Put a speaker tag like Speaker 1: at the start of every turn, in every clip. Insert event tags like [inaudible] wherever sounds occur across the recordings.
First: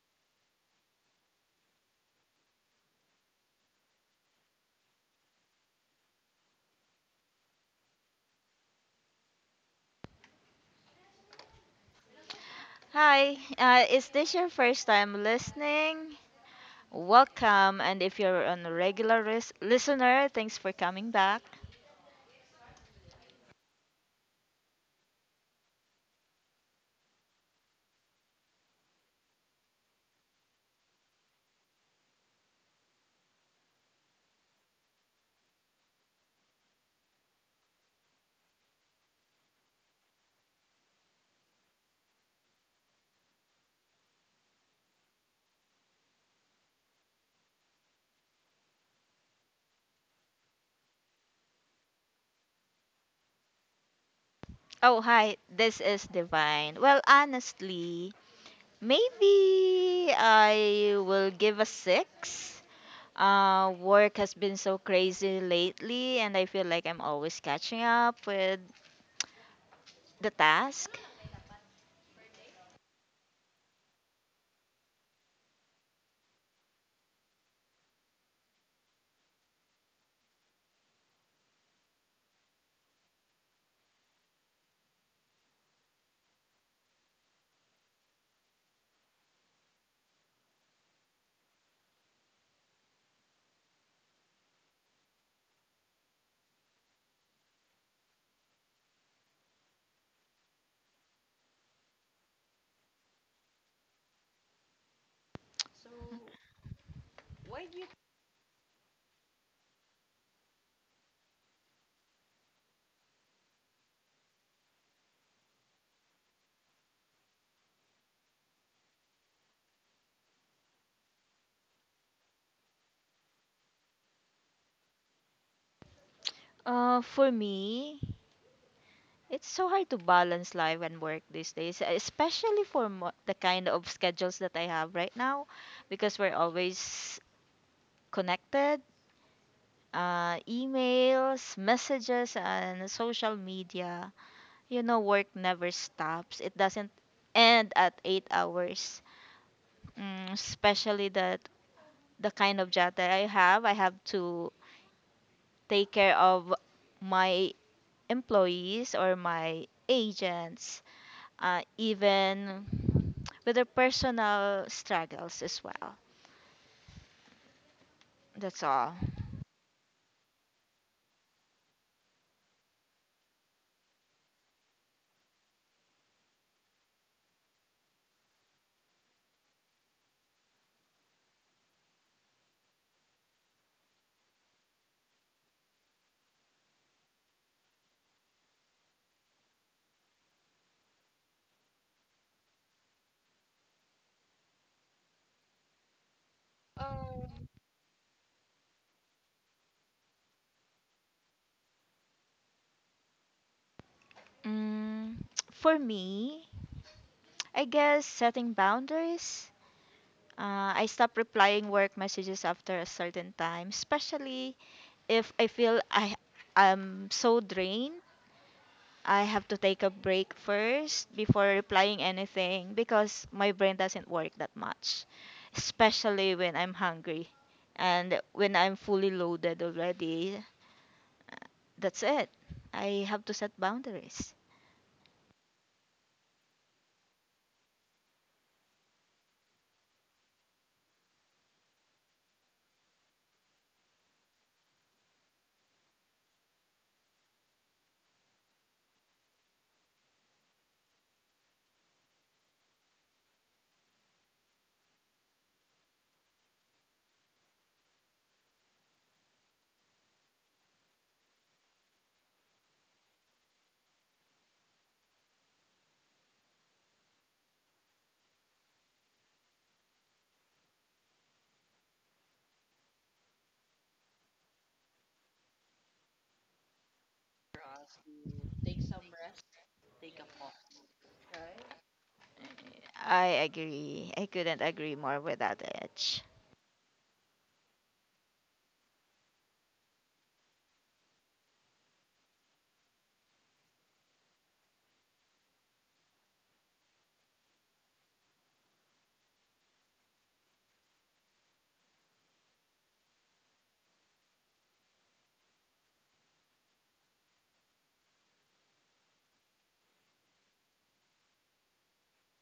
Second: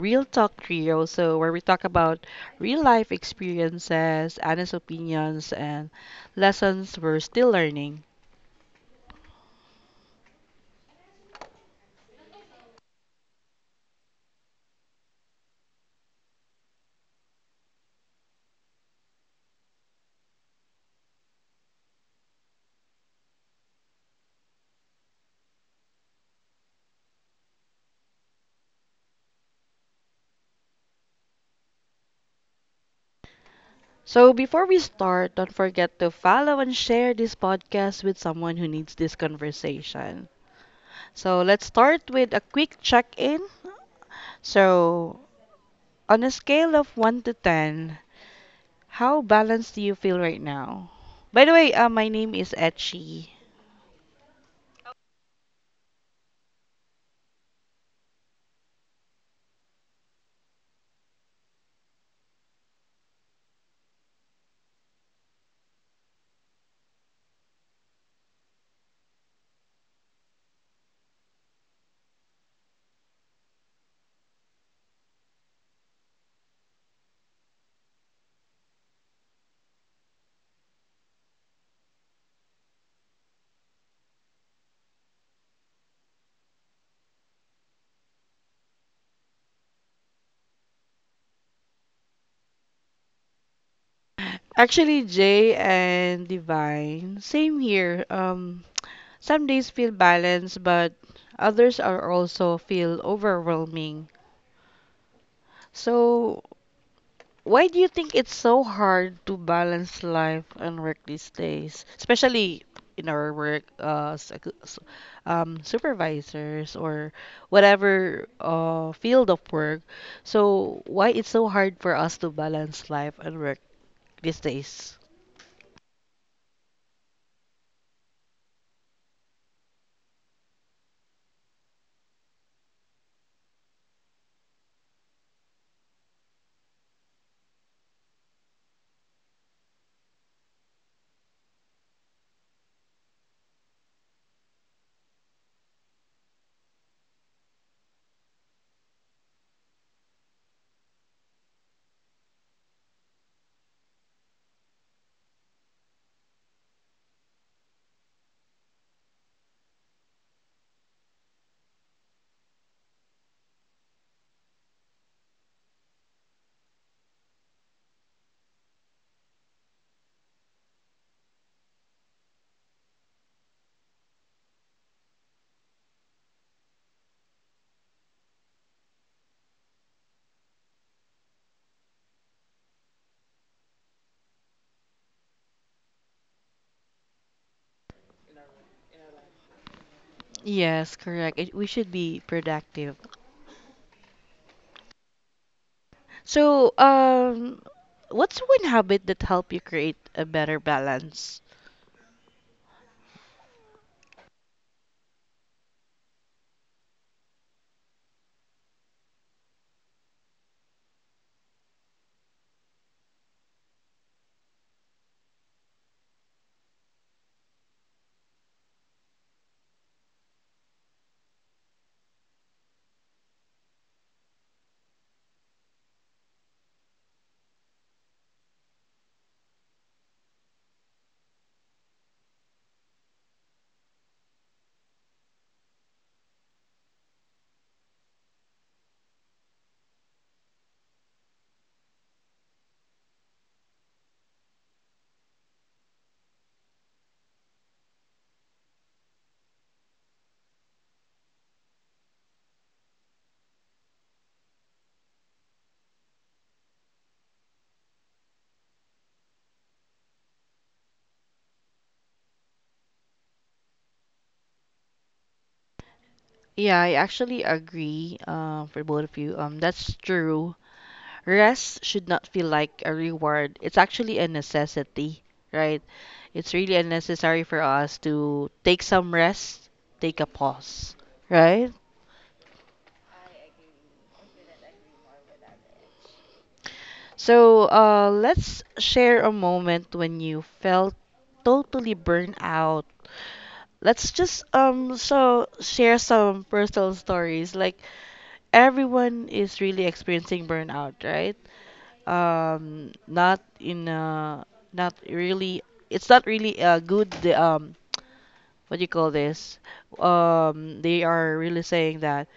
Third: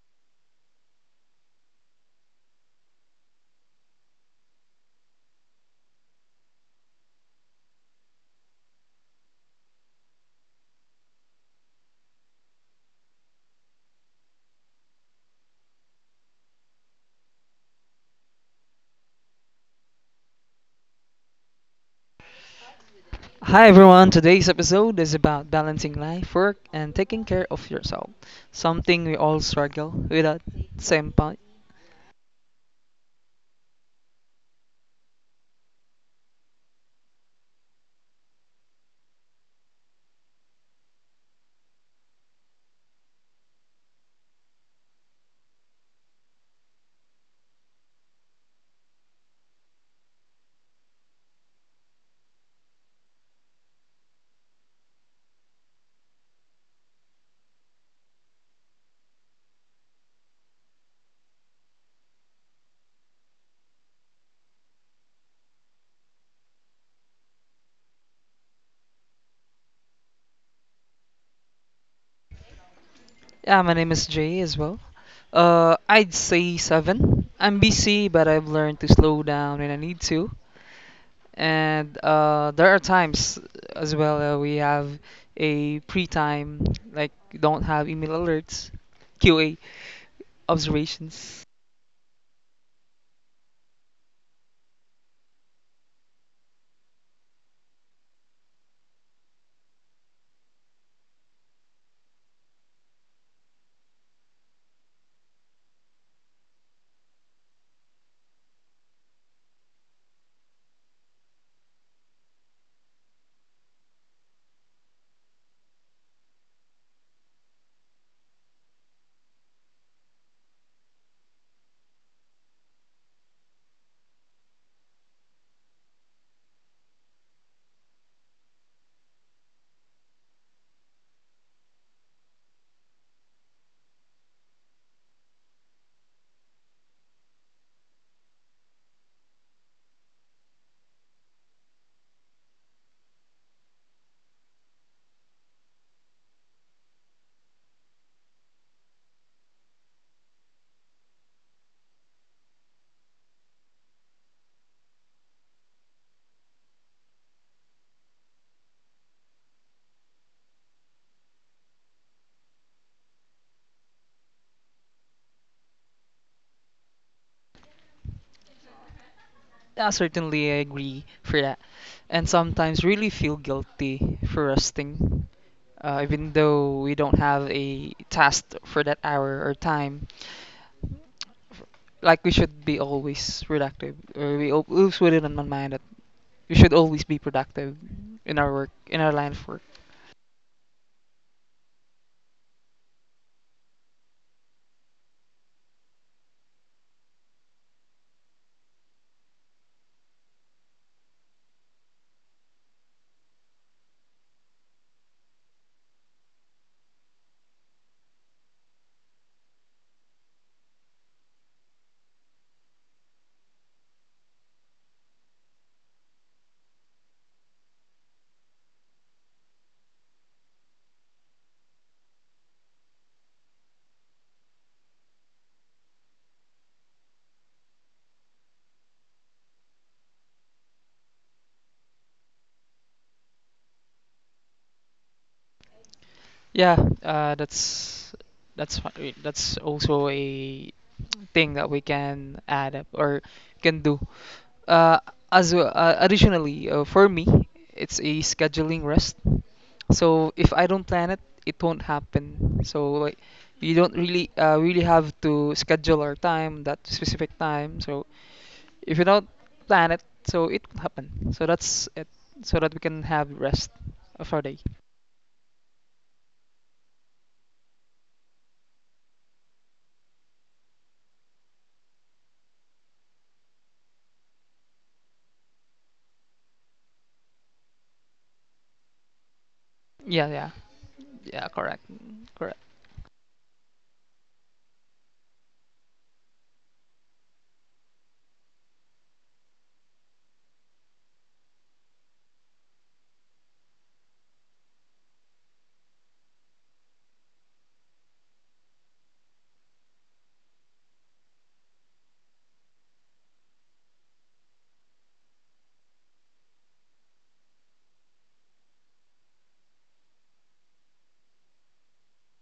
Speaker 1: Real Talk Trio. So, where we talk about real life experiences, honest opinions, and lessons we're still learning.
Speaker 2: Hi, is this your first time listening? Welcome, and if you're a regular listener, thanks for coming back.
Speaker 3: Hi everyone, today's episode is about balancing life, work, and taking care of yourself. Something we all struggle with at same point.
Speaker 1: So, before we start, don't forget to follow and share this podcast with someone who needs this conversation. So, let's start with a quick check in. So, on a scale of 1 to 10, how balanced do you feel right now? By the way, my name is Etchy.
Speaker 2: Oh, hi, this is Divine. Well, honestly, maybe I will give a six. Work has been so crazy lately, and I feel like I'm always catching up with the task.
Speaker 3: Yeah, my name is Jay as well. I'd say seven. I'm busy, but I've learned to slow down when I need to. And there are times as well, we have a pre time, like don't have email alerts, QA observations.
Speaker 1: Actually, Jay and Divine, same here. Some days feel balanced, but others are also feel overwhelming. So, why do you think it's so hard to balance life and work these days, especially in our work supervisors or whatever field of work? So, why it's so hard for us to balance life and work these days?
Speaker 2: For me, it's so hard to balance life and work these days, especially for the kind of schedules that I have right now, because we're always connected. Emails, messages, and social media. You know, work never stops. It doesn't end at 8 hours. Mm, especially that the kind of job that I have to take care of my employees or my agents, even with their personal struggles as well. That's all.
Speaker 3: Yeah, certainly I agree for that. And sometimes really feel guilty for resting, even though we don't have a task for that hour or time. Like we should be always productive, or we always put it in my mind that we should always be productive in our work, in our line of work.
Speaker 1: Yes, correct. We should be productive. So, what's one habit that help you create a better balance?
Speaker 2: Mm, for me, I guess setting boundaries. I stop replying work messages after a certain time, especially if I feel I am so drained. I have to take a break first before replying anything because my brain doesn't work that much, especially when I'm hungry and when I'm fully loaded already. That's it. I have to set boundaries.
Speaker 3: Yeah, uh, that's that's also a thing that we can add up or can do. Uh, additionally, for me, it's a scheduling rest. So if I don't plan it, it won't happen. So like, you don't really have to schedule our time that specific time. So if you don't plan it, so it will happen. So that's it. So that we can have rest of our day.
Speaker 1: Yeah, I actually agree, for both of you. That's true. Rest should not feel like a reward. It's actually a necessity, right? It's really unnecessary for us to take some rest, take
Speaker 3: Yeah,
Speaker 1: a
Speaker 3: yeah,
Speaker 1: pause,
Speaker 3: yeah.
Speaker 1: right?
Speaker 3: Correct, correct.
Speaker 2: I agree. I couldn't agree more with that, Edge.
Speaker 1: So, let's share a moment when you felt totally burned out. Let's just so share some personal stories. Like everyone is really experiencing burnout, right? Not in not really. It's not really a good what do you call this? They are really saying that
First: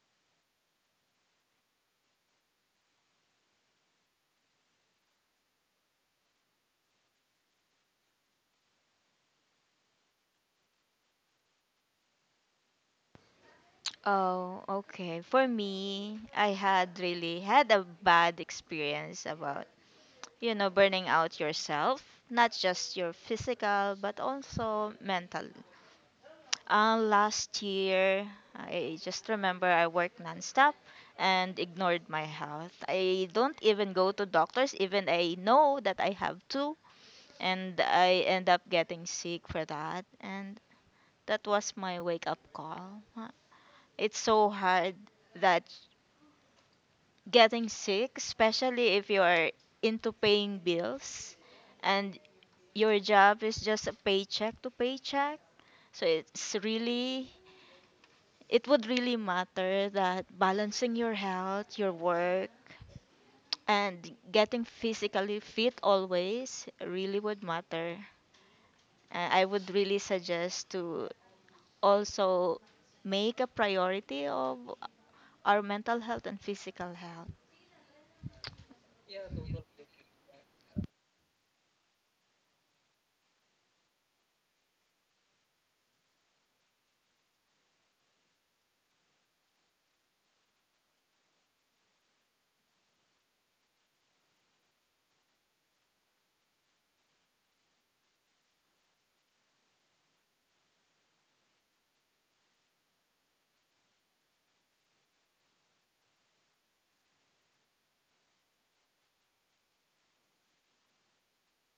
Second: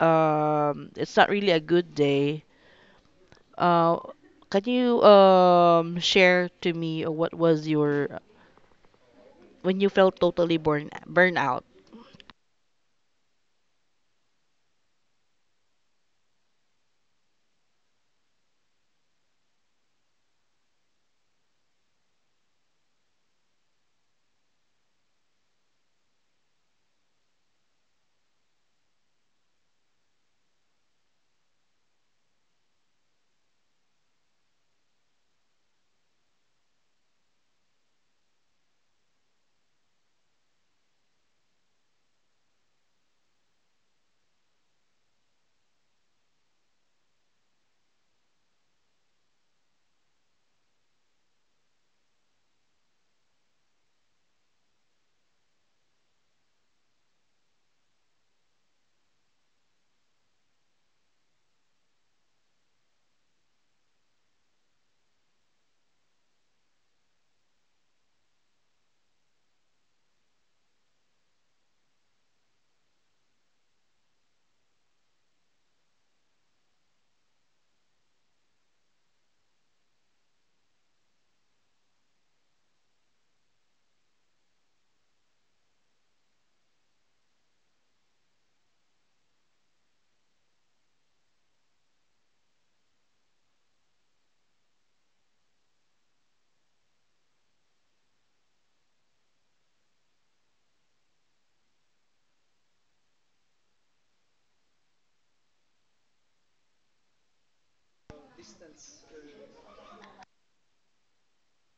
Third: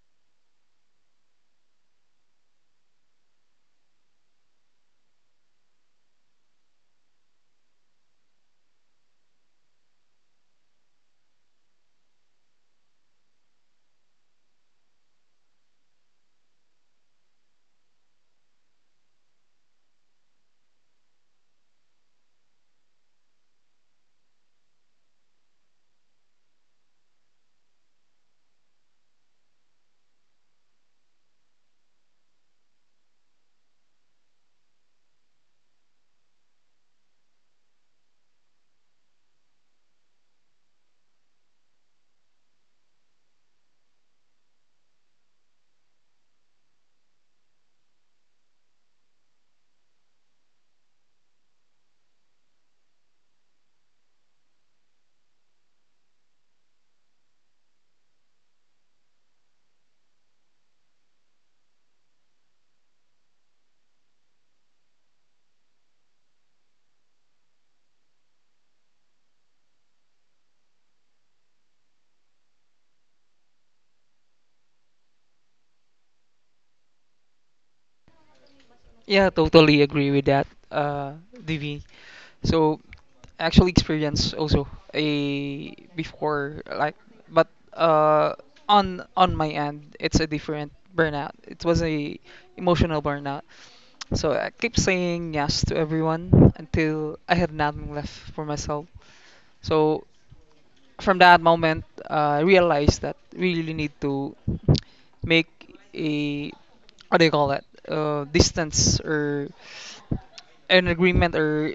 Speaker 1: it's not really a good day. Uh, can you share to me what was your when you felt totally burnout?
Speaker 2: Oh, okay. For me, I had really had a bad experience about, you know, burning out yourself, not just your physical, but also mental. Last year, I just remember I worked nonstop and ignored my health. I don't even go to doctors, even I know that I have to, and I end up getting sick for that. And that was my wake up call. It's so hard that getting sick, especially if you're into paying bills and your job is just a paycheck to paycheck. So it's really, it would really matter that balancing your health, your work, and getting physically fit always really would matter. I would really suggest to also make a priority of our mental health and physical health.
Speaker 3: Yeah, totally agree with that, DV. So actually experience also a before like but uh on my end it's a different burnout. It was a emotional burnout. So I keep saying yes to everyone until I had nothing left for myself. So from that moment, I realized that we really need to make a what do you call that, distance or an agreement or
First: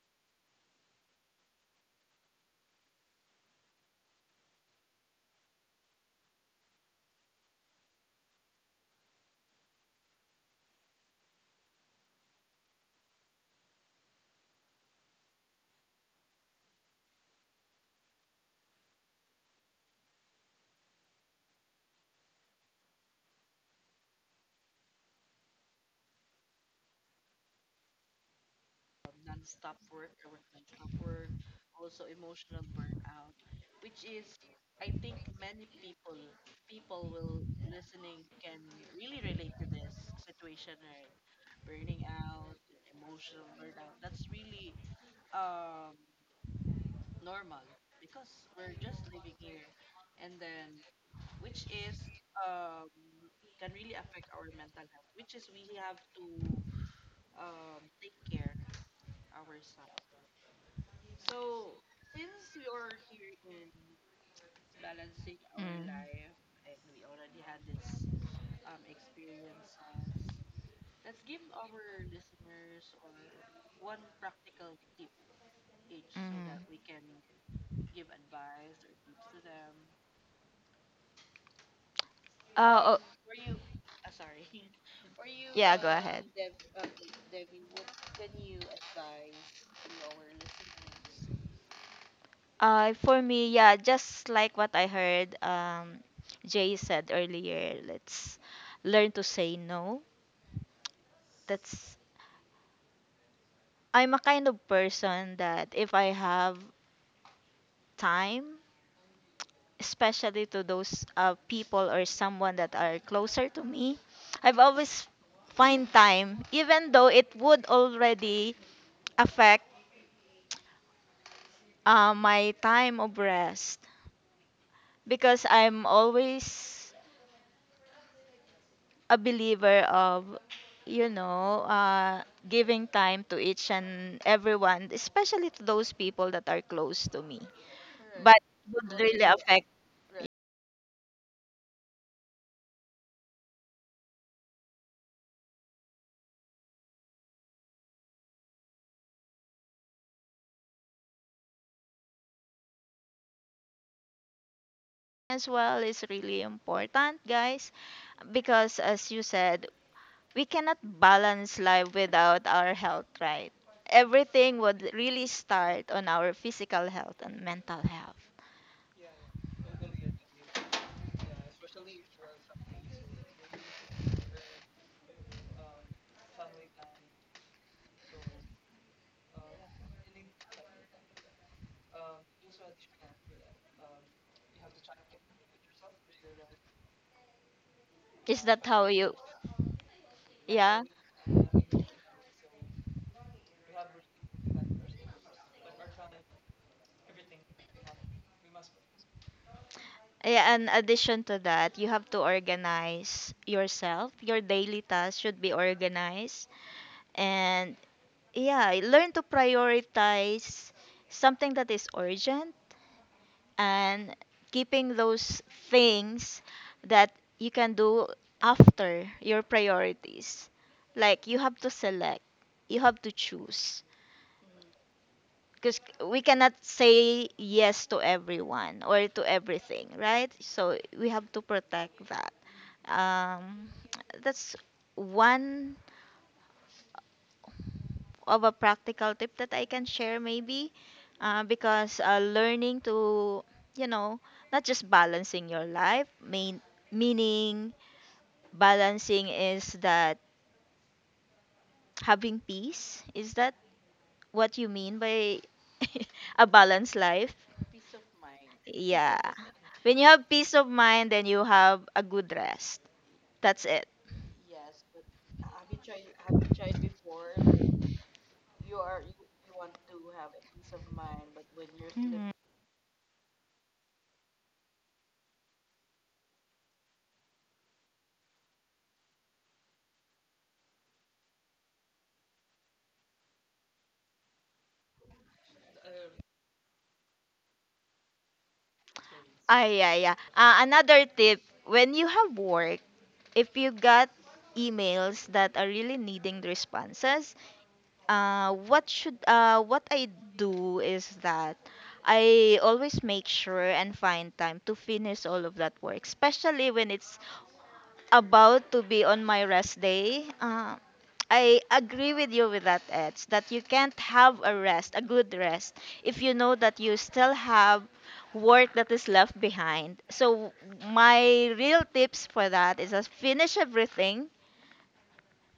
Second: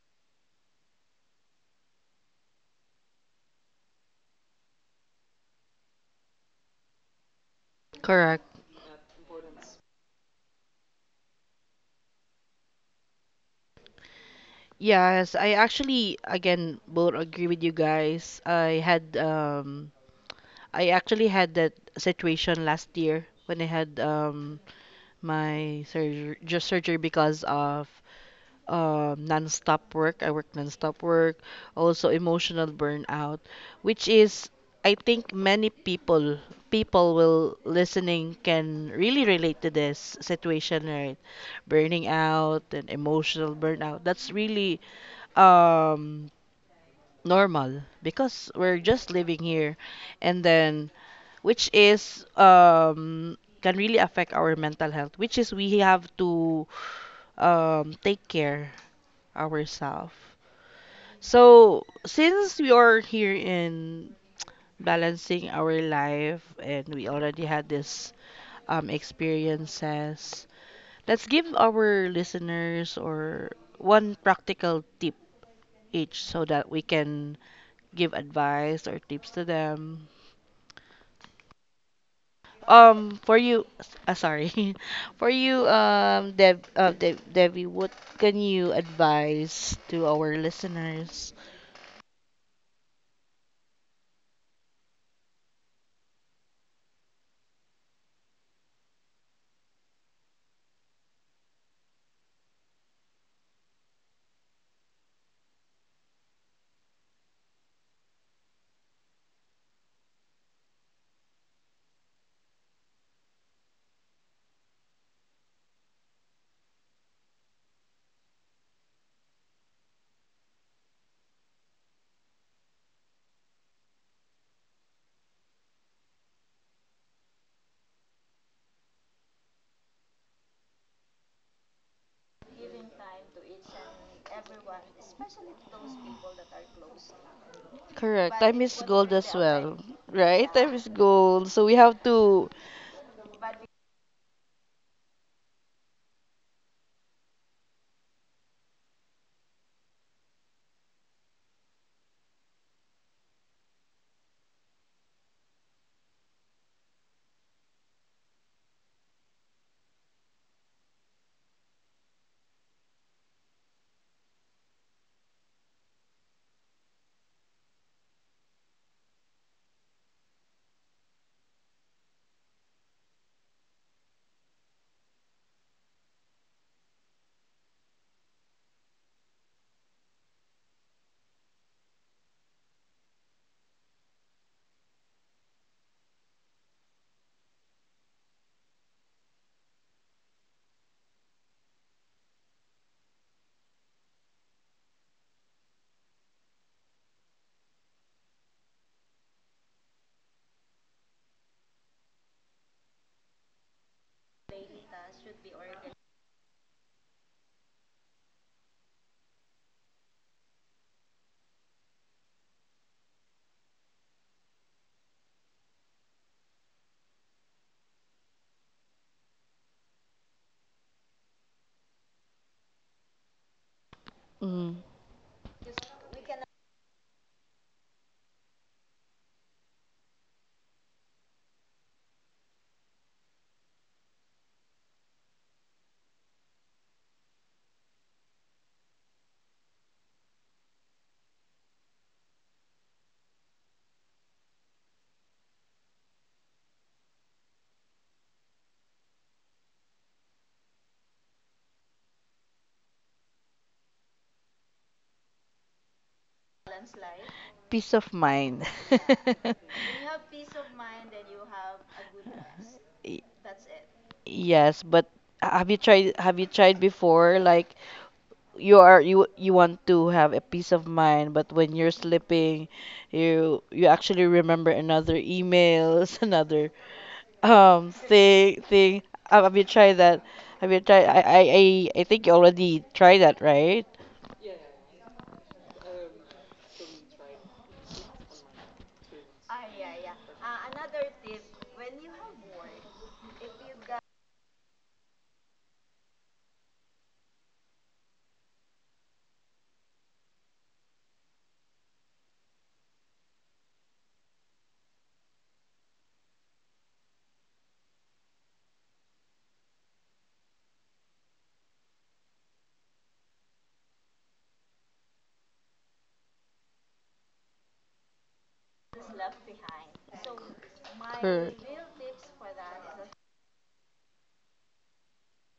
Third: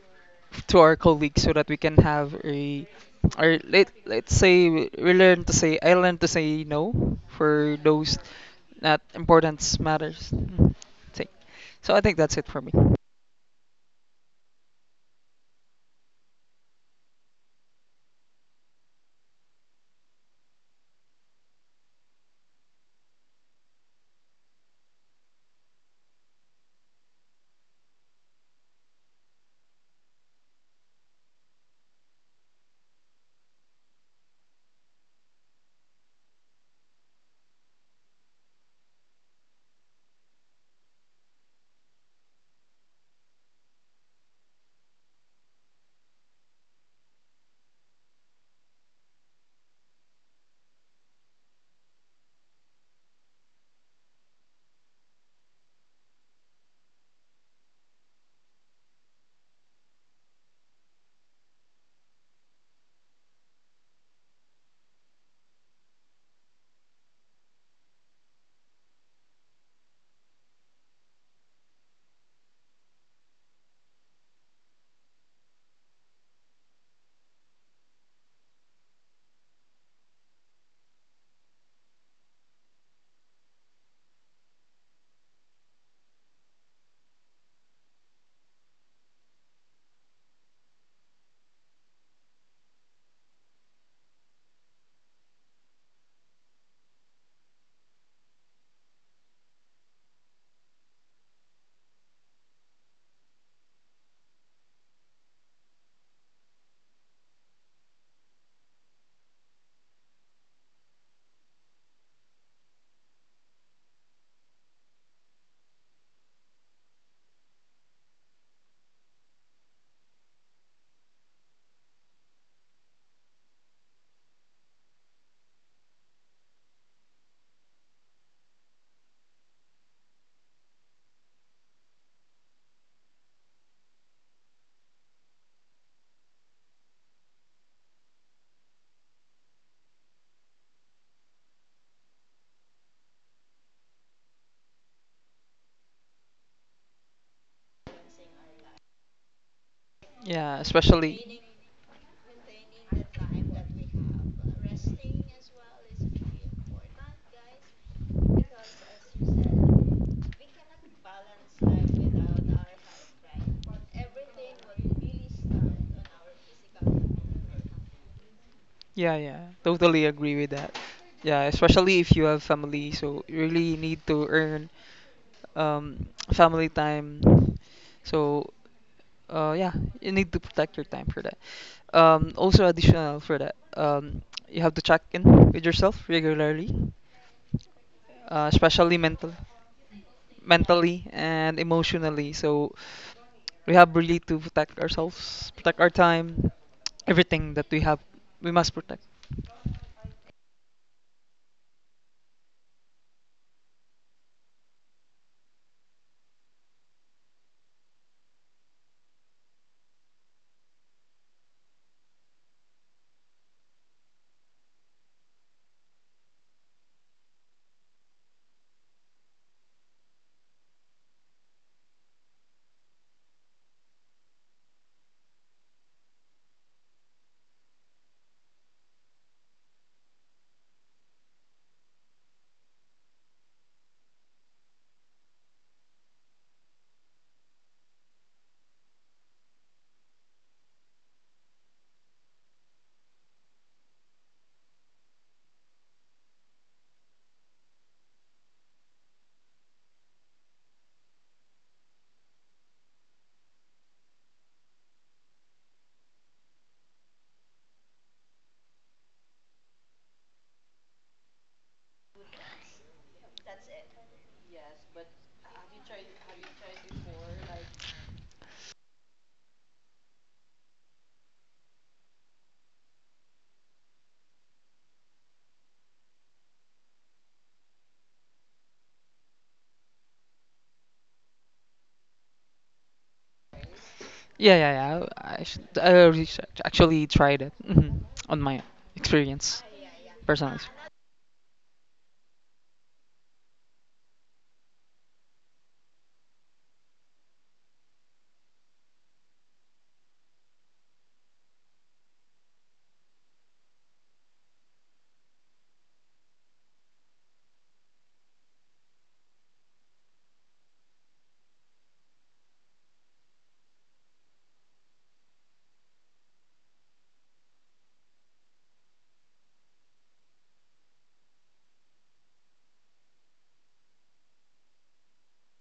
Speaker 3: to our colleagues so that we can have a or let's say we learn to say I learn to say no for those
Speaker 1: Correct.
Speaker 3: that importance matters. Mhm. Say- So I think that's it for me.
Speaker 1: Yes, I actually again both agree with you guys. I actually had that situation last year when I had my surgery, just surgery because of non-stop work. I work non-stop work, also emotional burnout, which is I think many people will listening can really relate to this situation, right? Burning out and emotional burnout. That's really um normal because we're just living here, and then which is can really affect our mental health, which is we have to take care ourselves. So since we are here in balancing our
Speaker 2: Mm.
Speaker 1: life and we already had this experiences, let's give our listeners or one practical tip each so that we
Speaker 2: Mm.
Speaker 1: can give advice or tips to them.
Speaker 2: Uh, oh,
Speaker 1: For you, sorry, [laughs] for you,
Speaker 2: yeah, go ahead.
Speaker 1: Debbie, what can you advise to our listeners?
Speaker 2: For me, yeah, just like what I heard Jay said earlier, let's learn to say no. That's, I'm a kind of person that if I have time, especially to those, people or someone that are closer to me, I've always find time even though it would already affect, my time of rest, because I'm always a believer of, you know, giving time to each and everyone, especially to those people that are close to me. But
Speaker 1: Correct. Time
Speaker 2: it
Speaker 1: is
Speaker 2: would
Speaker 1: gold
Speaker 2: really
Speaker 1: as
Speaker 2: affect
Speaker 1: well, right? Time is gold. So we have to.
Speaker 3: Yeah, especially.
Speaker 2: as well, is really important, guys, because as you said, we cannot balance life without our health, right? Everything would really start on our physical health and mental health.
Speaker 3: Yeah, yeah, totally agree with that. Yeah, especially if you have family, so you really need to earn um, [tsk] family time. So uh yeah you need to protect your time for that, also additional for that, you have to check in with yourself regularly,
Speaker 2: Is that how
Speaker 3: especially
Speaker 2: you, yeah?
Speaker 3: mentally and emotionally. So we have really to protect ourselves, protect our time, everything that we have we must protect.
Speaker 2: Yeah, and addition to that, you have to organize yourself. Your daily tasks should be organized. And yeah, learn to prioritize something that is urgent, and keeping those things that you can do after your priorities. Like you have to select, you have to choose,
Speaker 1: mm,
Speaker 2: because we cannot say yes to everyone or to everything, right? So we have to protect that. Um, that's one of a practical tip that I can share, maybe, because learning to, you know, not just balancing your life, meaning balancing is that having peace. Is that what you mean by [laughs] a balanced life?
Speaker 1: peace of mind.
Speaker 2: Yeah.
Speaker 1: [laughs]
Speaker 2: When you have peace of mind, then you have a good rest.
Speaker 1: Y-
Speaker 2: That's it.
Speaker 1: Yes, but have you tried? Have you tried before? Like, you are you you want to have a peace of mind, but when you're sleeping, you actually remember another emails [laughs] another thing. Have you tried that? Have you tried? I think you already tried that, right?
Speaker 3: Yeah, yeah, yeah. I already actually tried it, on my experience
Speaker 2: Ah, yeah, yeah.
Speaker 3: personally.
Speaker 2: Another tip, when you have work, if you got emails that are really needing the responses, what I do is that I always make sure and find time to finish all of that work, especially when it's about to be on my rest day. I agree with you with that, Eds, that you can't have a rest, a good rest, if you know that you still have work that is left behind. So my
Speaker 1: Cor-
Speaker 2: real tips for that is just finish everything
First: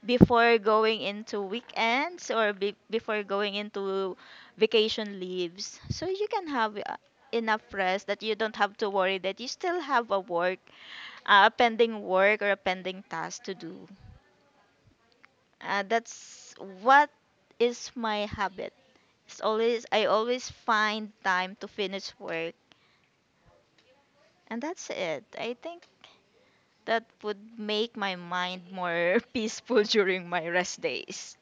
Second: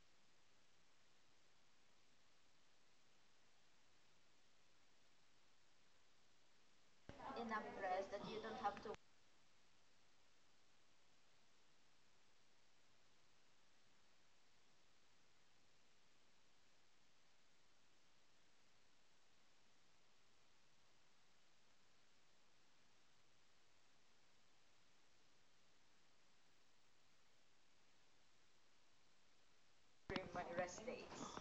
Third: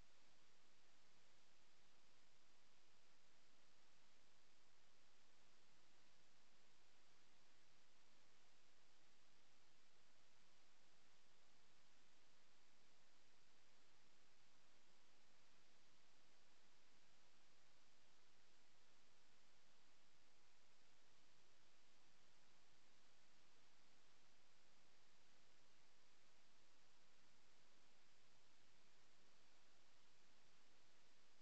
Speaker 2: before going into weekends or before going into vacation leaves, so you can have enough rest that you don't have to worry that you still have a work, a pending work or a pending task to do. That's what is my habit. It's always, I always find time to finish work, and that's it. I think that would make my mind more [laughs] peaceful during my rest days.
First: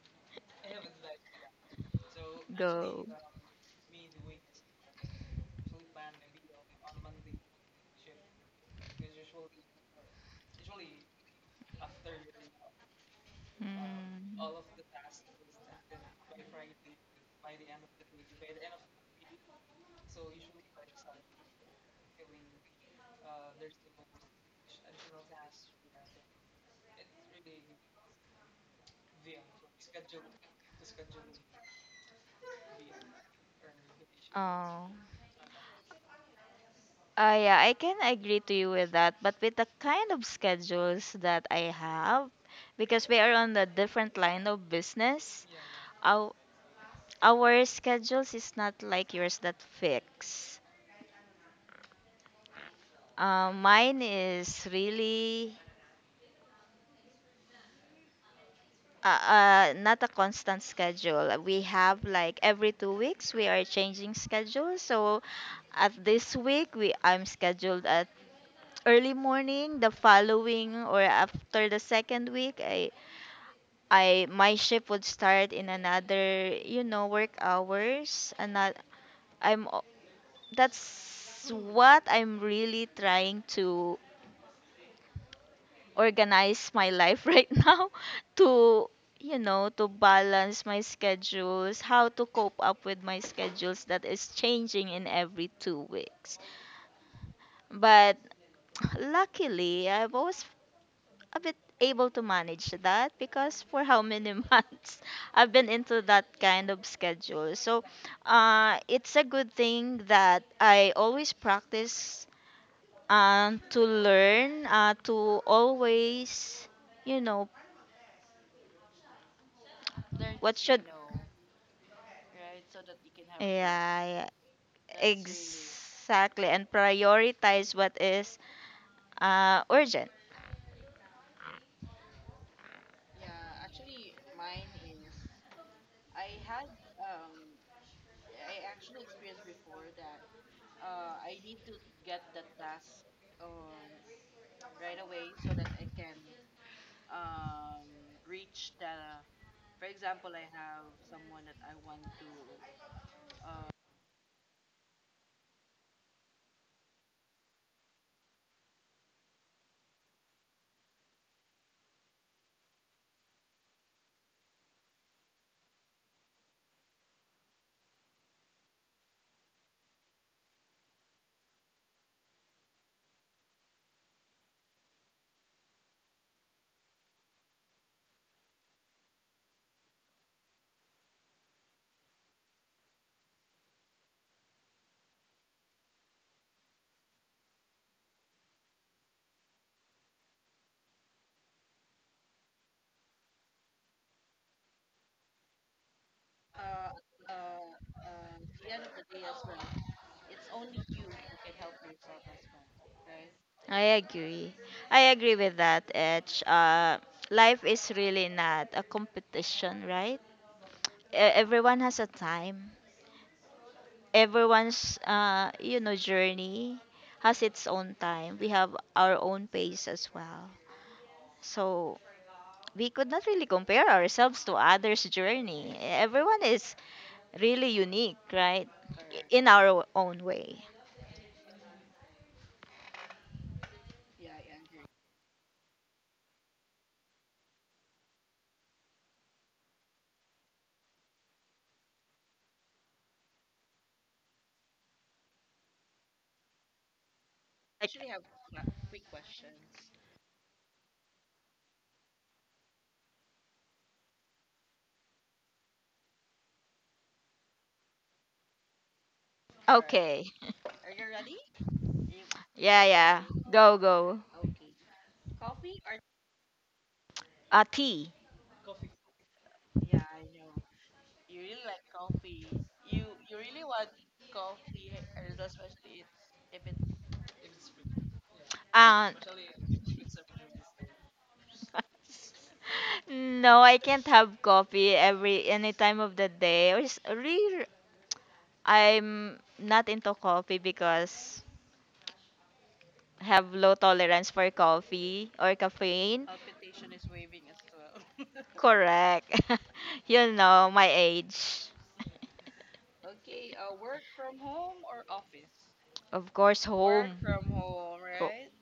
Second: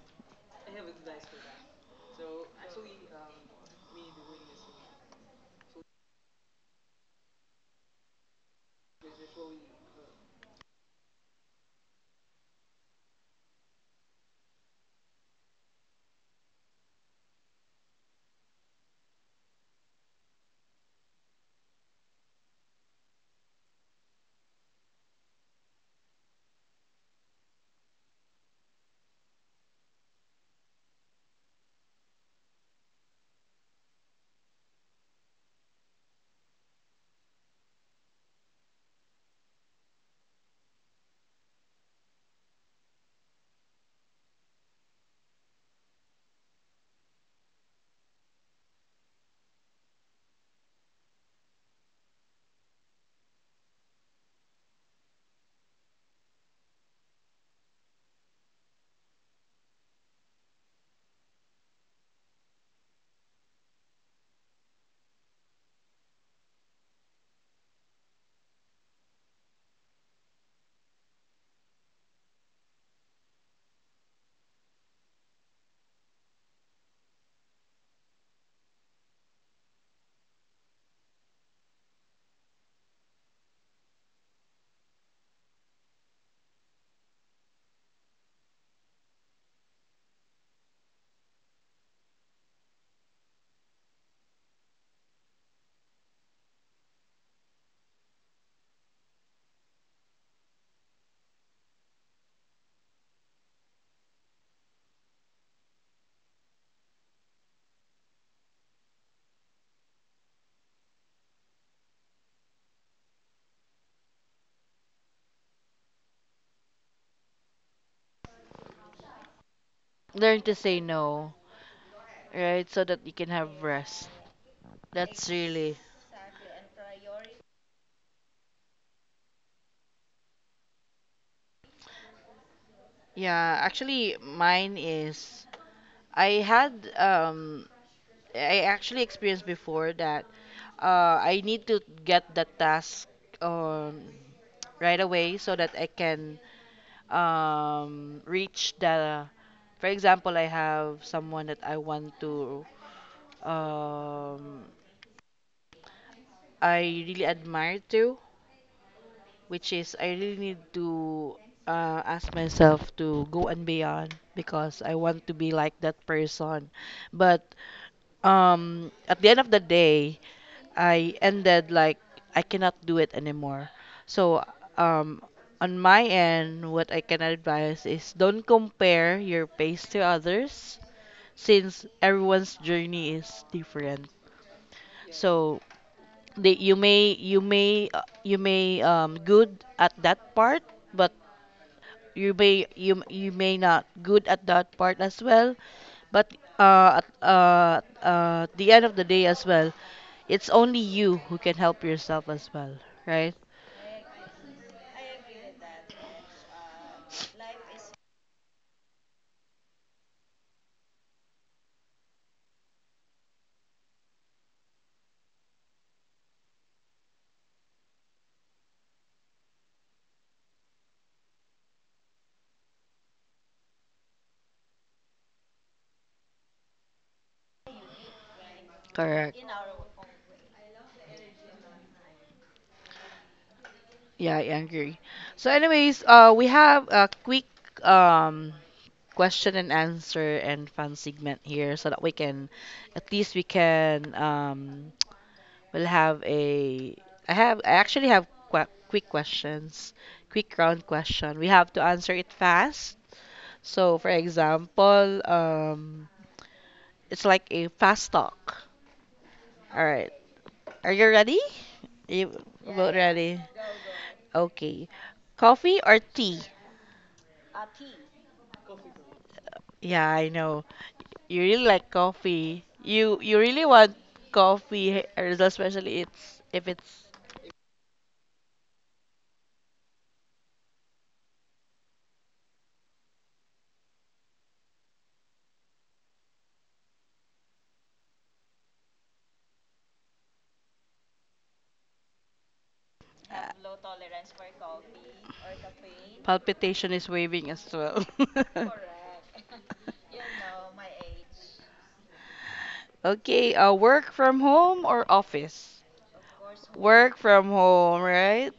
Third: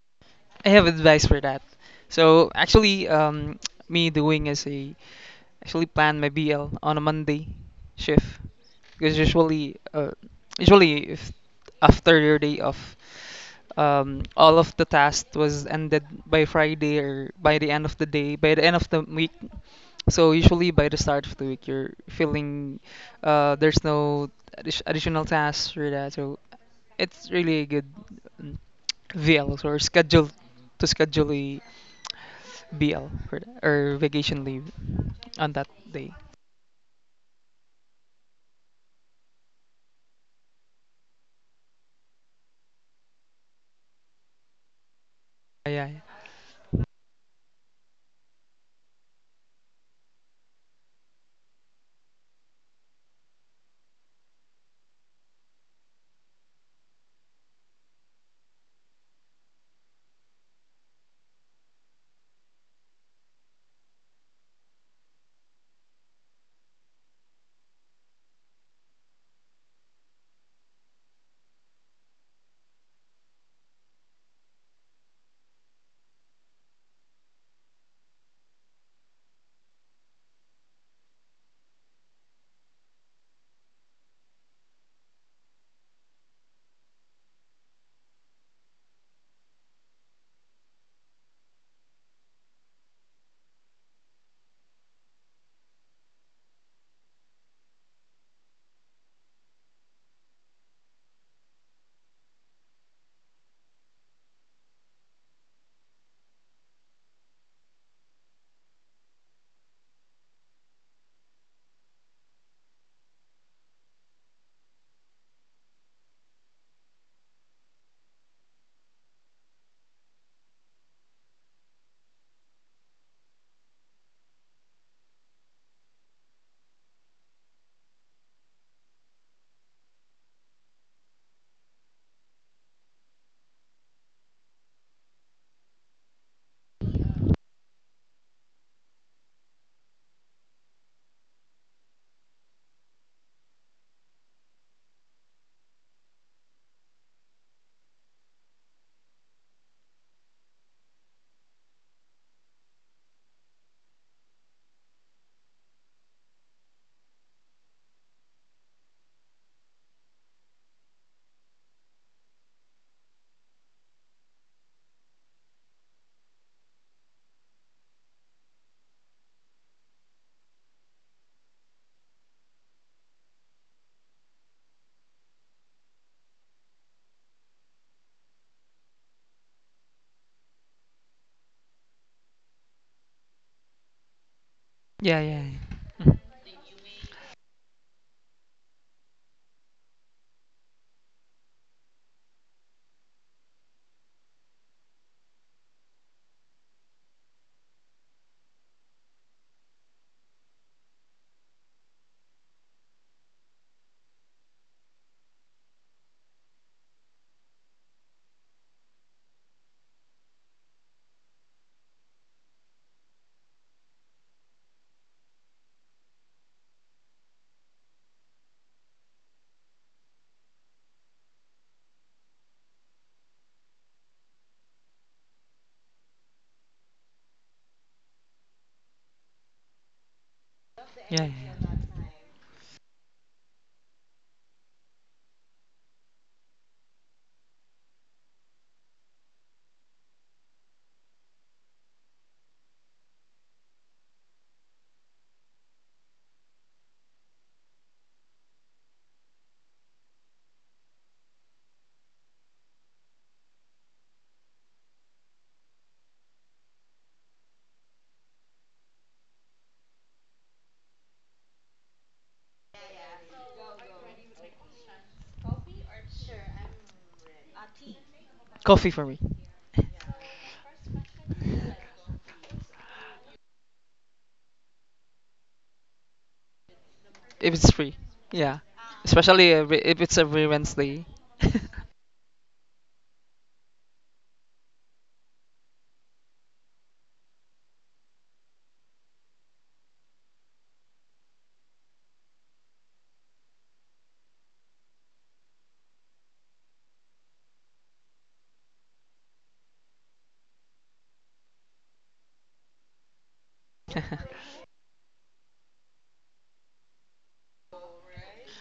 Speaker 3: I have advice for that. So
Speaker 2: Go.
Speaker 3: actually, me doing as a actually, plan my BL on a Monday shift because usually, usually if after your day off,
Speaker 2: Mm.
Speaker 3: all of the task was ended by Friday or by the end of the day, by the end of the week. So usually by the start of the week, you're feeling, there's no additional tasks or that. So it's really a good, mm, VL or schedule to schedule a BL for that, or vacation leave
Speaker 2: Oh,
Speaker 3: on that day.
Speaker 2: yeah, I can agree to you with that, but with the kind of schedules that I have, because we are on a different line of business,
Speaker 3: Yeah, yeah.
Speaker 2: our, our schedules is not like yours that fix. Mine is really, not a constant schedule. We have like every 2 weeks we are changing schedules. So at this week we I'm scheduled at early morning. The following or after the second week, I my shift would start in another, you know, work hours. And that i'm o- that's what I'm really trying to organize, my life [laughs] right now, to, you know, to balance my schedules, how to cope up with my schedules that is changing in every 2 weeks. But [clears throat] [tsk] luckily I've always a bit able to manage that, because for how many [laughs] months I've been into that kind of schedule. So it's a good thing that I always practice, to learn, to always, you know,
Speaker 1: learn to
Speaker 2: what to
Speaker 1: say
Speaker 2: should,
Speaker 1: no, right? So that you can have
Speaker 2: yeah,
Speaker 1: rest.
Speaker 2: yeah,
Speaker 1: That's really.
Speaker 2: exactly, and prioritize what is urgent.
Speaker 1: Yeah, actually mine is. I had um I actually experienced before that. I need to get the task, um, right away so that I can, reach the. For example, I have someone that I want to. Um, I really admire to, which is I really need to, ask myself to go and beyond because I want to be like that person. But at the end of the day, I ended like I cannot do it anymore. So, um on my end, what I can advise is don't compare your pace to others, since everyone's journey is different.
Speaker 3: Yeah, yeah,
Speaker 1: So
Speaker 3: yeah. Mm,
Speaker 1: that you may good at that part, but you may not good at that part as well. But at the end of the day as well, it's only you who can help yourself as well, right?
Speaker 2: I agree. I agree with that, Edge. Life is really not a competition, right? Everyone has a time. Everyone's, you know, journey has its own time. We have our own pace as well. So we could not really compare ourselves to others' journey. Everyone is really unique, right?
Speaker 1: Correct.
Speaker 2: In our own way.
Speaker 3: yeah, yeah. Yeah.
Speaker 1: Yeah, I agree. So anyways, we have a quick um question and answer and fun segment here so that we can, at least we can, we'll have a. I have. I
Speaker 2: Like,
Speaker 1: actually have quick questions, quick round question. We have to answer it fast. So, for example, it's like a fast talk. All right.
Speaker 2: okay.
Speaker 1: Are you ready? You
Speaker 2: Yeah,
Speaker 1: about
Speaker 2: yeah.
Speaker 1: ready?
Speaker 2: Go, go.
Speaker 1: Okay. Coffee or tea?
Speaker 2: T.
Speaker 3: Coffee for me,
Speaker 1: Yeah, I know. You really like coffee. You really want coffee, eh, especially it's if it's.
Speaker 3: if it's free. Yeah,
Speaker 2: Um,
Speaker 3: especially, if it's every Wednesday. [laughs]
Speaker 2: [laughs] no, I can't have coffee every any time of the day. Or really, I'm not into coffee because have low tolerance for coffee or caffeine.
Speaker 1: Palpitation is waving as well. [laughs] Correct.
Speaker 2: Correct.
Speaker 1: [laughs]
Speaker 2: [laughs] You know my age.
Speaker 1: Okay, work from home or office?
Speaker 2: Of course, [laughs]
Speaker 1: Of. Work
Speaker 2: home.
Speaker 1: home, from
Speaker 2: Oh.
Speaker 1: home, right?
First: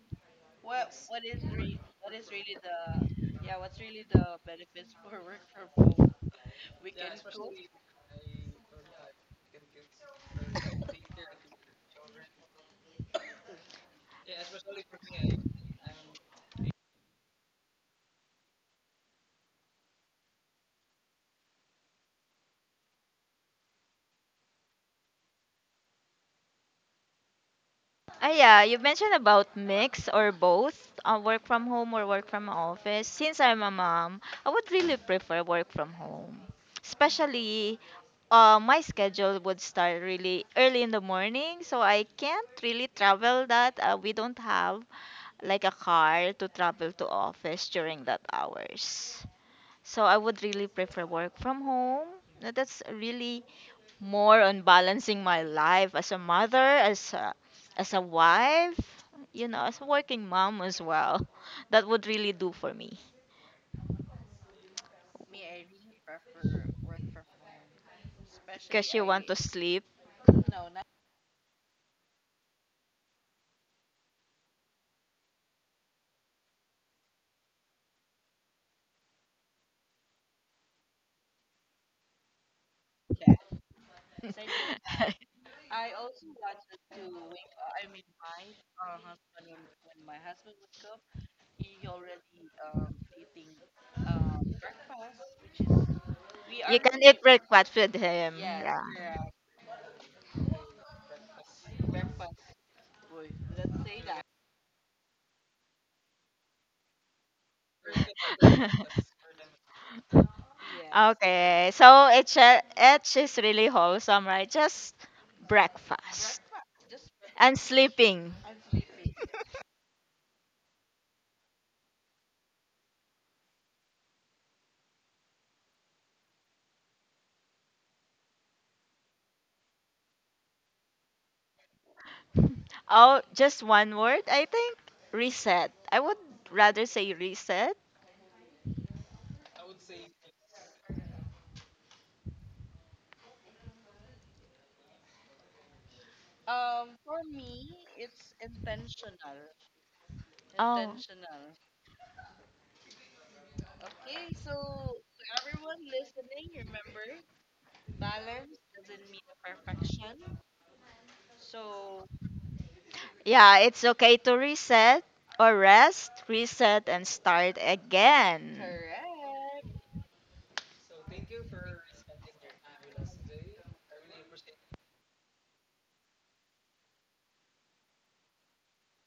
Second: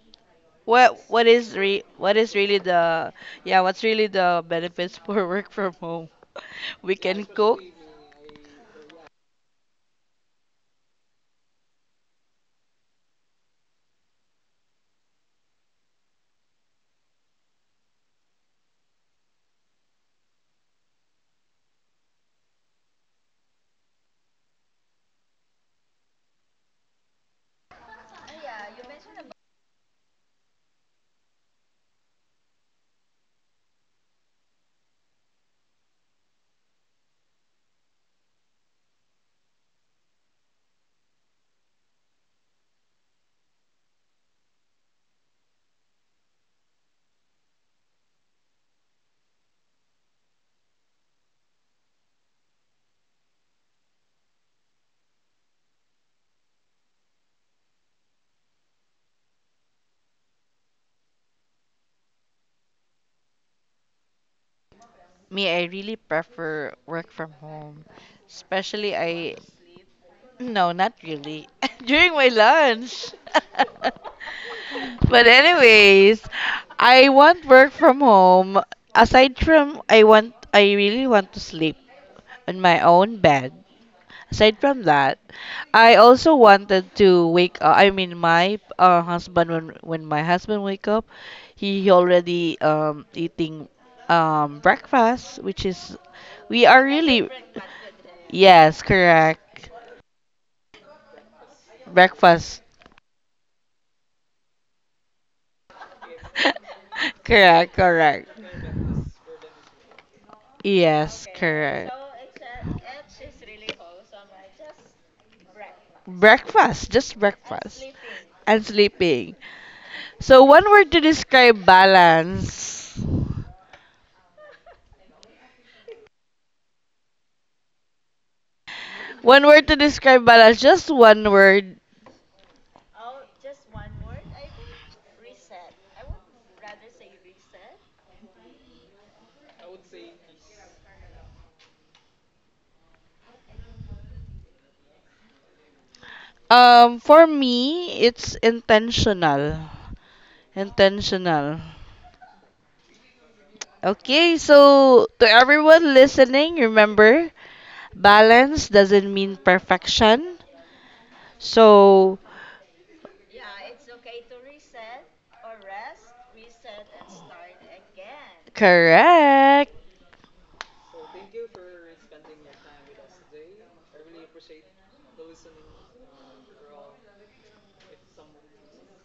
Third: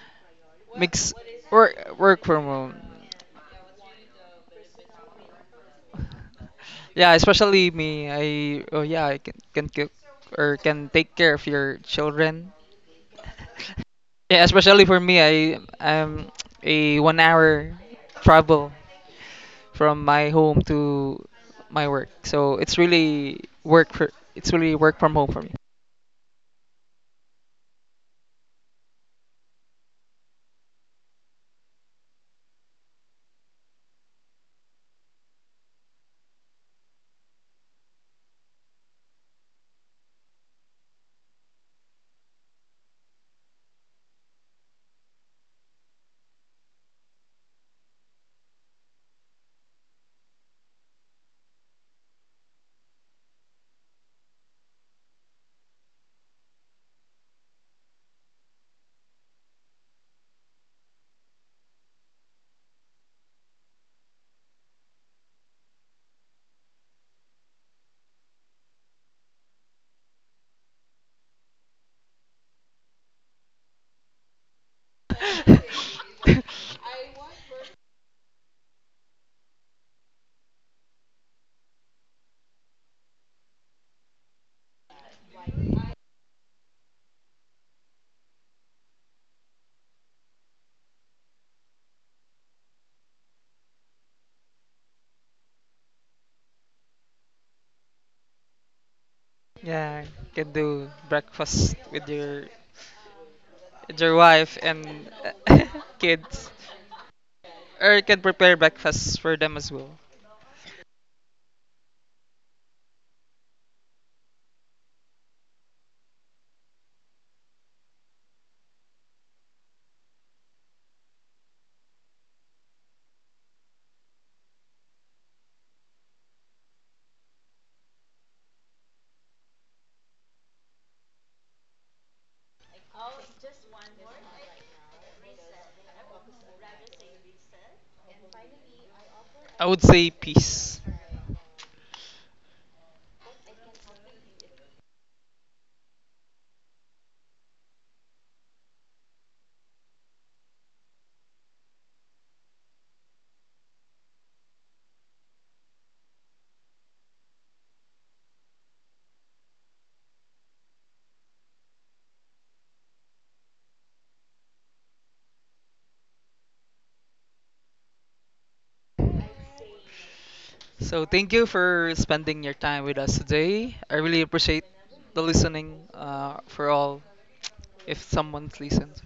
Speaker 1: What. Yes.
Speaker 3: Mix.
Speaker 1: what is re
Speaker 3: work
Speaker 1: what
Speaker 3: work
Speaker 1: is
Speaker 3: from
Speaker 1: really
Speaker 3: home.
Speaker 1: the. Yeah, what's really the benefits for [laughs] work from home? We
Speaker 3: Yeah,
Speaker 1: can cook.
Speaker 3: especially me. I oh yeah, I can cook or can take care of your children. [laughs] Yeah, especially for me. I'm a 1 hour travel from my home to my work. So it's really work from home for me.
Speaker 2: Ah, yeah, you mentioned about mix or both, work from home or work from office. Since I'm a mom, I would really prefer work from home. Mm. Especially my schedule would start really early in the morning, so I can't really travel that. We don't have like a car to travel to office during that hours. So I would really prefer work from home. That's really more on balancing my life as a mother, as a wife, you know, as a working mom as well. That would really do for me,
Speaker 1: Me, I really prefer work from home.
Speaker 2: because
Speaker 1: Especially
Speaker 2: you want to
Speaker 1: I.
Speaker 2: sleep.
Speaker 1: No, not really. [laughs] During my lunch. [laughs] But anyways, I
Speaker 3: [laughs]
Speaker 1: want work from home. Aside from I really want to sleep on my own bed. Aside from that, I also wanted to wake up. I mean, my husband, when my husband wake up, he already eating breakfast, which is we
Speaker 2: [laughs] You
Speaker 1: are
Speaker 2: can eat
Speaker 1: really.
Speaker 2: breakfast with him. Yeah.
Speaker 1: Yes, correct.
Speaker 3: Yeah, can do breakfast with your
Speaker 1: Breakfast.
Speaker 3: with your wife and, uh, [laughs] kids,
Speaker 1: [laughs] Correct,
Speaker 3: or you can
Speaker 1: correct.
Speaker 3: prepare
Speaker 2: [laughs]
Speaker 3: breakfast for them as well.
Speaker 2: Yes.
Speaker 1: Yes,
Speaker 2: Okay,
Speaker 1: correct.
Speaker 2: so it's it's just really wholesome, right? Just breakfast. Breakfast.
Speaker 1: Breakfast, just
Speaker 2: And
Speaker 1: breakfast.
Speaker 2: sleeping.
Speaker 1: And sleeping. So, one word to describe balance. One word to describe balance, just one word.
Speaker 2: Oh, just one word, I think. Reset. I would rather say reset.
Speaker 3: I would say peace.
Speaker 1: For me, it's intentional.
Speaker 2: Oh, intentional.
Speaker 1: Intentional. Okay, so to everyone listening, remember, balance doesn't mean perfection. So.
Speaker 2: Yeah, it's okay to reset or rest, reset, and start again.
Speaker 1: Correct.
Speaker 2: Correct.
Speaker 3: So thank you for spending your time with us today. I really appreciate the listening, for all if someone's listened.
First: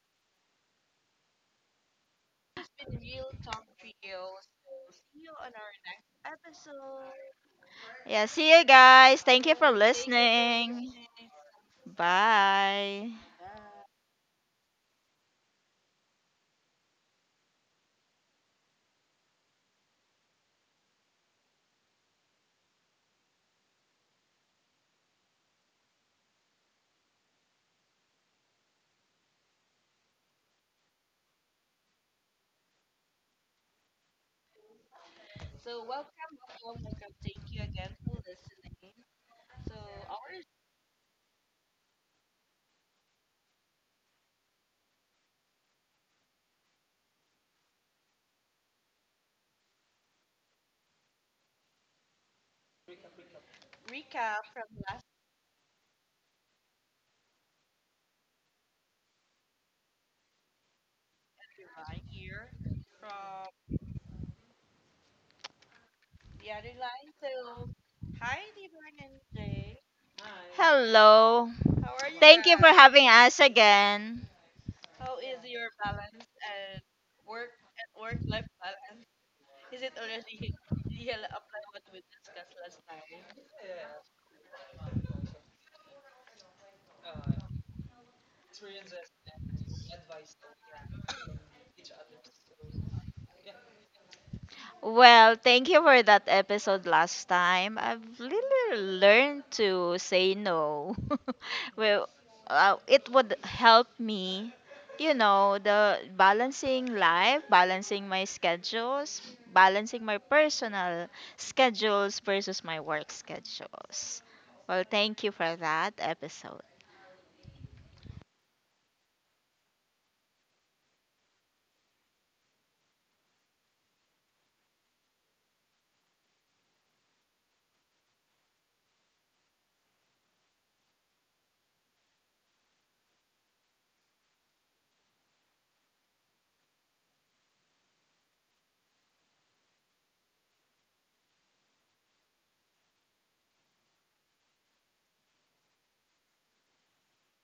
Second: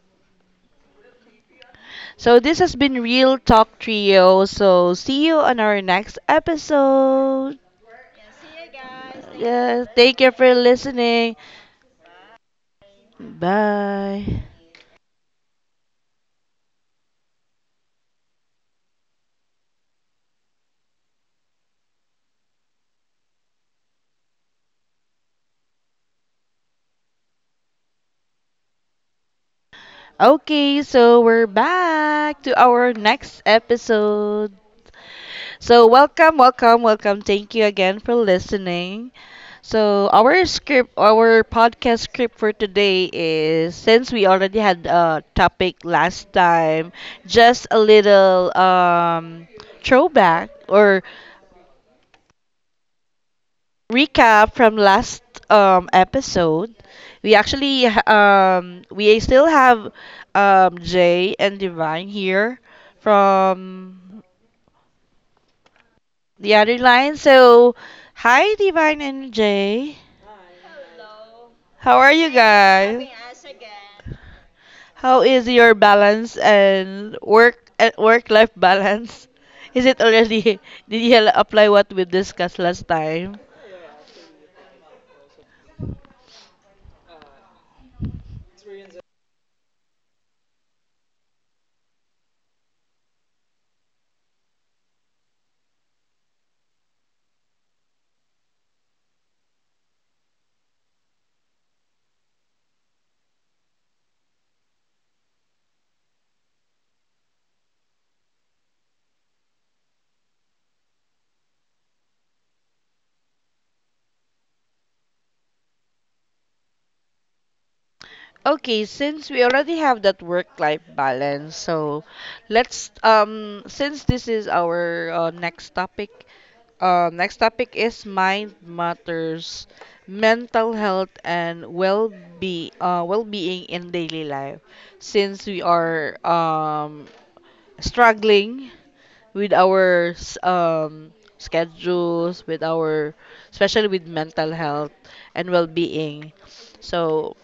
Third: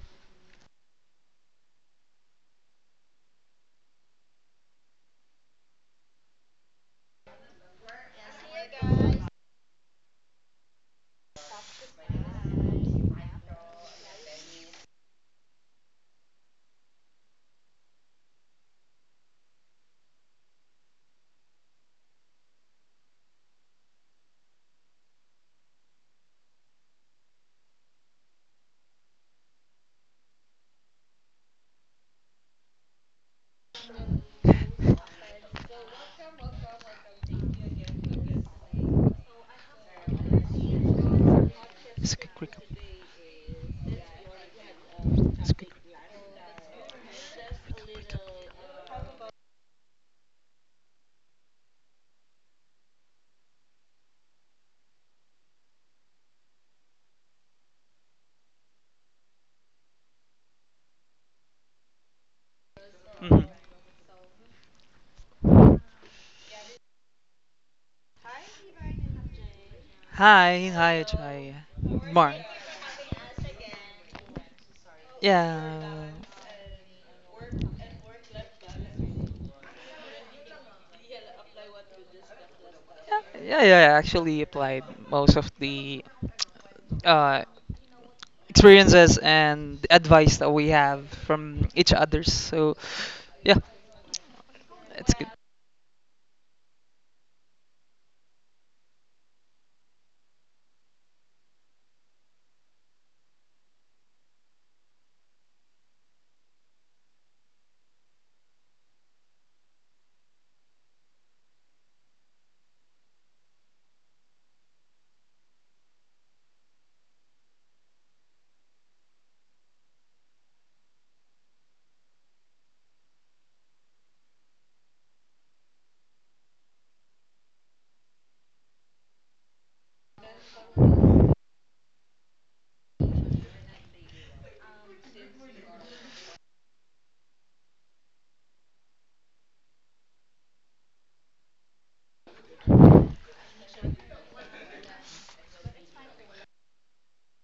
Speaker 1: So this has been Real Talk Trio. So see you on our next episode.
Speaker 2: Yeah, see you guys. Thank you for,
Speaker 1: Yeah, thank you for
Speaker 2: listening.
Speaker 1: listening.
Speaker 2: Bye.
Speaker 1: Bye. Okay, so we're back to our next episode.
Speaker 3: [laughs]
Speaker 1: So welcome, welcome, welcome. Thank you again for listening. So our script, our podcast
Speaker 3: It's Sk-
Speaker 1: script for
Speaker 3: crick-
Speaker 1: today is, since we already had a
Speaker 3: sk-
Speaker 1: topic last time, just a little throwback or recap from last episode. We still have Jay and Divine here
Speaker 3: Mhm.
Speaker 1: from the other line. So hi Divine and Jay.
Speaker 3: Hi, hi, hi.
Speaker 2: Hello.
Speaker 3: Jai.
Speaker 1: How are you
Speaker 3: Mar.
Speaker 2: Thank you for guys?
Speaker 1: guys?
Speaker 2: Having us again.
Speaker 1: How is your
Speaker 3: Yeah.
Speaker 1: balance and work life balance? [laughs] Is it already? [laughs] Did you apply what we discussed last time?
Speaker 3: Yeah, yeah, yeah. I actually applied most of the, uh, experiences and advice that we have from each others. So, yeah, it's good.
Speaker 2: Well, thank you for that episode last time. I've really learned to say no. [laughs] Well, it would help me, you know, the balancing life, balancing my schedules, balancing my personal schedules versus my work schedules. Well, thank you for that episode.
Speaker 1: Okay, since we already have that work-life balance, so let's, since this is our next topic is mind matters, mental health and well-being in daily life. Since we are struggling with our schedules, with our especially with mental health and well-being. So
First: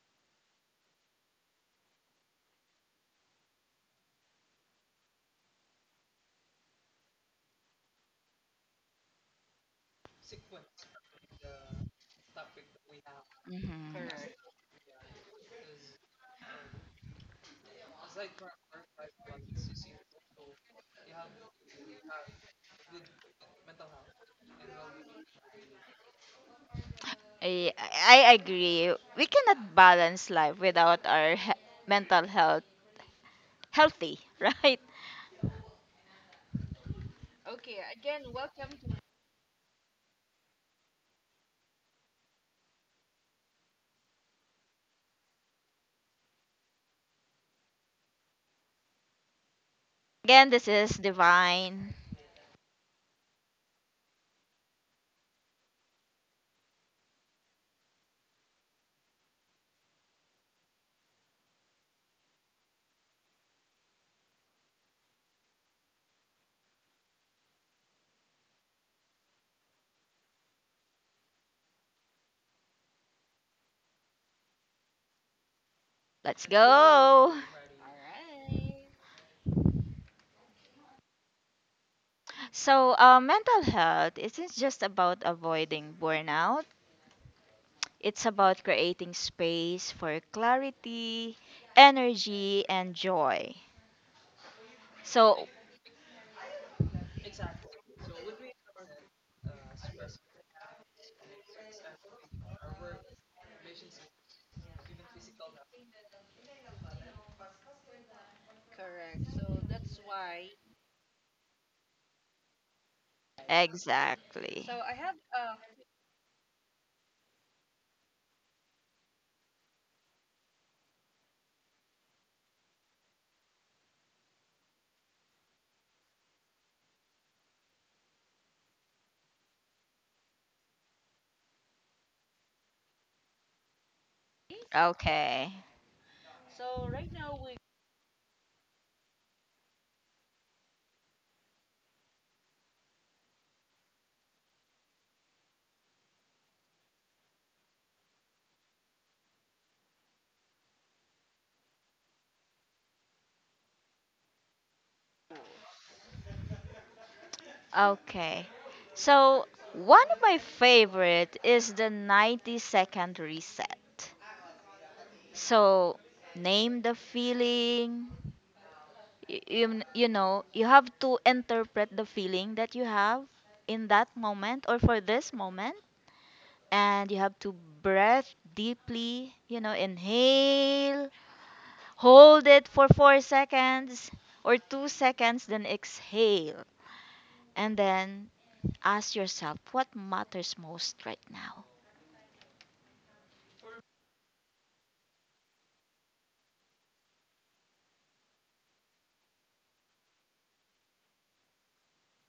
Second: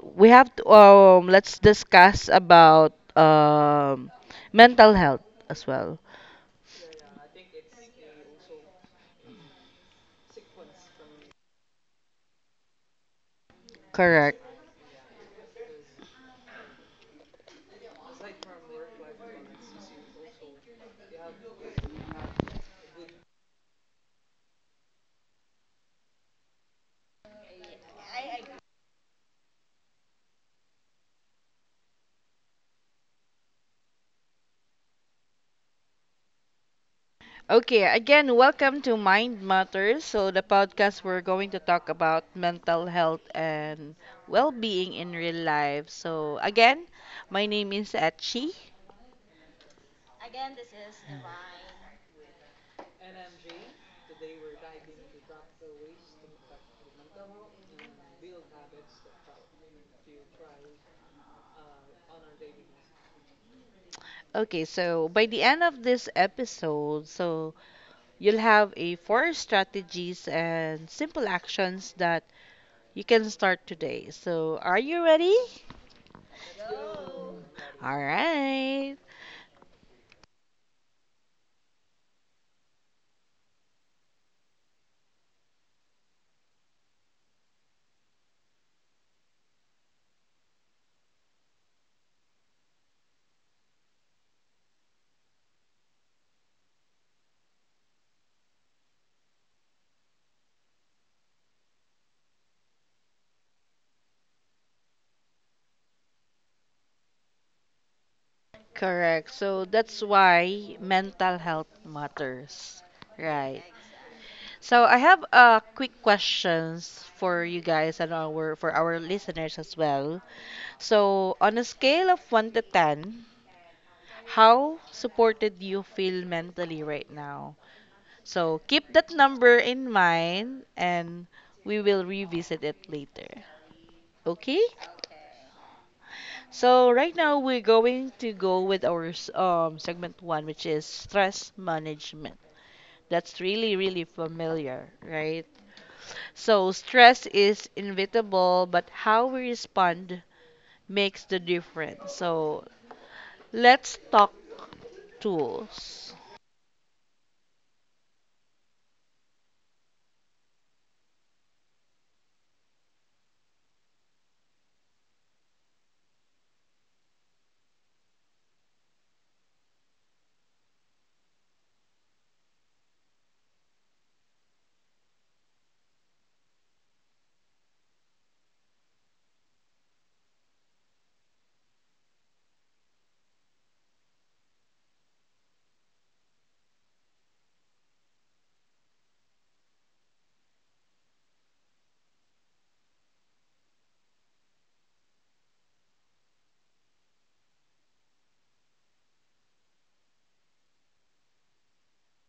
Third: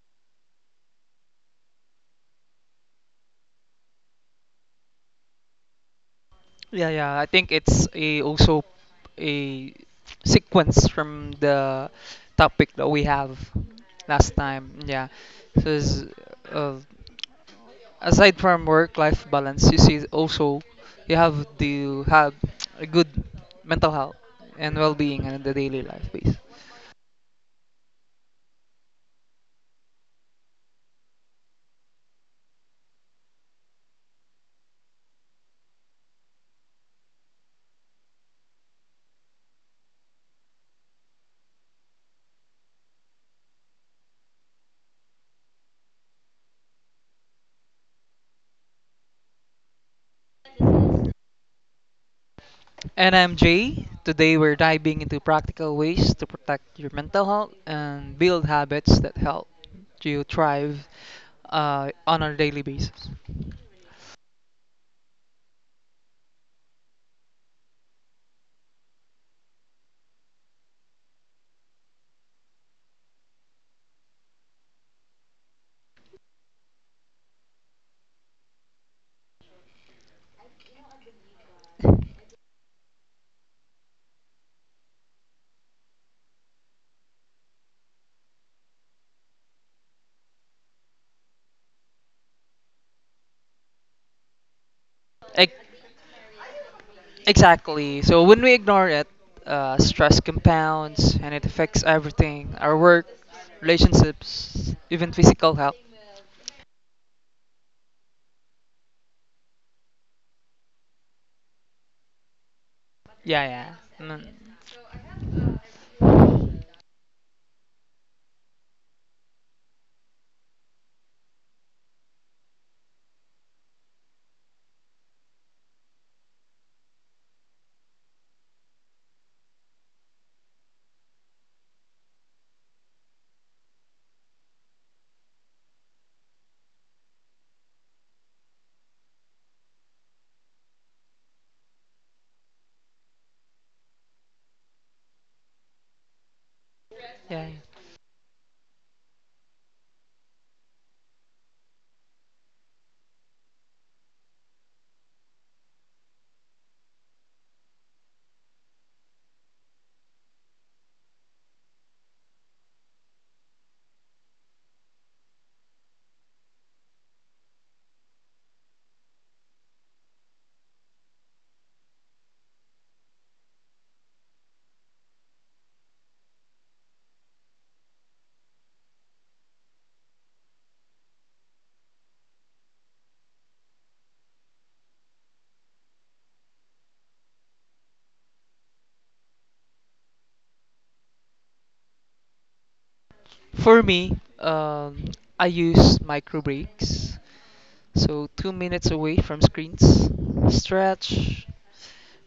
Speaker 1: we have to, let's discuss about mental health as well.
Speaker 3: Yeah, yeah. I think it's a also a sequence from the topic that we have
Speaker 2: Hmm.
Speaker 3: last
Speaker 2: Correct.
Speaker 1: Correct.
Speaker 3: time. Yeah. So it's, uh, aside from work-life balance, you see also you have to have a good mental health and well-being in the daily life base.
Speaker 2: I, I agree. We cannot balance life without our mental health healthy, [laughs] right?
Speaker 1: Okay, again, welcome to Mind Matters. So, the podcast we're going to talk about mental health and well being in real life. So, again, my name is Etchi.
Speaker 2: Again, this is Divine.
Speaker 3: And I'm Jay. Today we're diving into practical ways to protect your mental health and build habits that help you thrive, on a daily basis.
Speaker 1: Okay, so by the end of this episode, so you'll have a four strategies and simple actions that you can start today. So, are you ready?
Speaker 2: Let's go.
Speaker 1: All right.
Speaker 2: So, mental health isn't just about avoiding burnout. It's about creating space for clarity, energy, and joy. So,
Speaker 3: Ex- Exactly. So when we ignore it, stress compounds and it affects everything, our work, relationships, even physical health.
Speaker 1: Correct. So, that's why mental health matters.
Speaker 3: Yeah,
Speaker 1: Right.
Speaker 3: yeah. Mm,
Speaker 2: exactly.
Speaker 1: So, I have a quick questions for you guys and our for our listeners as well. So, on a scale of 1 to 10, how supported do you feel mentally right now? So keep that number in mind and we will revisit it later. Okay?
Speaker 2: Okay.
Speaker 1: So right now we're going to go with our segment one, which is stress management. That's really, really familiar, right? So stress
Speaker 3: yeah.
Speaker 1: is
Speaker 3: Yeah.
Speaker 1: inevitable, but how we respond makes the difference. So let's talk tools.
Speaker 2: Okay. So, one of my favorite is the 90-second reset. So, name the feeling. You know, you have to interpret the feeling that you have in that moment or for this moment. And you have to breath deeply, you know, inhale, hold it for 4 seconds or 2 seconds, then exhale. And then ask yourself what matters most right now.
Speaker 3: For me, I use micro breaks. So 2 minutes away from screens, stretch,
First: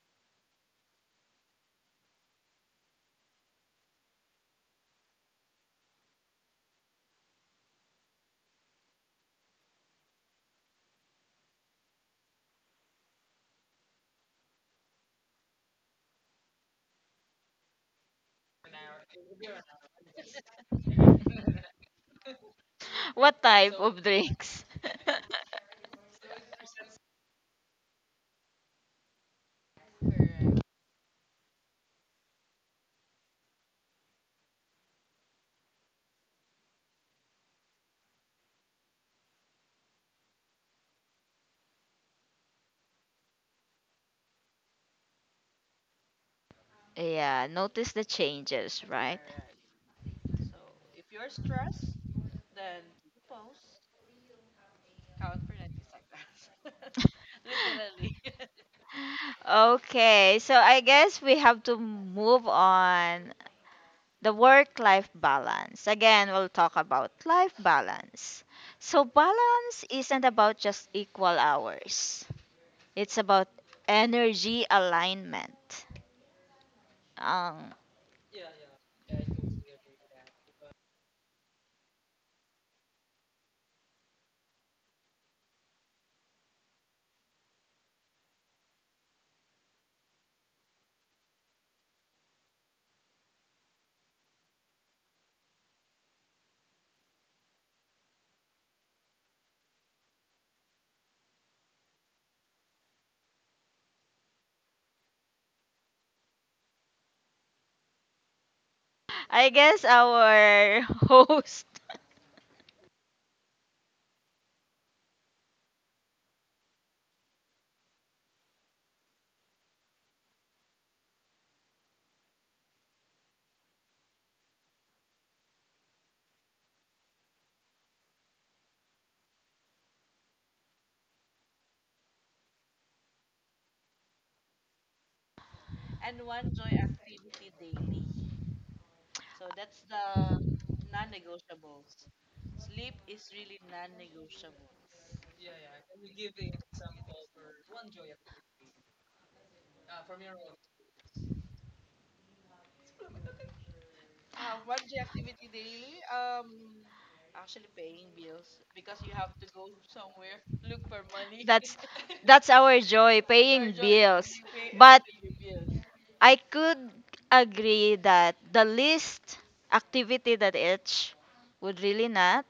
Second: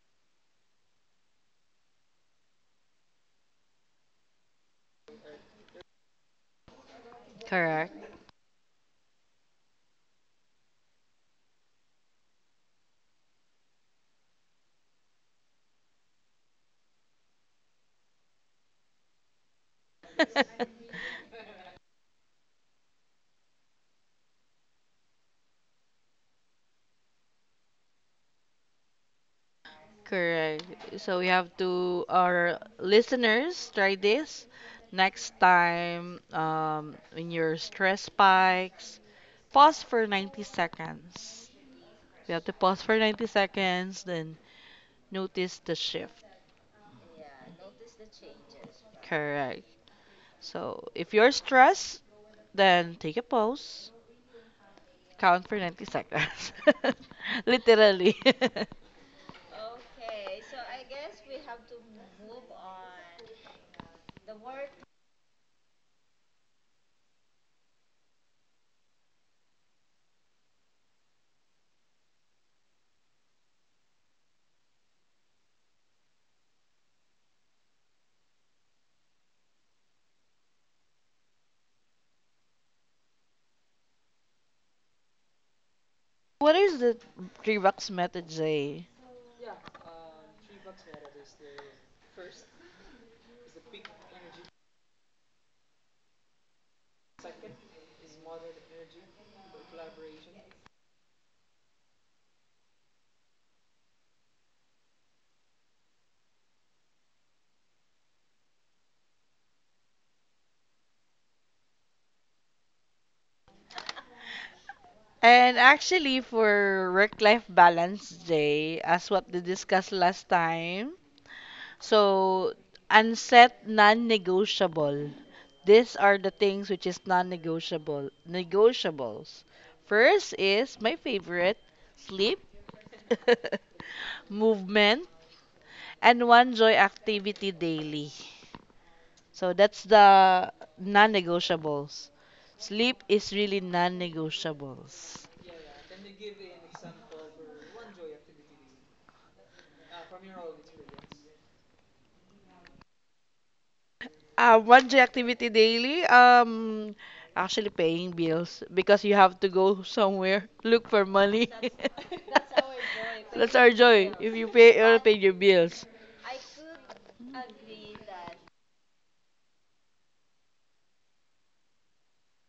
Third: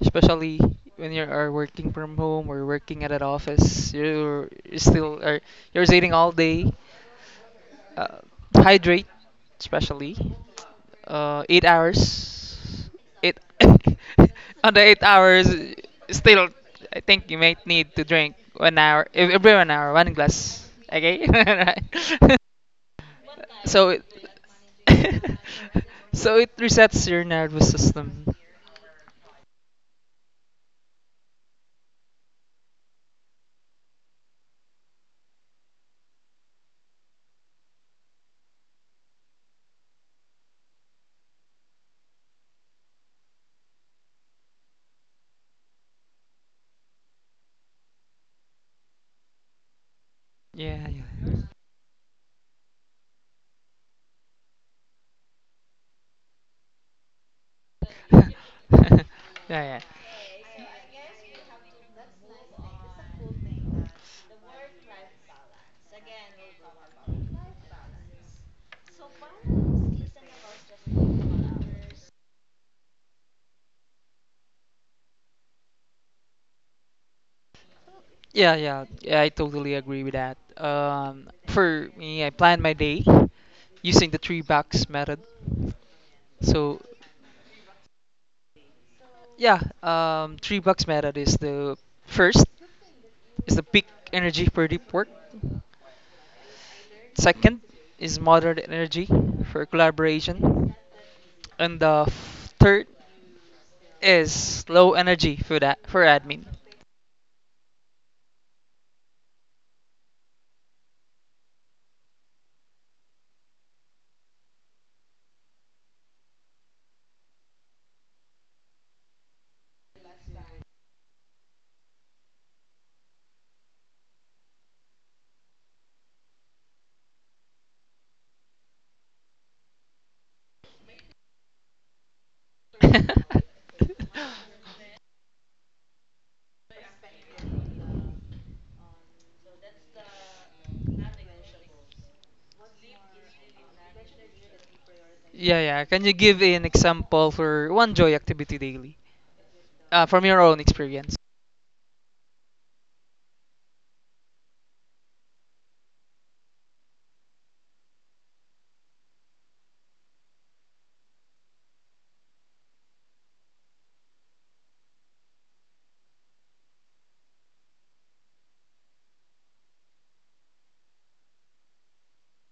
Speaker 3: especially when you are working from home or working at an office, you're still are you're sitting all day.
Speaker 1: Correct?
Speaker 3: Uh, Hydrate, especially. 8 hours. Eight. [laughs] On the 8 hours, still, I think you might need to drink 1 hour, every 1 hour, one glass. Okay? [laughs]
Speaker 1: [laughs]
Speaker 3: Right.
Speaker 2: What
Speaker 3: [laughs]
Speaker 2: type
Speaker 3: so it.
Speaker 2: of drinks? [laughs]
Speaker 3: [laughs] So it resets your nervous system.
Speaker 1: Correct. So we have to, our listeners, try this next time, when your stress spikes. Pause for 90 seconds. We have to pause for 90 seconds, then notice the shift.
Speaker 2: Yeah, notice the changes, right?
Speaker 1: Correct.
Speaker 3: Yeah,
Speaker 1: So if you're
Speaker 3: yeah.
Speaker 1: stressed, then take a pause. Count for 90 seconds. [laughs] Literally.
Speaker 3: [laughs] Yeah, yeah.
Speaker 2: Okay, so I guess we have to move on the work life balance. Again, we'll talk about life balance. So, balance isn't about just equal hours, it's about energy alignment. Um,
Speaker 3: Yeah, yeah, yeah, I totally agree with that. For me, I plan my day using the three bucks method.
Speaker 1: [laughs] What
Speaker 3: So,
Speaker 1: is the three bucks method, Zay?
Speaker 3: yeah, three bucks method is the first is the peak energy for deep work. Second is moderate energy for collaboration, and the third is low energy for admin.
Speaker 2: I guess our [laughs] host.
Speaker 1: And actually, for work life balance day, as what we discussed last time, so unset non negotiable. These are the things which is non negotiable. Negotiables. First is my favorite sleep,
Speaker 3: [laughs]
Speaker 1: [laughs]
Speaker 3: Yeah,
Speaker 1: movement, and one joy activity daily. So that's the non negotiables. Sleep is really non negotiables.
Speaker 3: yeah. Can you give an example for one joy activity daily? From your own experience.
Speaker 1: One J activity daily. Actually paying bills because you have to go somewhere, look for money.
Speaker 2: That's [laughs] that's our joy, our
Speaker 1: [laughs] That's our
Speaker 2: paying
Speaker 1: joy. [laughs]
Speaker 2: bills.
Speaker 1: If you pay, you'll
Speaker 2: But
Speaker 1: pay your bills.
Speaker 2: I could agree that the least activity that Itch would really not,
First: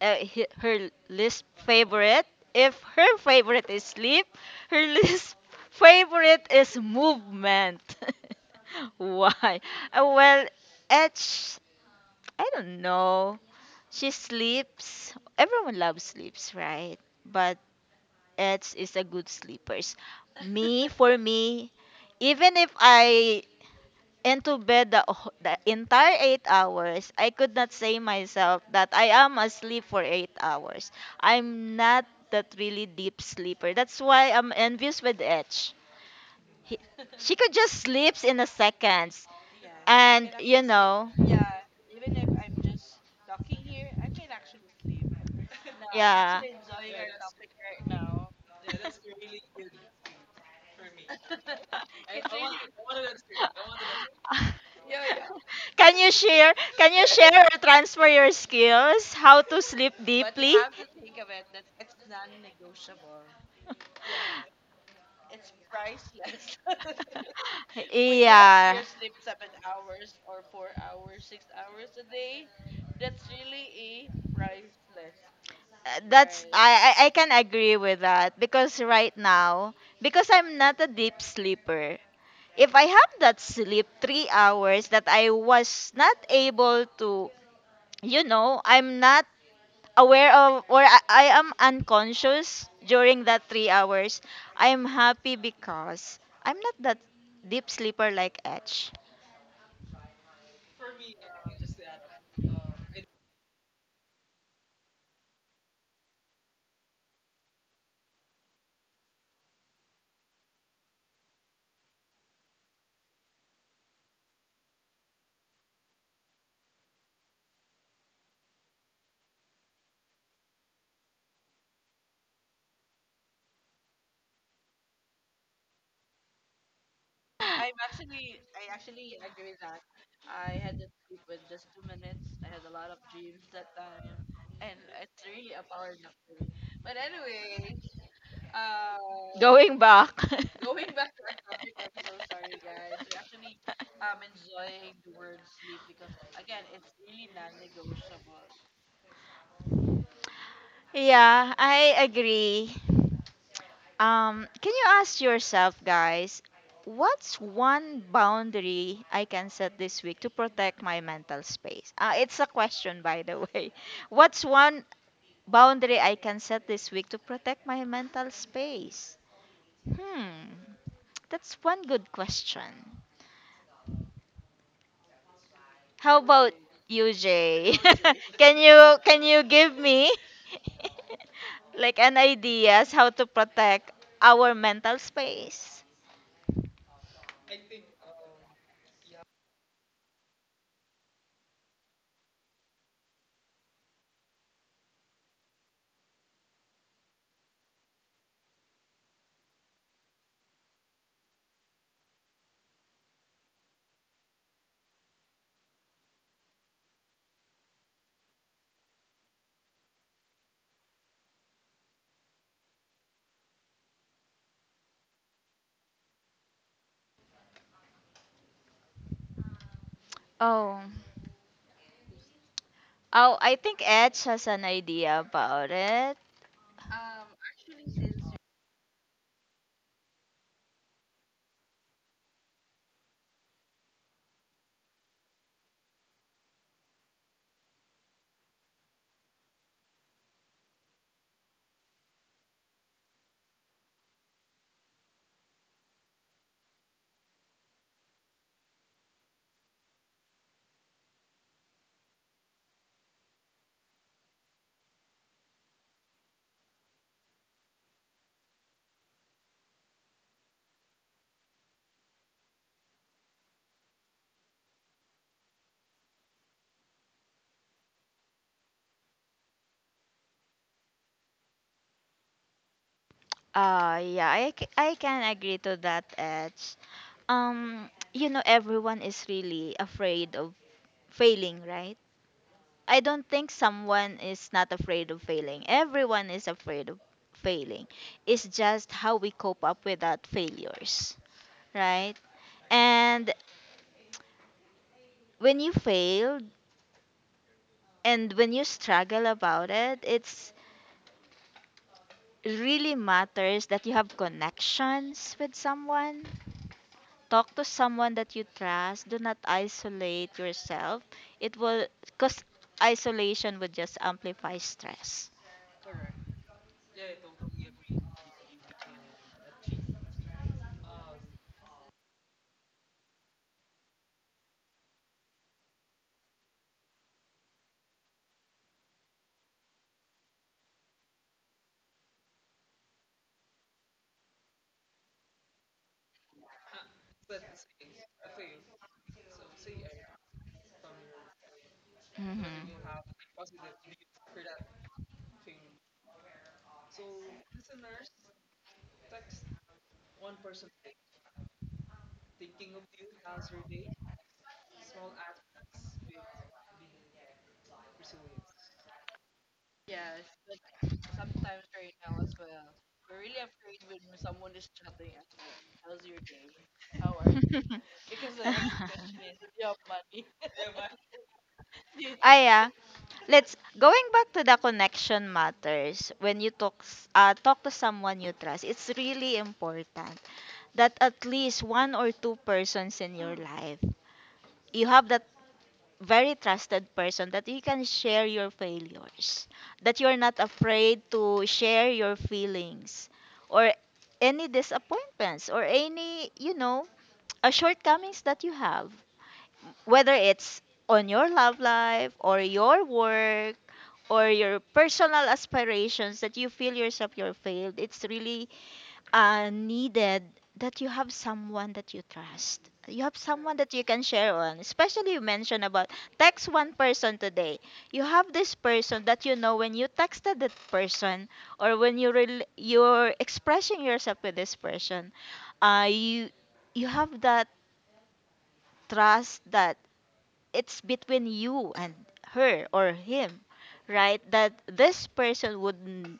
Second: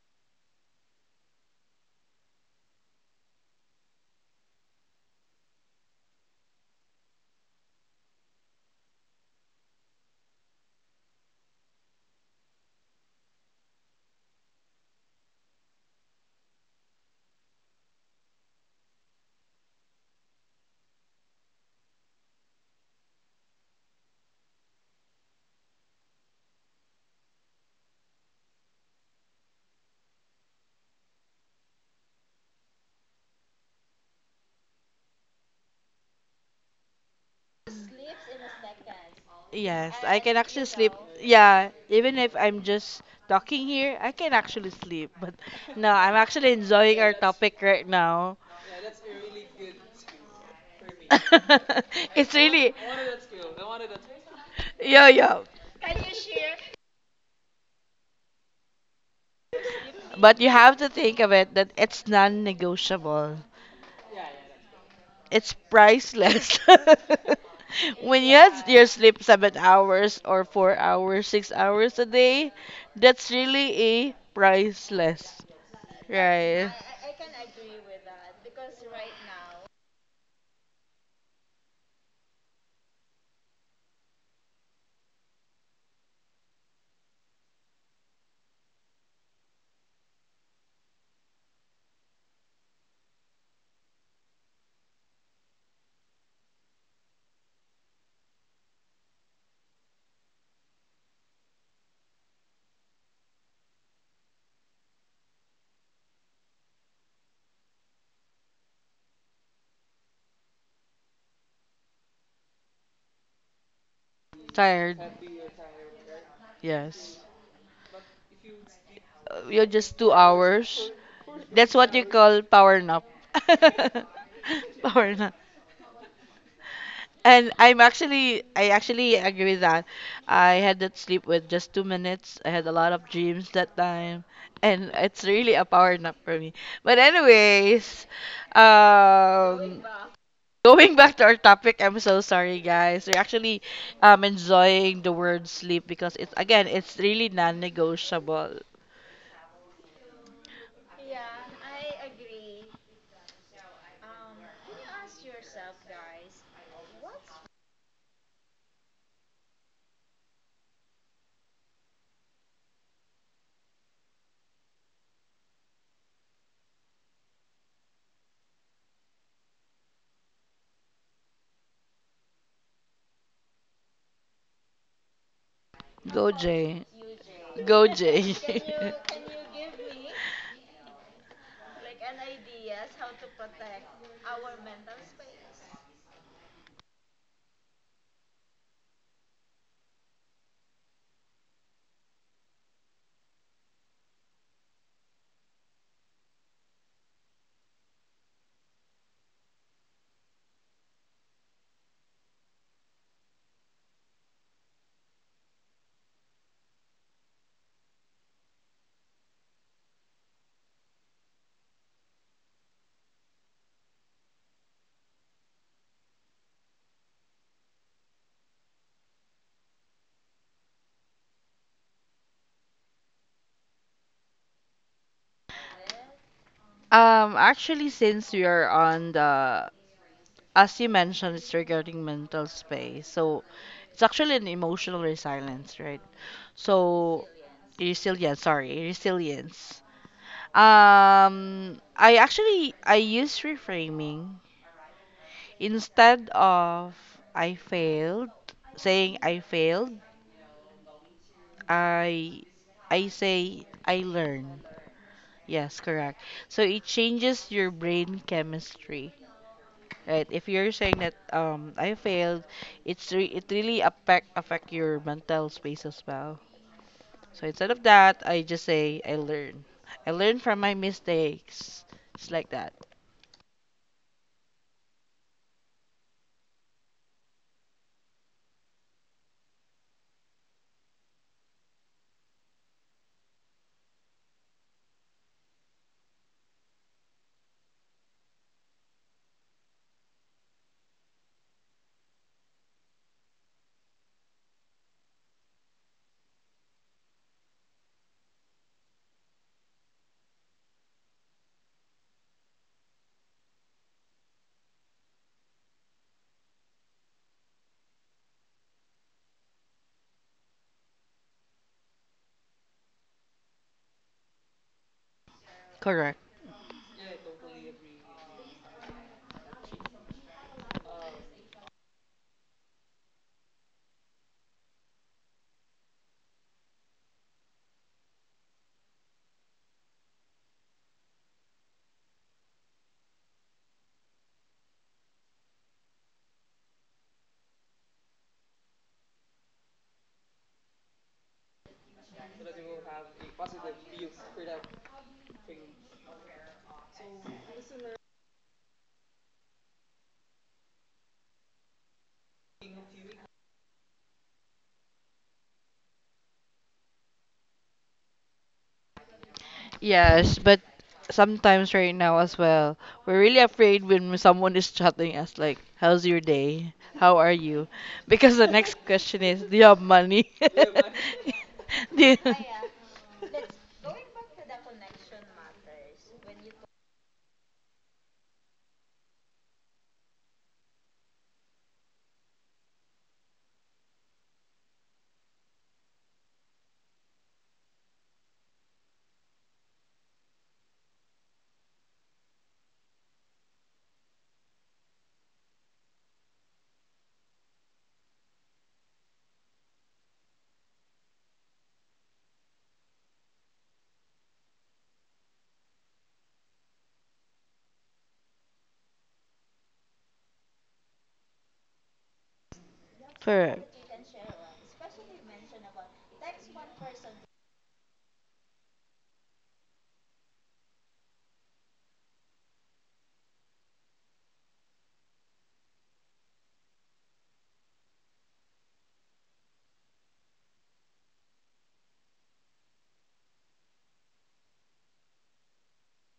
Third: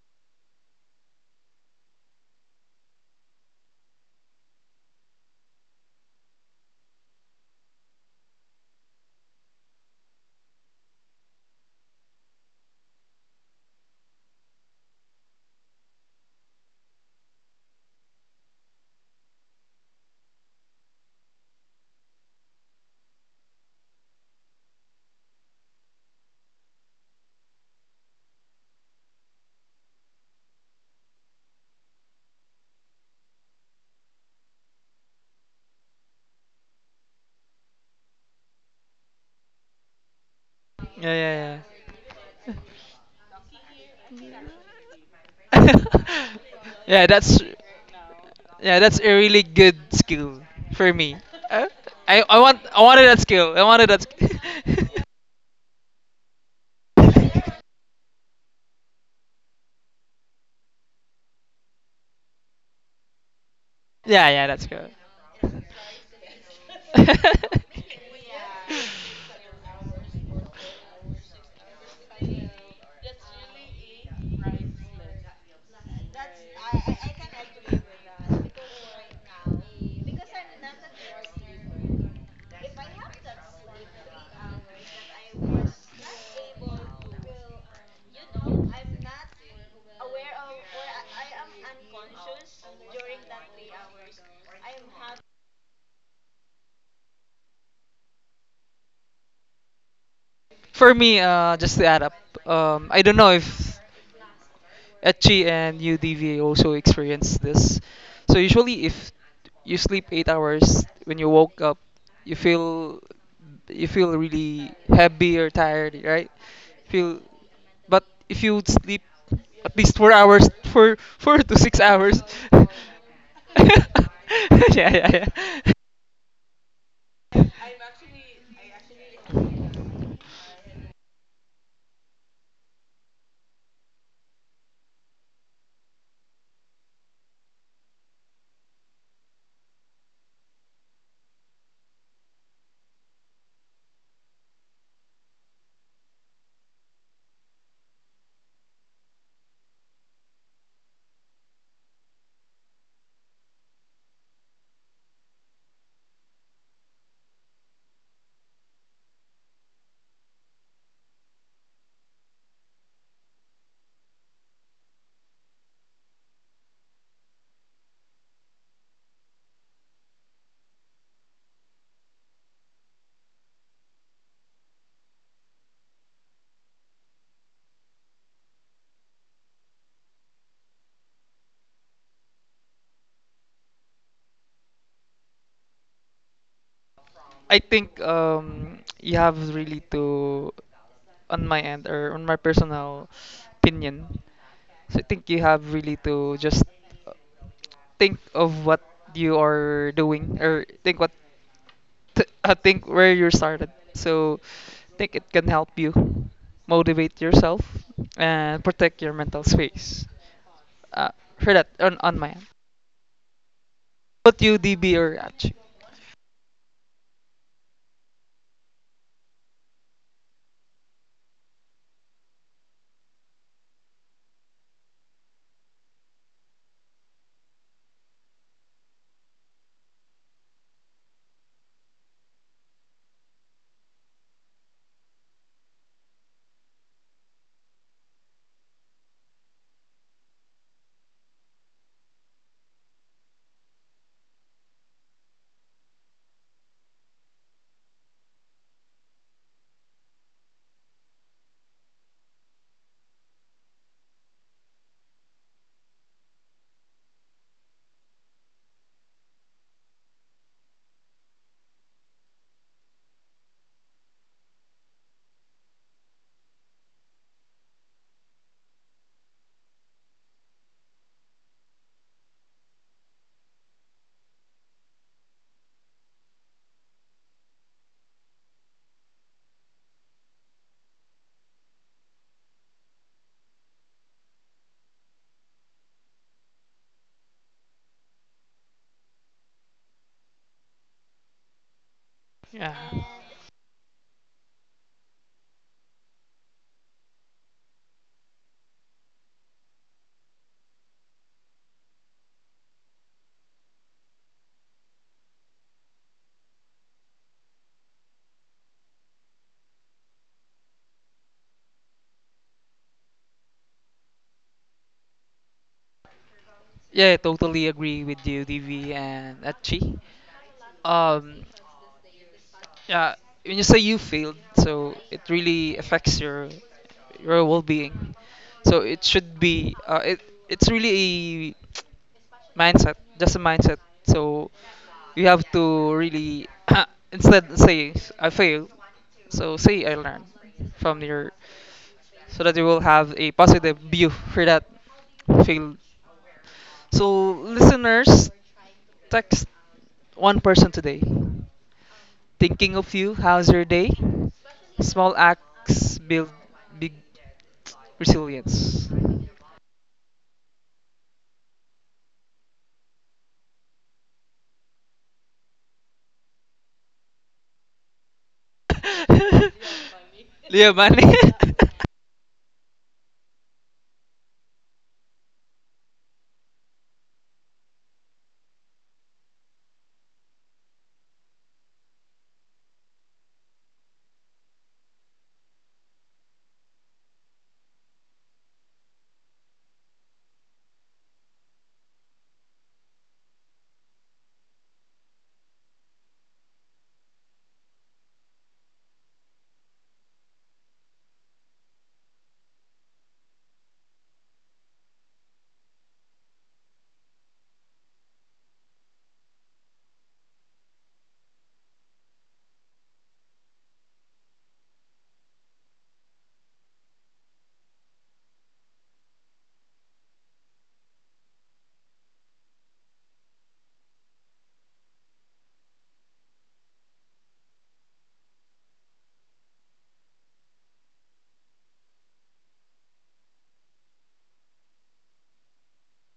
Speaker 2: her least favorite, if her favorite is sleep, her [laughs] least favorite is movement. [laughs] Why? Well, Itch, I don't know. She sleeps. Everyone loves sleeps, right? But Eds is a good sleepers. Me, for me, even if I into bed the entire 8 hours, I could not say myself that I am asleep for 8 hours. I'm not that really deep sleeper. That's why I'm envious with Edge. He, she could just sleeps in a seconds,
Speaker 1: Yes, I
Speaker 2: and
Speaker 1: can
Speaker 2: you
Speaker 1: actually sleep.
Speaker 2: know.
Speaker 3: Yeah, yeah,
Speaker 1: Yeah, even if I'm just talking here, I can actually sleep. But [laughs]
Speaker 3: yeah.
Speaker 1: no, I'm
Speaker 2: Yeah.
Speaker 1: actually
Speaker 3: [laughs]
Speaker 1: enjoying
Speaker 3: yeah,
Speaker 1: our
Speaker 3: that's
Speaker 2: [laughs]
Speaker 1: topic right now.
Speaker 3: yeah, that's a really good skill for me. Uh,
Speaker 1: [laughs] It's really.
Speaker 3: I wanted that skill. I wanted that.
Speaker 1: Yeah, yeah.
Speaker 2: Can you share? Can you share or
Speaker 3: [laughs]
Speaker 2: transfer your skills? How to sleep [laughs] but
Speaker 1: But you
Speaker 2: deeply?
Speaker 1: have to think of it that it's non-negotiable.
Speaker 3: Yeah, yeah, that's good.
Speaker 1: It's priceless. [laughs]
Speaker 2: Whether
Speaker 3: [laughs]
Speaker 1: When you have
Speaker 2: yeah.
Speaker 1: your sleep 7 hours or 4 hours, 6 hours a day, that's really a priceless.
Speaker 2: That's
Speaker 1: Right.
Speaker 2: I can agree with that because right now, because I'm not a deep sleeper. If I have that sleep 3 hours that I was not able to, I'm not aware of, or I am unconscious during that 3 hours, I am happy because I'm not that deep sleeper like Etch.
Speaker 3: For me, just to add up, I don't know if Etchi and UDVA also experience this. So usually, if you sleep 8 hours, when you woke up, you feel you feel really
Speaker 1: Tired.
Speaker 3: heavy or tired, right?
Speaker 1: Yes.
Speaker 3: Feel, but if you would sleep
Speaker 1: You're
Speaker 3: at least
Speaker 1: just
Speaker 3: four
Speaker 1: two
Speaker 3: hours,
Speaker 1: hours.
Speaker 3: four to
Speaker 1: That's
Speaker 3: six
Speaker 1: what you
Speaker 3: hours,
Speaker 1: call power nap.
Speaker 3: [laughs]
Speaker 1: [laughs]
Speaker 3: yeah, yeah,
Speaker 1: Power nap.
Speaker 3: yeah.
Speaker 1: And I actually agree with that. I had that sleep with just 2 minutes. I had a lot of dreams that time, and it's really a power nap for me. But anyways,
Speaker 2: Going
Speaker 1: um,
Speaker 2: back.
Speaker 1: going back to our topic, I'm so sorry, guys. We're actually
Speaker 2: [laughs]
Speaker 1: enjoying the word sleep because it's again, it's really non-negotiable.
Speaker 2: Yeah, I agree. Can you ask yourself, guys, what's one boundary I can set this week to protect my mental space? It's a question, by the way. [laughs] What's one boundary I can set this week to protect my mental space? Hmm, that's one good question. How
Speaker 1: Go
Speaker 2: about
Speaker 1: Jay,
Speaker 2: you, Jay?
Speaker 1: go Jay.
Speaker 2: [laughs] can
Speaker 1: [laughs]
Speaker 2: you can you give me [laughs] like an ideas how to protect our mental space?
Speaker 3: I think, you have really to, on my end or on my personal opinion, so I think you have really to just, uh, think of what you are doing or think what, think where you started. So I think it can help you motivate yourself and protect your mental space. Uh, for that on my end. What you DB or Raj?
Speaker 2: Oh, oh, I think Edge has an idea about it.
Speaker 1: Actually, since we are on the, as you mentioned, it's regarding mental space. So it's actually an emotional resilience, right? So resilience, sorry, resilience. I use reframing instead of I failed, saying I failed, I I say I learn. Yes, correct. So it changes your brain chemistry. Right. If you're saying that I failed, it really affect your mental space as well. So instead of that, I just say I learn. I learn from my mistakes. It's like that.
Speaker 2: Yeah, I can agree to that, Edge. You know, everyone is really afraid of failing, right? I don't think someone is not afraid of failing. Everyone is afraid of failing. It's just how we cope up with that failures, right?
Speaker 3: Yeah.
Speaker 2: And when you fail and when you struggle about it, it's really matters that you have connections with someone. Talk to someone that you trust. Do not isolate yourself. It will cause isolation would just amplify stress.
Speaker 1: Correct.
Speaker 3: Yeah, I totally agree with you, DV and Achi. Um, yeah, when you say you failed, so it really affects your well-being. So it should be, it's really a mindset, just a mindset. So you have to really [coughs] [clears throat] instead say I failed, so say I learned from your, so that you
Speaker 2: Mhm.
Speaker 3: will have a positive view for that failed. So listeners. Text one person today. Thinking of you, how's your day? Small acts build big resilience.
Speaker 1: Yes, but sometimes right now as well, we're really afraid when someone is chatting us like, "How's your day? How are you?" [laughs] Because the next question
Speaker 2: [laughs]
Speaker 1: is, "Do you have money?"
Speaker 2: [laughs]
Speaker 3: [laughs] Leo Manny. [laughs]
Speaker 1: [laughs] Do you-
Speaker 2: Ah, yeah. Let's going back to the connection matters. When you talk to someone you trust, it's really important that at least one or two persons in your life, you have that very trusted person that you can share your failures, that you're not afraid to share your feelings or any disappointments, or any, [tsk] shortcomings that you have, whether it's on your love life or your work or your personal aspirations that you feel yourself you're failed. It's really needed that you have someone that you trust, you have someone
Speaker 1: Correct.
Speaker 2: that you can share on, especially you mentioned about text one person today. You have this person that you know when you texted that person or when you're expressing yourself with this person, you you have that trust that it's between you and her or him, right? That this person would n-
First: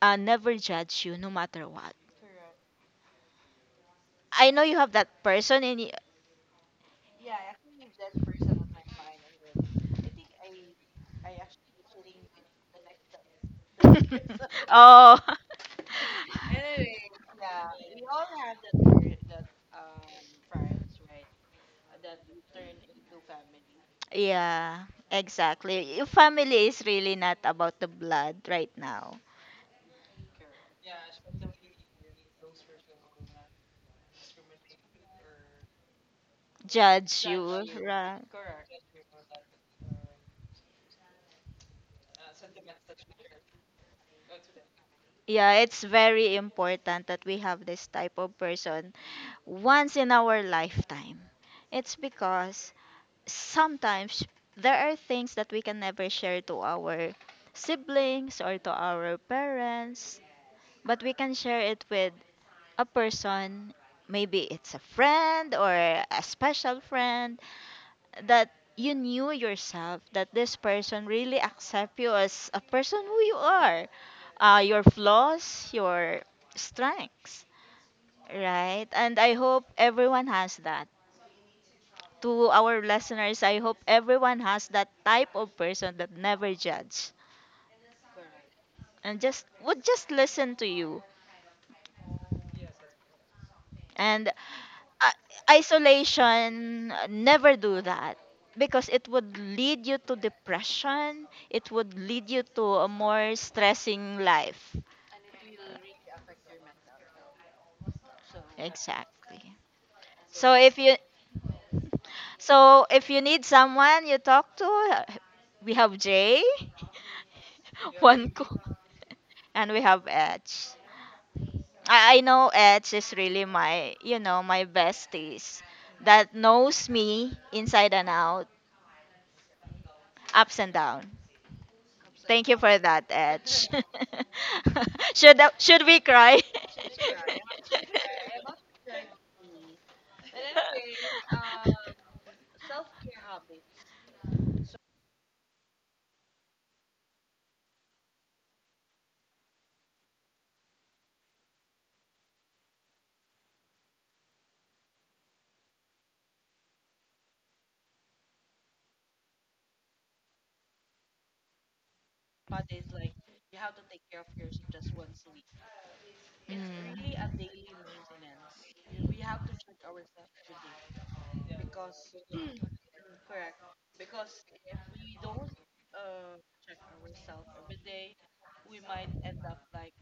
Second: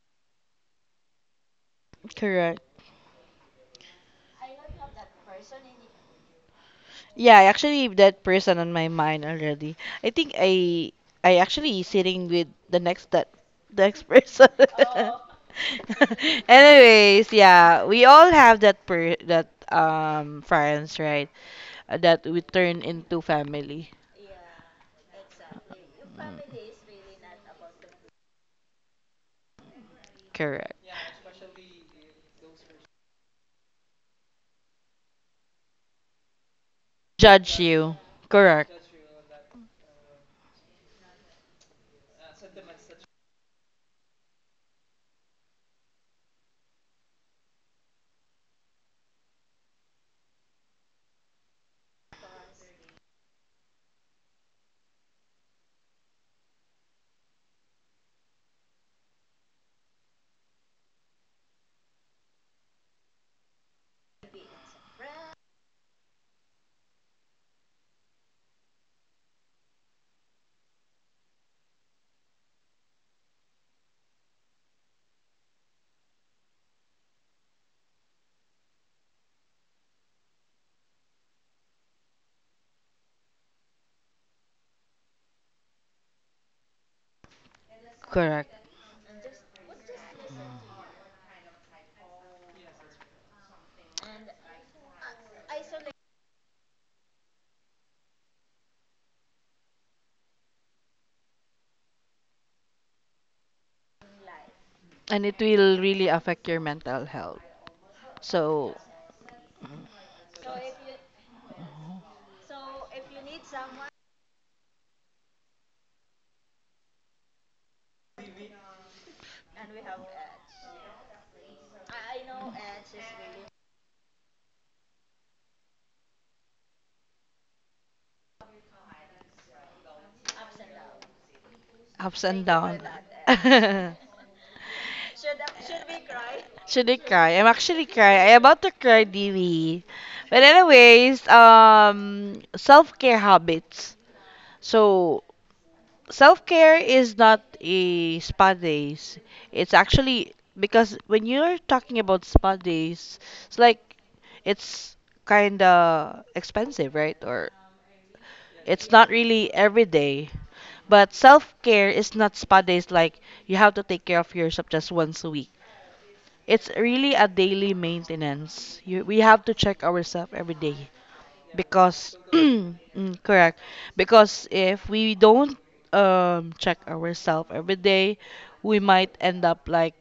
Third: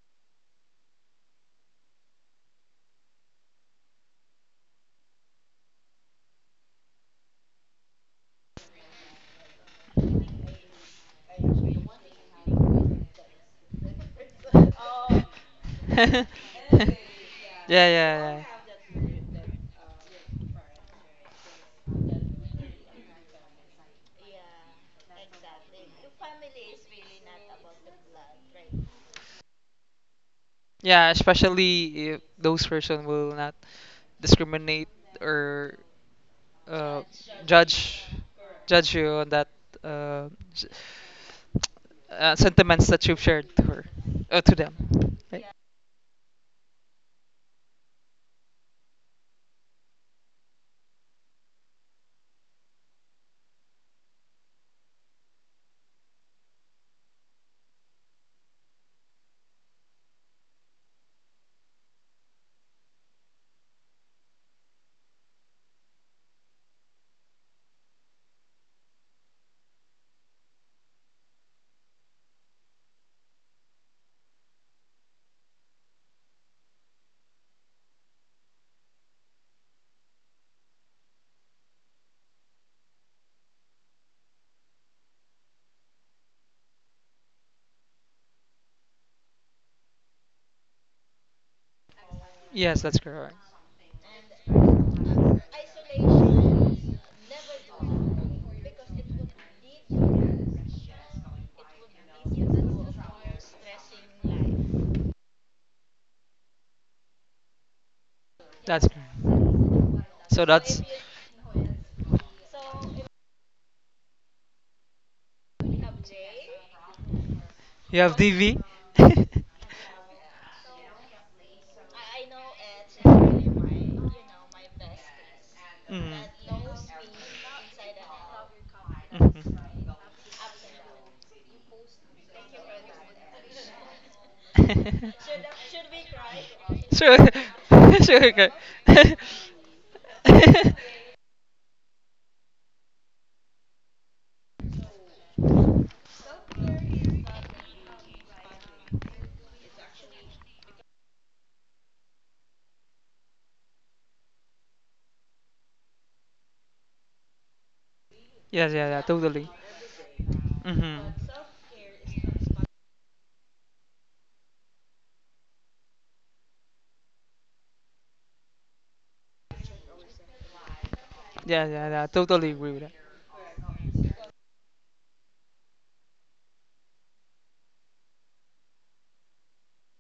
Speaker 2: uh, never judge you no matter what.
Speaker 1: Correct.
Speaker 2: I know you have that person in you.
Speaker 1: Yeah, I actually have that person on my mind already. I think I actually sitting with the next that [laughs] the next person.
Speaker 2: [laughs]
Speaker 1: [laughs]
Speaker 2: Oh,
Speaker 3: Yeah,
Speaker 1: Anyways, yeah,
Speaker 3: yeah,
Speaker 1: we all
Speaker 3: yeah.
Speaker 1: have that friends, right? That we turn into family.
Speaker 2: yeah, exactly. Your family is really not about the blood right now.
Speaker 1: Correct.
Speaker 3: Yeah, especially if those person will not discriminate or, uh,
Speaker 2: Judge
Speaker 1: Judge
Speaker 2: you, judge,
Speaker 1: you.
Speaker 3: judge
Speaker 2: right?
Speaker 1: Correct.
Speaker 3: judge you on that, uh, s- sentiments that you've shared to her, to them. Right?
Speaker 2: Yeah, it's very important that we have this type of person once in our lifetime. It's because sometimes there are things that we can never share to our siblings or to our parents, but we can share it with a person. Maybe it's a friend or a special friend that you knew yourself that this person really accept you as a person who you are, your flaws, your strengths, right? And I hope everyone has that. To our listeners, I hope everyone has that type of person that never judge
Speaker 1: Correct.
Speaker 2: and just would just listen to you.
Speaker 3: Yes, that's correct.
Speaker 2: And uh, isolation, never do that because it would lead you to depression. It would lead you to a more stressing life.
Speaker 1: And it will really affect your mental health. So
Speaker 3: That's
Speaker 2: Exactly.
Speaker 3: correct. So
Speaker 2: So if
Speaker 3: that's
Speaker 2: you so if you need someone you talk to, uh, we have Jay, [laughs]
Speaker 3: you have
Speaker 2: one
Speaker 3: DV.
Speaker 2: co-
Speaker 3: [laughs]
Speaker 2: and we have Edge. I know Eds is really my, you know, my besties that knows me inside and out,
Speaker 3: Mhm.
Speaker 2: ups and down.
Speaker 1: ups and
Speaker 2: Thank you for
Speaker 1: downs.
Speaker 2: that, Edge.
Speaker 1: [laughs]
Speaker 3: [laughs]
Speaker 2: [laughs] Should we cry?
Speaker 1: Should I
Speaker 3: Sure.
Speaker 2: [laughs]
Speaker 1: cry? I'm actually
Speaker 3: [laughs] Sure,
Speaker 1: crying. I'm
Speaker 3: girl.
Speaker 1: about to cry,
Speaker 3: [laughs]
Speaker 1: Dewey. But anyways, self-care habits. So self-care is not a spa days. It's actually because when you're talking about spa days, it's like it's kinda expensive, right? Or
Speaker 3: Yes, yeah,
Speaker 1: it's
Speaker 3: yeah,
Speaker 1: not
Speaker 3: totally.
Speaker 1: really every day. But
Speaker 3: Hmm.
Speaker 1: self-care is not spa days like you have to take care of yourself just once a week. It's really a
Speaker 2: Mm.
Speaker 1: daily maintenance. We have to check ourselves every day
Speaker 3: Yeah, yeah, yeah,
Speaker 1: because, [clears throat]
Speaker 3: totally agree with that.
Speaker 1: correct. Because if we don't check ourselves every day, we might end up like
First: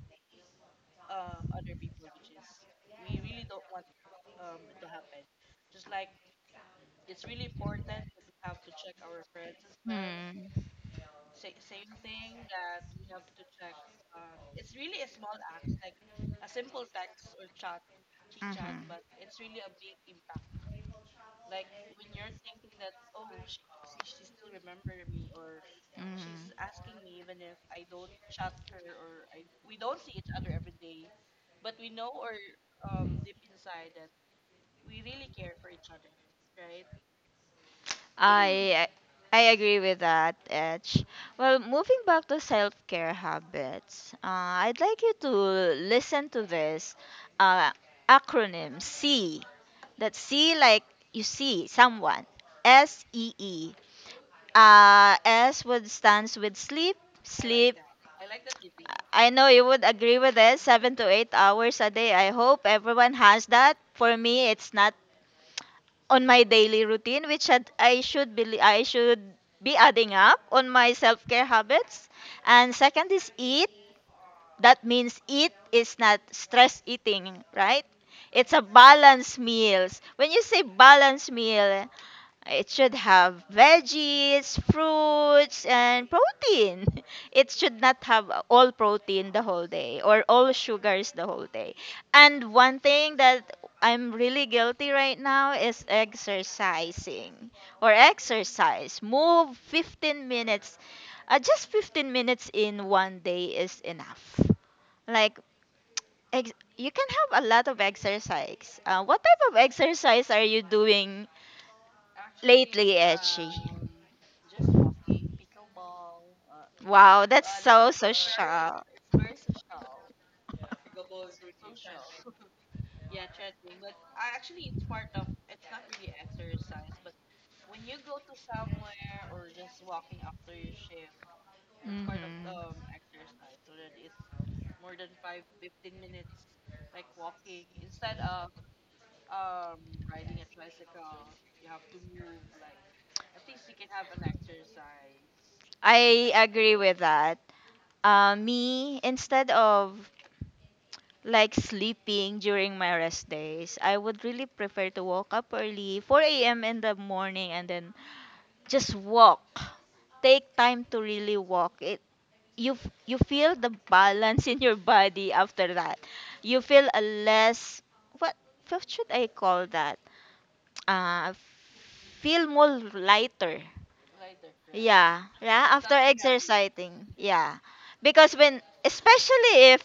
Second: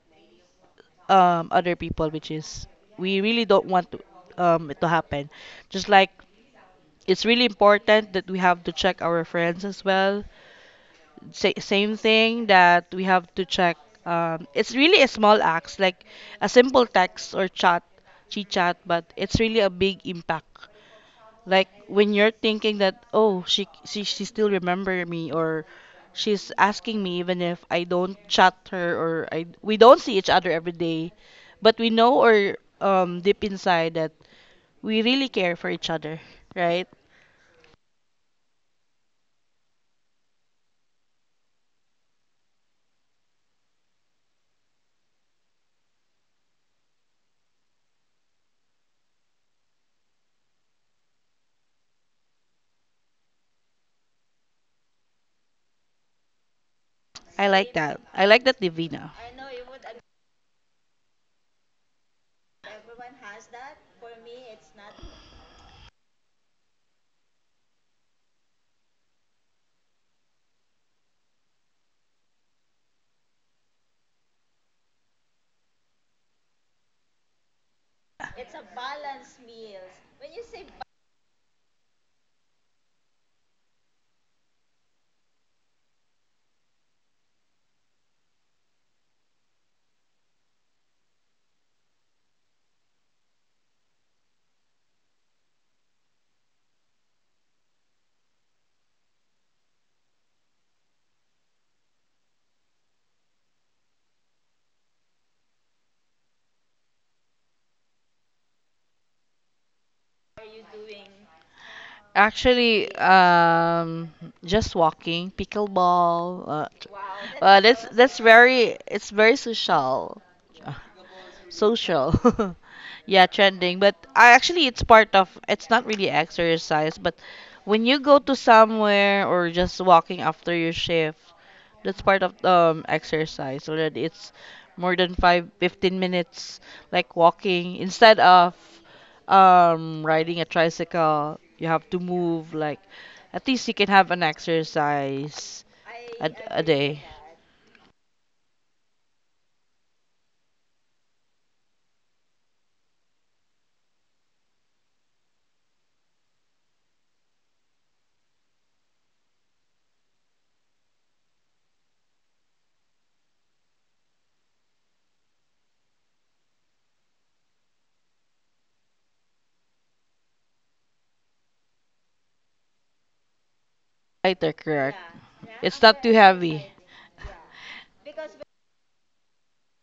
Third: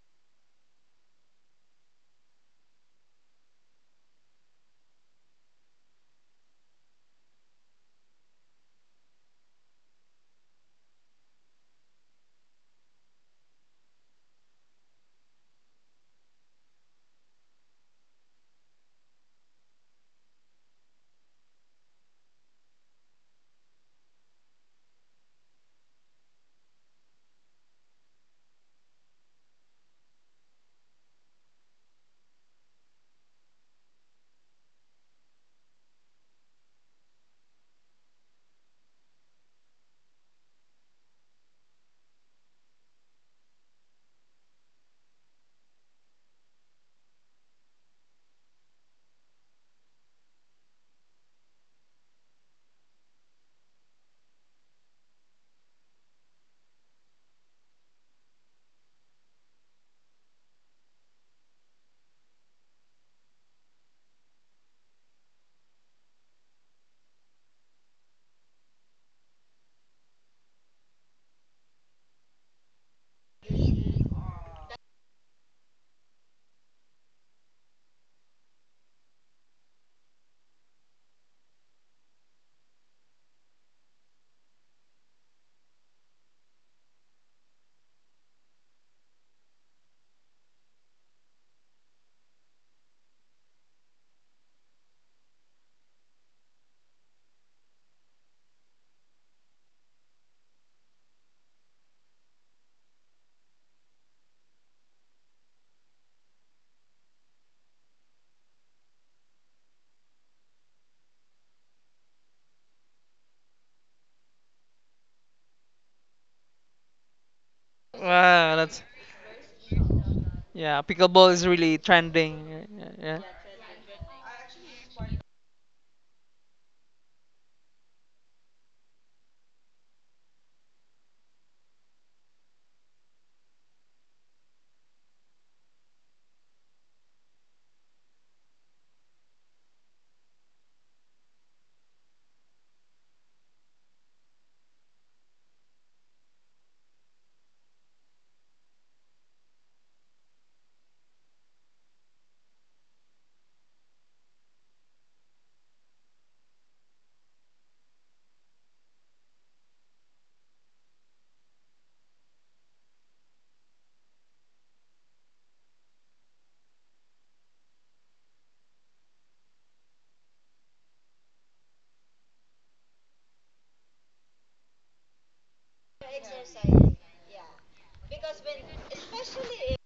Speaker 1: other people, which is we really don't want to, it to happen. Just like it's really important that we have to check our friends as well, same thing that we have to check. It's really a small acts like a simple text or chat, chit
Speaker 2: Mm. Mhm.
Speaker 1: chat, but it's really a big impact. Like when you're thinking that oh, she still remember me or
Speaker 2: She's
Speaker 1: she's
Speaker 2: Mm.
Speaker 1: asking me even if I don't chat her or I we don't see each other every
Speaker 2: So
Speaker 1: day, but we know or deep inside that we really care for each other, right?
Speaker 2: I I agree with that, Edge. Well, moving back to self-care habits, I'd like you to listen to this uh, acronym C. That's C like you see someone. SEE. S would stands with sleep.
Speaker 1: I like
Speaker 2: Sleep,
Speaker 1: that. I like that, Divina.
Speaker 2: I know you would agree with this. 7 to 8 hours a day. I hope everyone has that. For me, it's not on my daily routine, which I should be. I should be adding up on my self-care habits. And second is eat. That means eat is not stress eating, right? It's a balanced meals. When you say balanced meal, it should have veggies, fruits, and protein. [laughs] It should not have all protein the whole day or all sugars the whole day. And one thing that I'm really guilty right now is exercising or exercise. Move 15 minutes. Just 15 minutes in one day is enough. Like, you can have a lot of exercise. What type of exercise are you doing
Speaker 1: Actually,
Speaker 2: lately, Edgy?
Speaker 1: just walking, pickleball. T-
Speaker 2: Wow, that's so
Speaker 1: that's
Speaker 3: Wow,
Speaker 1: very
Speaker 3: that's
Speaker 2: social.
Speaker 1: it's very social. Uh,
Speaker 3: yeah. Pickleball is really
Speaker 1: Social.
Speaker 3: trending.
Speaker 1: [laughs]
Speaker 3: Yeah, yeah. Yeah.
Speaker 1: Yeah, trending. But I actually it's part of it's not really exercise, but when you go to somewhere or just walking after your shift, that's part of
Speaker 2: Mhm.
Speaker 1: exercise already. It's more than five fifteen minutes, like walking instead of riding a tricycle. You have to move like at least you can have an exercise a,
Speaker 2: I
Speaker 1: a
Speaker 2: agree with
Speaker 1: day.
Speaker 2: that. Me, instead of like sleeping during my rest days, I would really prefer to wake up early, 4 a.m. in the morning, and then just walk. Take time to really walk. It you feel the balance [laughs] in your body after that. You feel a less, what what should I call that? Uh, feel more lighter.
Speaker 1: Lighter, correct.
Speaker 2: Yeah, yeah,
Speaker 1: It's
Speaker 2: after
Speaker 1: not too heavy
Speaker 2: exercising. Yeah. Because when, especially if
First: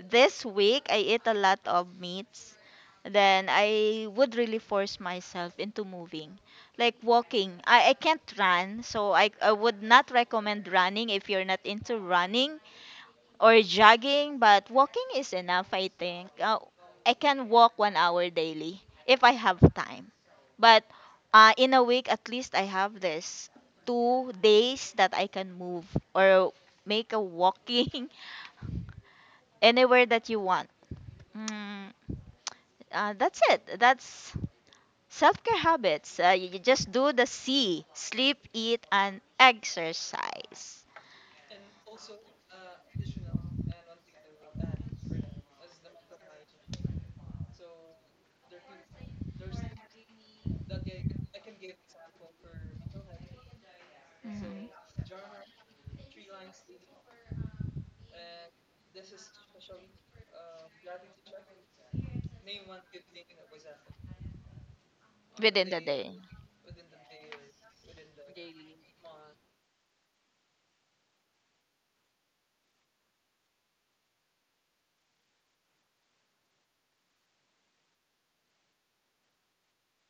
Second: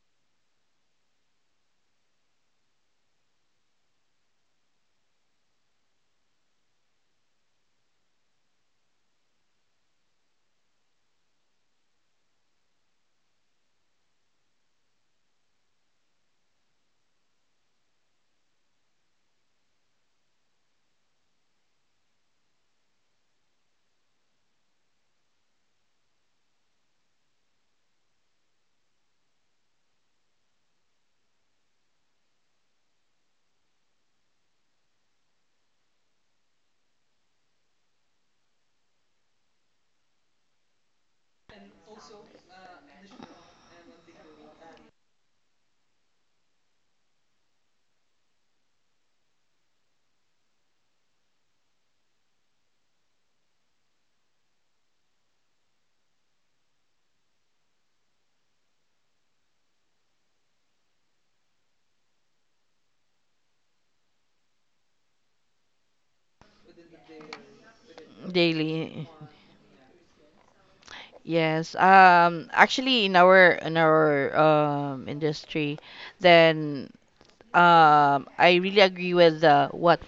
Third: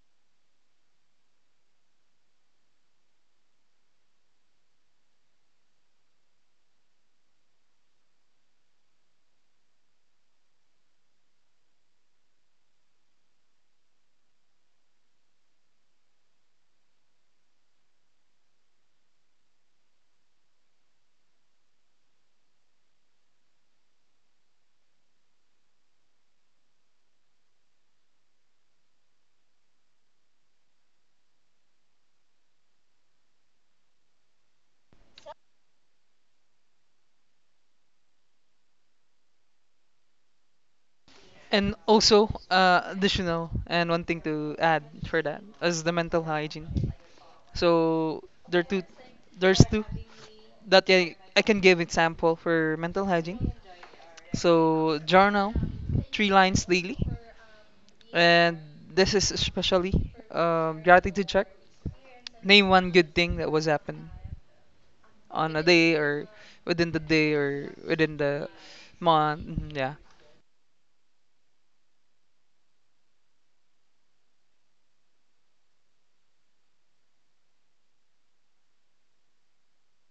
Speaker 2: this week I eat a lot of meats, then I would really force myself into moving. Like walking. I can't run, so I would not recommend running if you're not into running or jogging, but walking is enough, I think. I can walk one hour daily if I have time. But in a week, at least I have this two days that I can move or make a walking [laughs] anywhere that you want. Mm, that's it. That's self care habits. You just do the C: sleep, eat, and exercise.
Speaker 3: And also, additional and one thing to add for that is the mental hygiene. So there's two that I can give example for mental hygiene.
Speaker 2: Mhm.
Speaker 3: So journal three lines daily, and this is especially, gratitude check. Name one good thing that was happened on a
Speaker 2: Within the
Speaker 3: day,
Speaker 2: day.
Speaker 3: or within the day or within the
Speaker 1: daily.
Speaker 3: month. Mhm. Yeah.
Speaker 1: Yes. Actually, in our industry, then I really agree with what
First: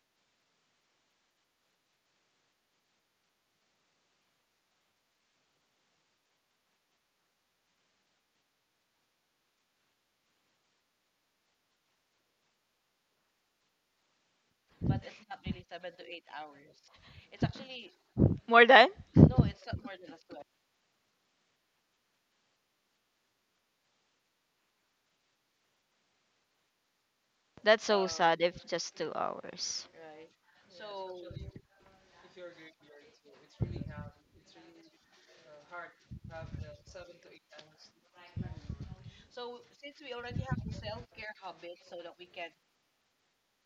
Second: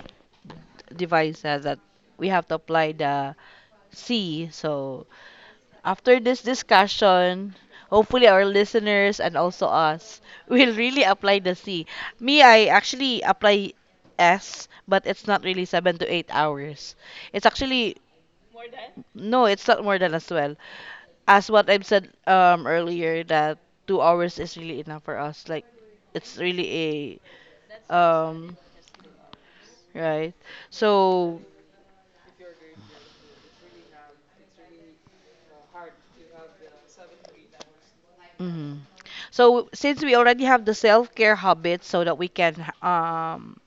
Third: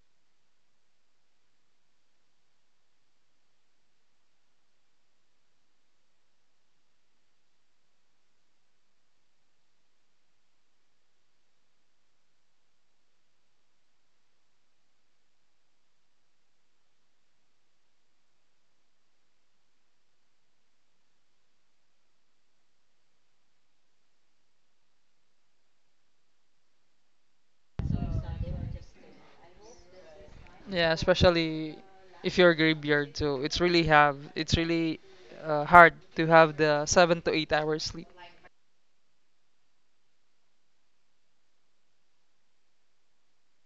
Speaker 1: device says that we have to apply the C. So after this discussion, hopefully our listeners and also us [laughs] will really apply the C. Me, I actually apply S, but it's not really 7 to 8 hours. It's actually
Speaker 2: More than?
Speaker 1: no, it's not more than as well. As what I've said earlier that 2 hours is really enough for us. Like it's really
Speaker 2: That's
Speaker 1: a
Speaker 2: so sad if just two hours.
Speaker 1: right.
Speaker 3: Yeah.
Speaker 1: So
Speaker 3: Especially if you're a graveyard, so it's really, hard to have the 7 to 8 hours sleep.
Speaker 1: Mhm. So since we already have the self-care habits so that we can um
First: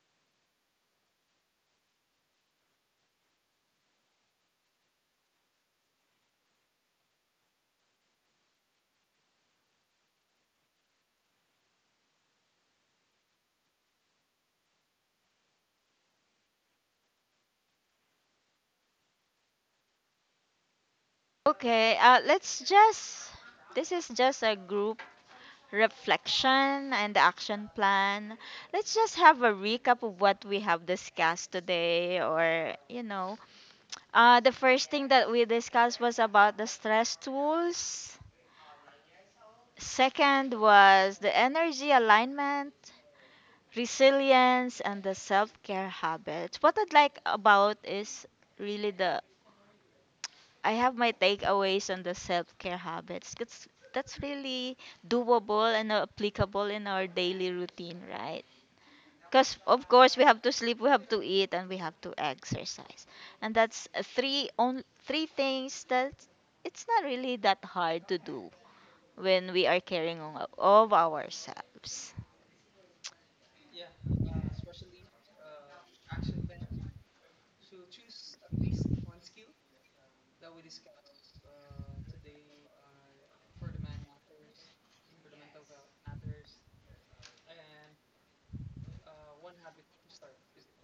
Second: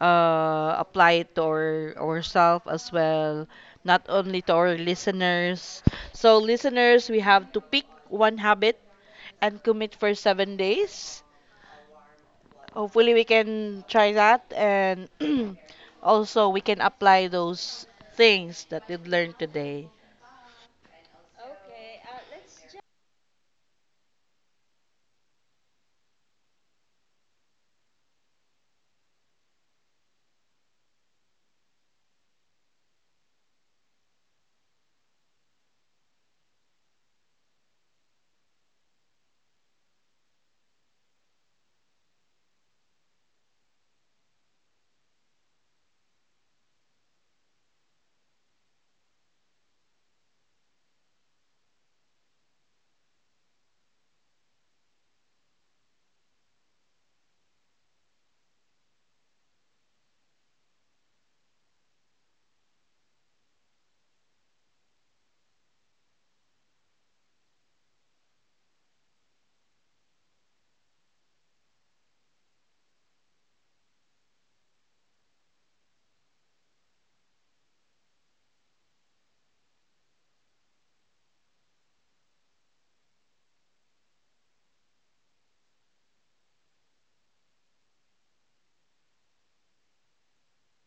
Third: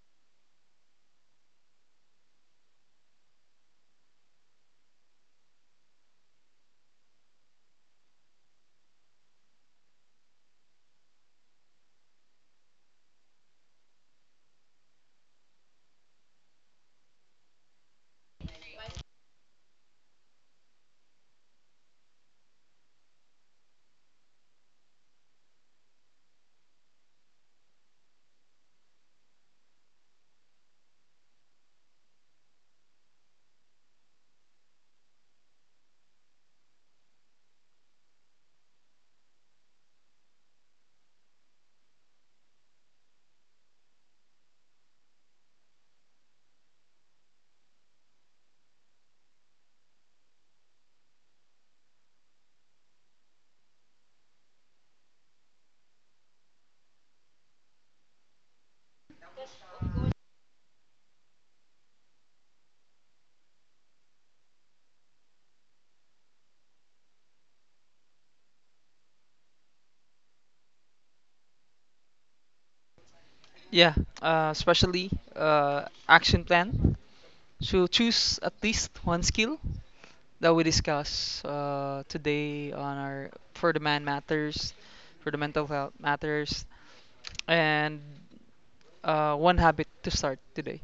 Speaker 1: apply it to ourselves as well, not only to our listeners. So listeners, we have to pick one habit and commit for 7 days. Hopefully we can try that, and [clears throat] also we can apply those things that we've learned today.
Speaker 2: Okay, let's just, this is just a group reflection and action plan. Let's just have a recap of what we have discussed today, or, you know. The first thing that we discussed was about the stress tools, second was the energy alignment. Resilience and the self care habits. What I'd like about is really the, I have my takeaways on the self-care habits. Cause that's really doable and applicable in our daily routine, right? Because of course we have to sleep, we have to eat, and we have to exercise, and that's three on three things that it's not really that hard to do when we are caring on, of ourselves.
Speaker 3: Yeah, especially, action plan. So choose at least one skill that we discuss, today on our for the man matters, for the mental health matters, and, one habit to start today.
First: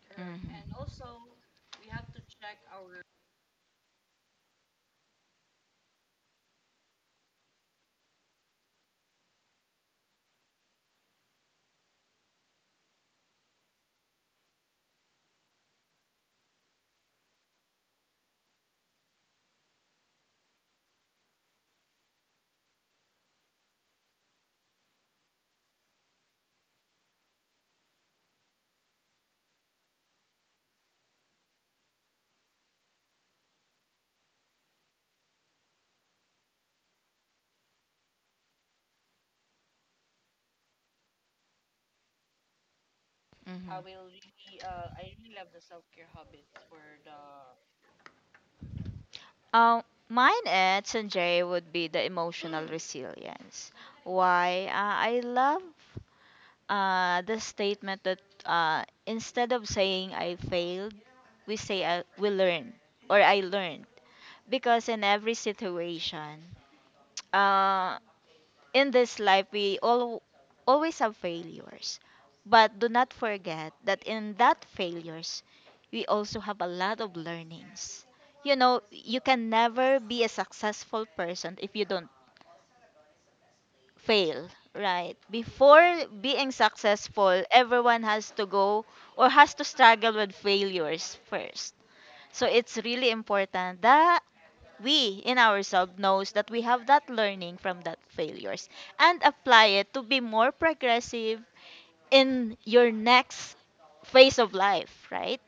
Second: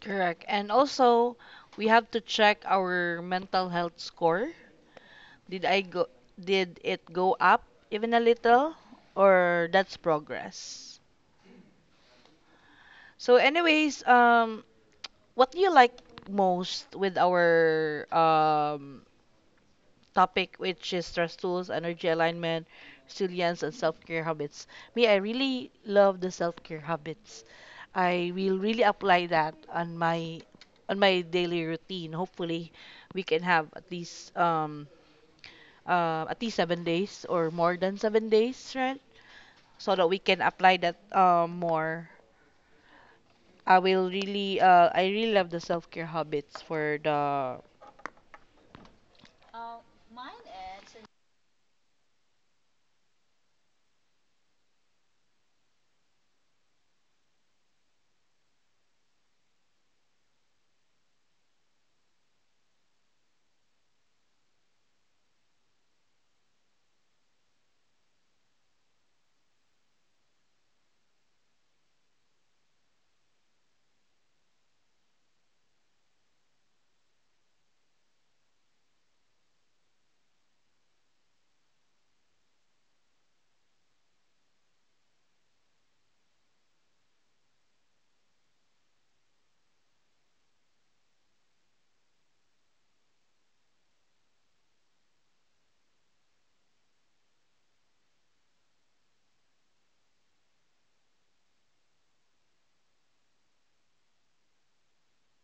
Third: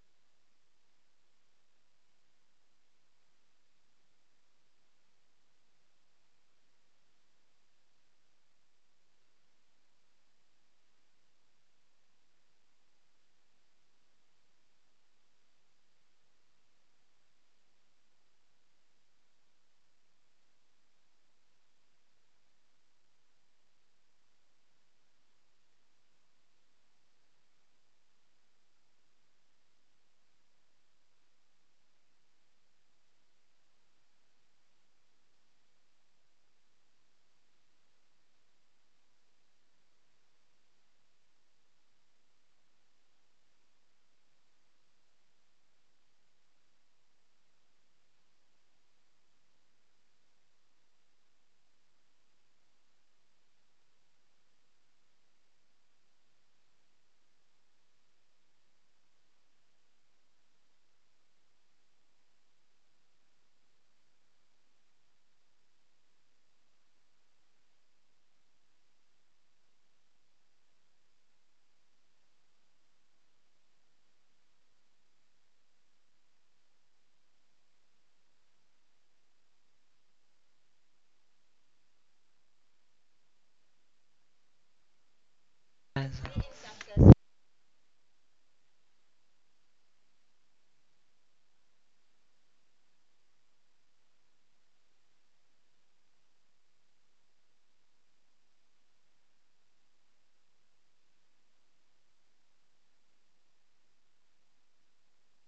Speaker 1: Correct. And
Speaker 2: Hmm.
Speaker 1: also we have to check our mental health score. Did I go did it go up even a little, or that's progress? So anyways, what do you like most with our topic, which is stress tools, energy alignment, resilience and self-care habits? Me, I really love the self-care habits. I will really apply that on my daily routine. Hopefully, we can have at least 7 days or more than 7 days, right? So that we can apply that more.
Speaker 2: Hmm.
Speaker 1: I will
Speaker 2: Mhm.
Speaker 1: really, uh, I really love the self care habits for the
Speaker 2: Um, Mine at Sanjay would be the emotional resilience. Why? I love the statement that instead of saying I failed, we say I, we learned or I learned. Because in every situation, [tsk] uh, in this life we all always have failures, but do not forget that in that failures we also have a lot of learnings. You know, you can never be a successful person if you don't fail, right? Before
Speaker 3: Yes.
Speaker 2: being successful, everyone has to go or has to struggle with failures first. So it's really important that we in ourselves knows that we have that learning from that failures, and apply it to be more progressive in your next phase of life, right?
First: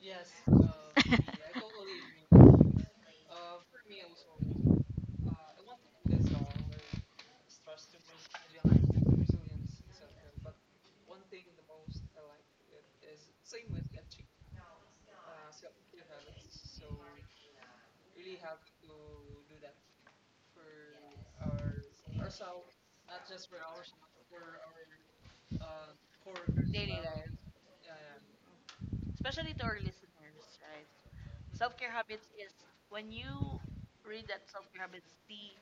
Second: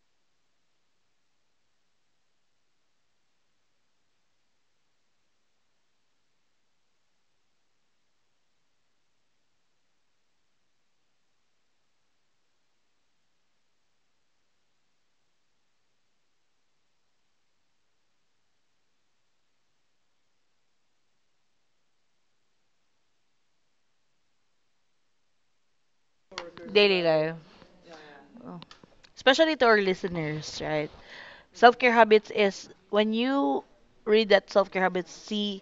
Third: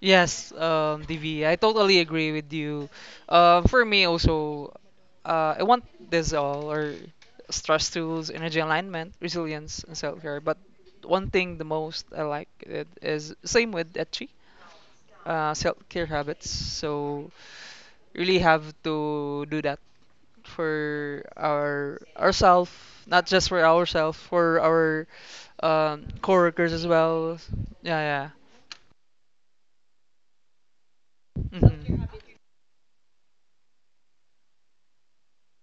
Speaker 3: Yes, DV, I totally agree with you.
Speaker 2: [laughs]
Speaker 3: For me also, I want this all or stress tools, energy alignment, resilience, and self care. But one thing the most I like it is same with Etchi. Self-care habits. So really have to do that for our ourselves, not just for ourselves, for our, coworkers as
Speaker 1: daily life.
Speaker 3: well. Yeah, yeah.
Speaker 1: Oh, especially to our listeners, right? Self care
Speaker 3: Mhm.
Speaker 1: habits is when you read that self care habits, see,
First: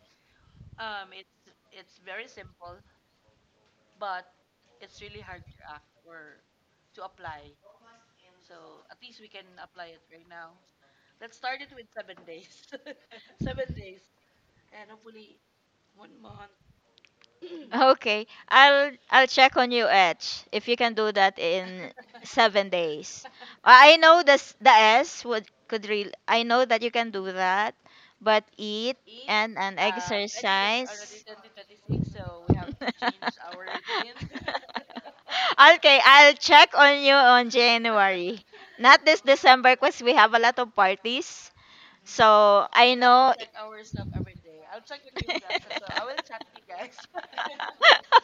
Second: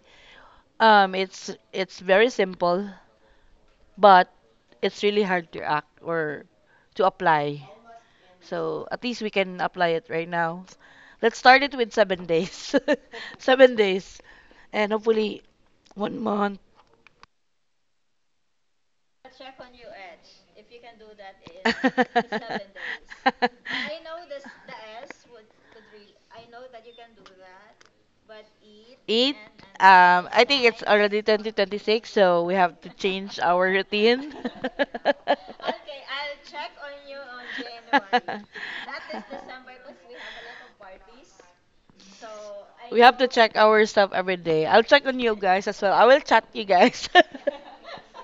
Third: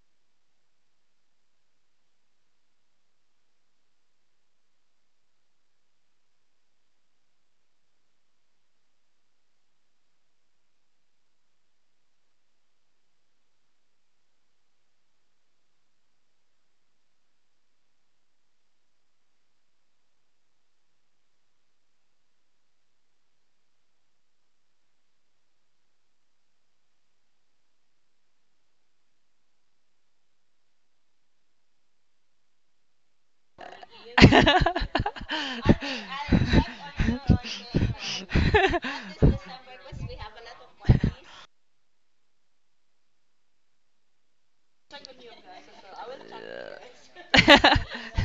Speaker 1: it's very simple, but it's really hard to act or to apply. So at least we can apply it right now. Let's start it with 7 days, [laughs] 7 days, and hopefully one month.
Speaker 2: Okay. I'll check on you, Etch, if you can do that in seven
Speaker 1: [laughs]
Speaker 2: days. I know this, the S would could real, I know that you can do that, but eat and an exercise.
Speaker 1: Already 2026, so we have to change
Speaker 2: [laughs]
Speaker 1: our routine. [laughs]
Speaker 2: Okay, I'll
Speaker 1: Okay.
Speaker 2: check on you on January. Not
Speaker 1: [laughs]
Speaker 2: this December because we have a lot of parties. So I
Speaker 1: We have to
Speaker 2: know.
Speaker 1: check our stuff
Speaker 2: [laughs]
Speaker 1: every day. I'll check on you guys as well. I will chat you guys.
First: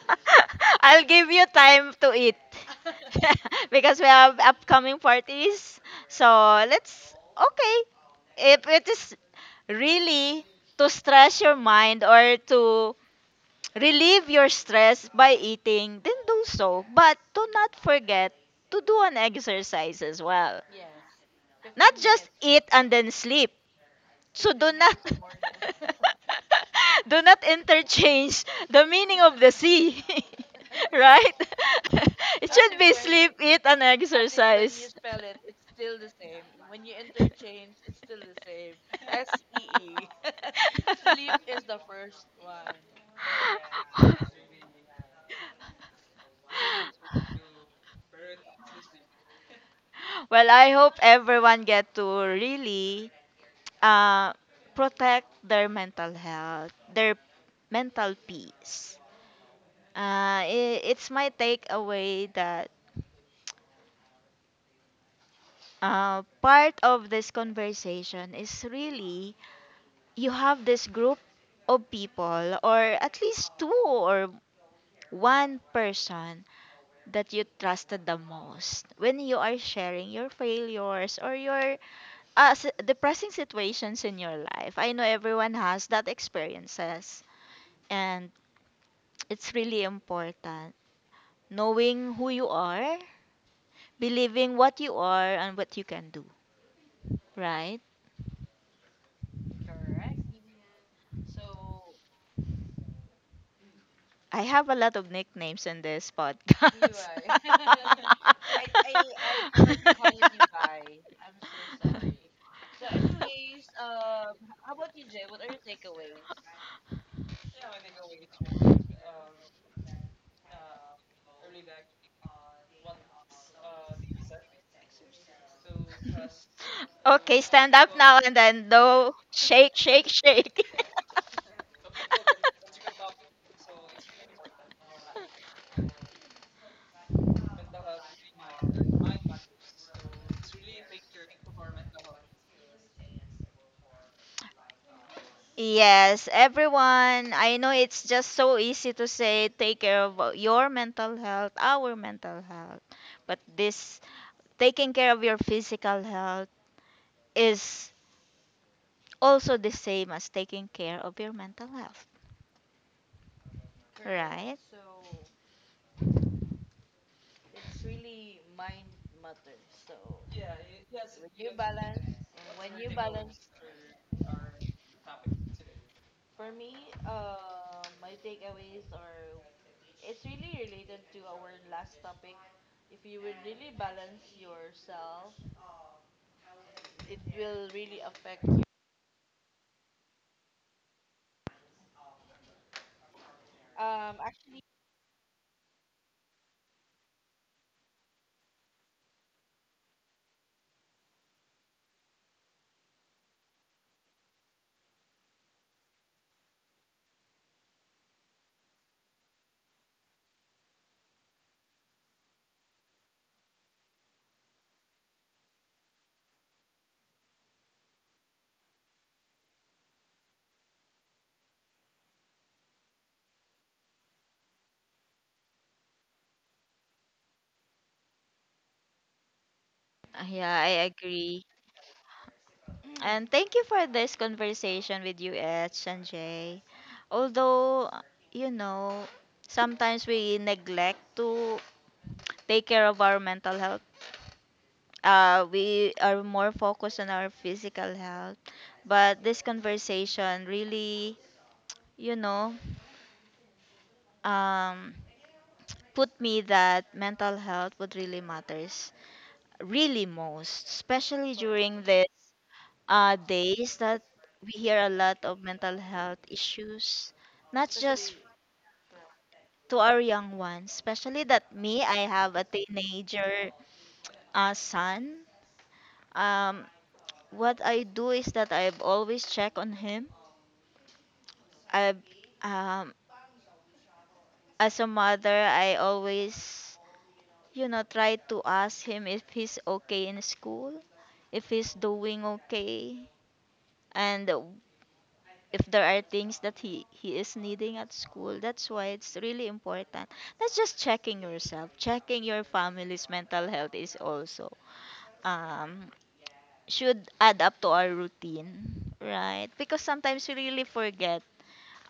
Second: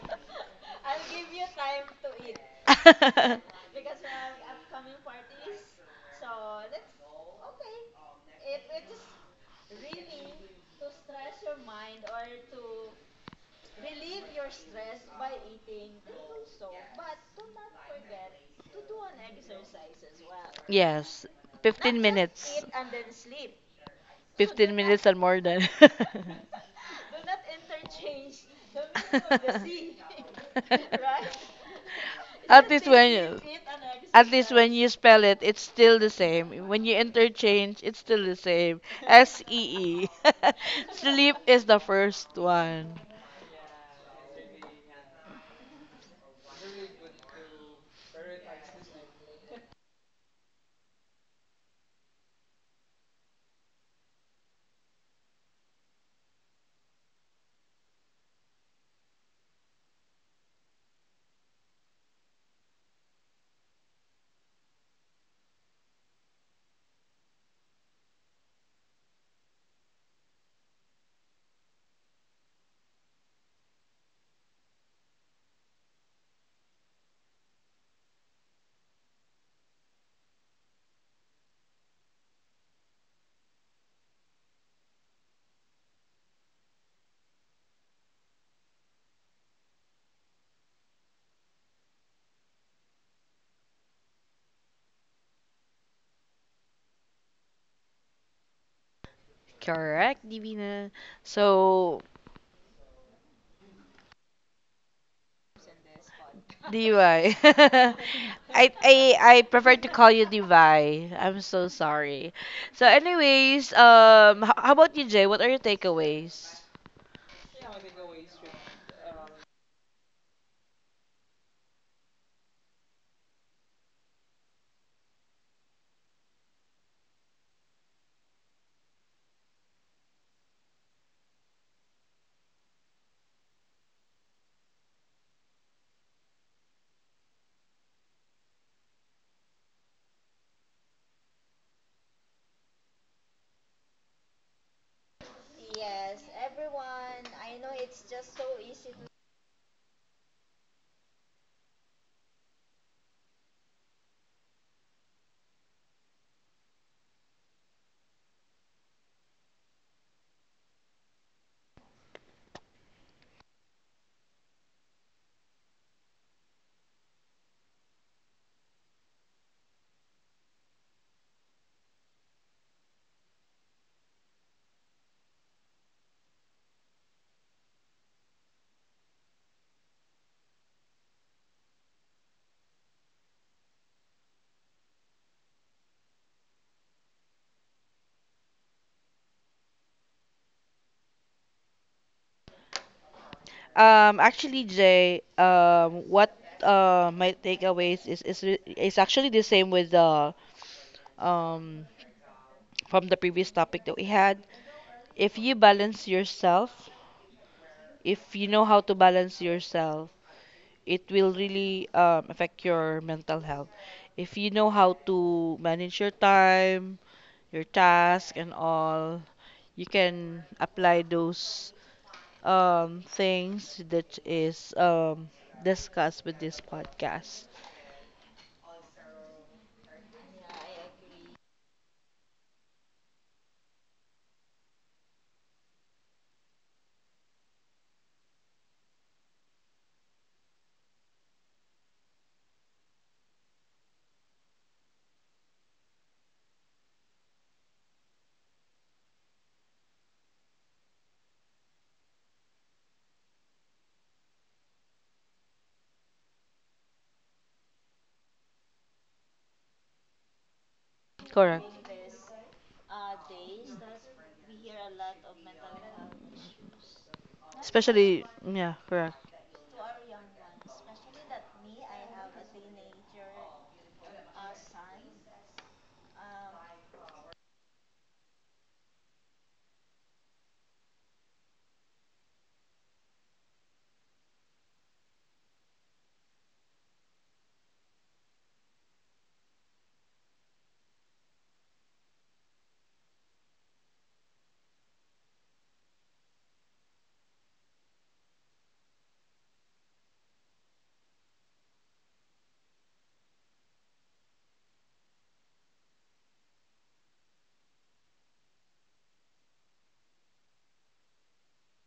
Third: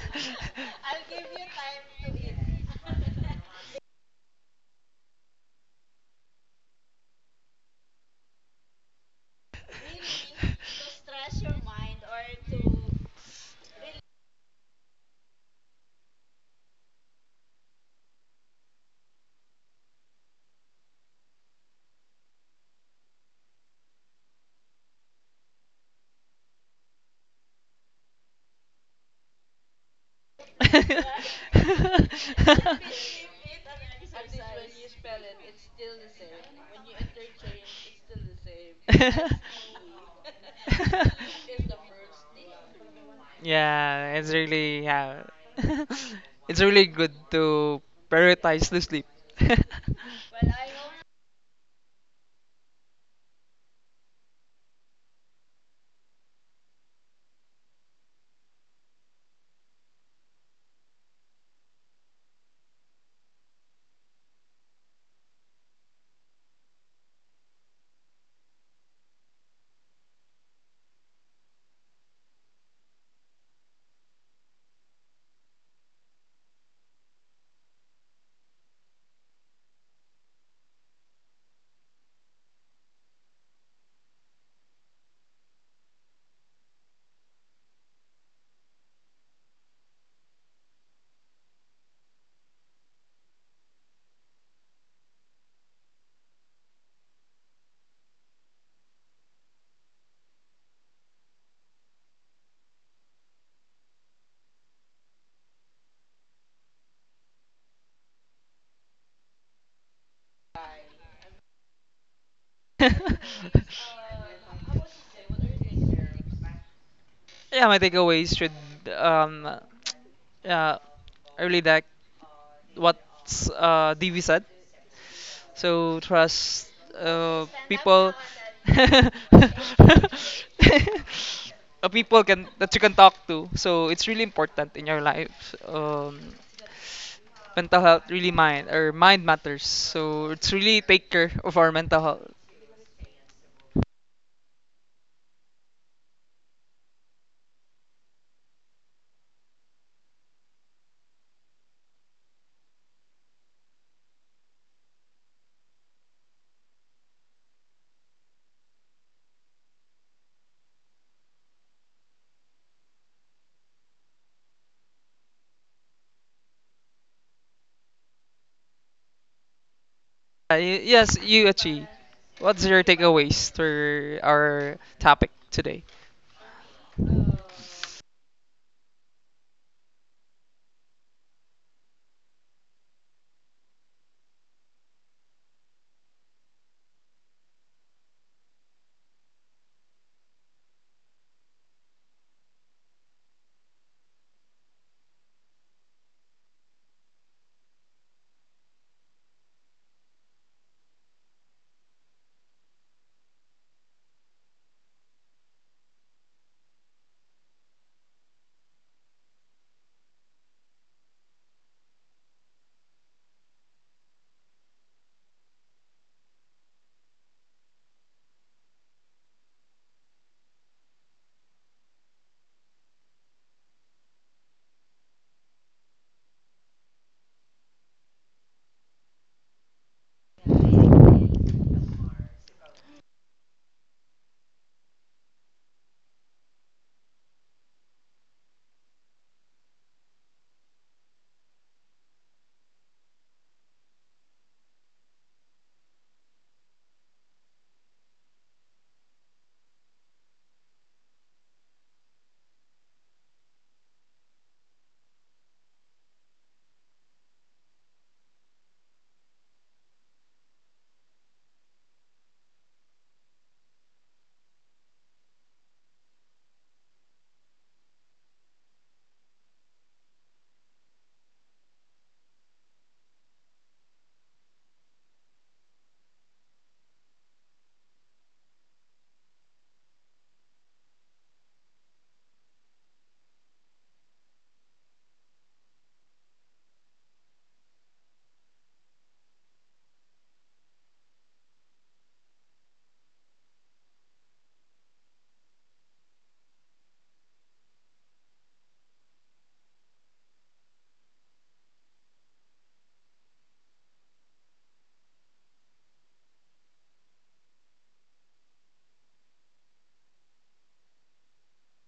Speaker 2: [laughs] Give you time to eat [laughs]
Speaker 3: [laughs]
Speaker 2: because we have upcoming parties. So let's, okay. If it is really to stress your mind or to
Speaker 3: [laughs]
Speaker 2: relieve your stress by eating, then do so. But do not forget to do an exercise as well.
Speaker 1: Yes,
Speaker 2: Not
Speaker 1: 15
Speaker 2: just eat
Speaker 1: minutes.
Speaker 2: and then sleep, so do
Speaker 1: 15
Speaker 2: not
Speaker 1: minutes and more than. [laughs] Do
Speaker 2: [laughs] do not interchange the meaning of
Speaker 1: [laughs]
Speaker 2: the sea. [laughs] Right?
Speaker 1: [laughs]
Speaker 2: [laughs] It
Speaker 1: At
Speaker 2: should
Speaker 1: least
Speaker 2: be
Speaker 1: when
Speaker 2: sleep,
Speaker 1: you,
Speaker 2: eat, and I when you
Speaker 1: at least when
Speaker 2: exercise.
Speaker 1: you spell it, it's still the same. When you interchange, it's still the same. SEE. [laughs]
Speaker 2: [laughs]
Speaker 1: Sleep is the first
Speaker 2: One.
Speaker 1: one.
Speaker 3: Yeah, [laughs] it's really good to
Speaker 2: [laughs]
Speaker 3: prioritize the sleep.
Speaker 2: Well, I hope everyone get to really uh, protect their mental health, their mental peace. I It's my takeaway that part of this conversation is really you have this group of people, or at least two or one person that you trusted the most when you are sharing your failures or your depressing situations in your life. I know everyone has that experiences, and it's really important. Knowing who you are, believing what you are, and what you can do, right?
Speaker 1: Correct, Divina. So
Speaker 2: I have a lot of nicknames in this, you podcast. Are. [laughs]
Speaker 1: Levi. [laughs] I
Speaker 2: I, I,
Speaker 1: I I
Speaker 2: I
Speaker 1: prefer to
Speaker 2: can't [laughs]
Speaker 1: call
Speaker 2: qualify.
Speaker 1: you Levi.
Speaker 2: I'm
Speaker 1: I'm so
Speaker 2: so sorry.
Speaker 1: sorry. So
Speaker 3: [laughs]
Speaker 1: anyways,
Speaker 3: [laughs]
Speaker 1: how about you, Jay? What are your takeaways?
Speaker 3: Yeah, my takeaways should, um uh really that what's, DV said. So trust,
Speaker 2: Okay, so stand up
Speaker 3: people
Speaker 2: now and then
Speaker 3: [laughs] uh,
Speaker 2: no shake, shake, shake.
Speaker 3: people can that you can talk to. So it's really important in your life. Mental health really, mind matters. So it's really take care of our mental health.
Speaker 2: [laughs] Yes, everyone, I know it's just so easy to say take care of your mental health, our mental health, but this taking care of your physical health is also the same as taking care of your mental health, right?
Speaker 3: Yes, you achieve. What's your takeaways to our topic today?
Speaker 1: Actually, Jay, what my takeaways is actually the same with the um from the previous topic that we had. If you balance yourself, if you know how to balance yourself, it will really affect your mental health. If you know how to manage your time, your task, and all, you can apply those things that is discussed with this podcast.
Speaker 2: Yeah, I agree. Mm. And thank you for this conversation with you, Ed, Sanjay. Although, you know, sometimes we neglect to take care of our mental health. We are more focused on our physical health. But this conversation really, you know, um, put me that mental health would really matters. Really most, especially
Speaker 1: Correct.
Speaker 2: during the days that we hear a lot of mental health issues, not just
Speaker 1: Especially, yeah, correct.
Speaker 2: to our young ones, especially that me, I have a teenager son. Um, what I do is that I've always check on him. I've, um, as a mother, I always, you know, try to ask him if he's okay in school, if he's doing okay, and if there are things that he is needing at school. That's why it's really important, that's just checking yourself, checking your family's mental health is also um should add up to our routine, right? Because sometimes we really forget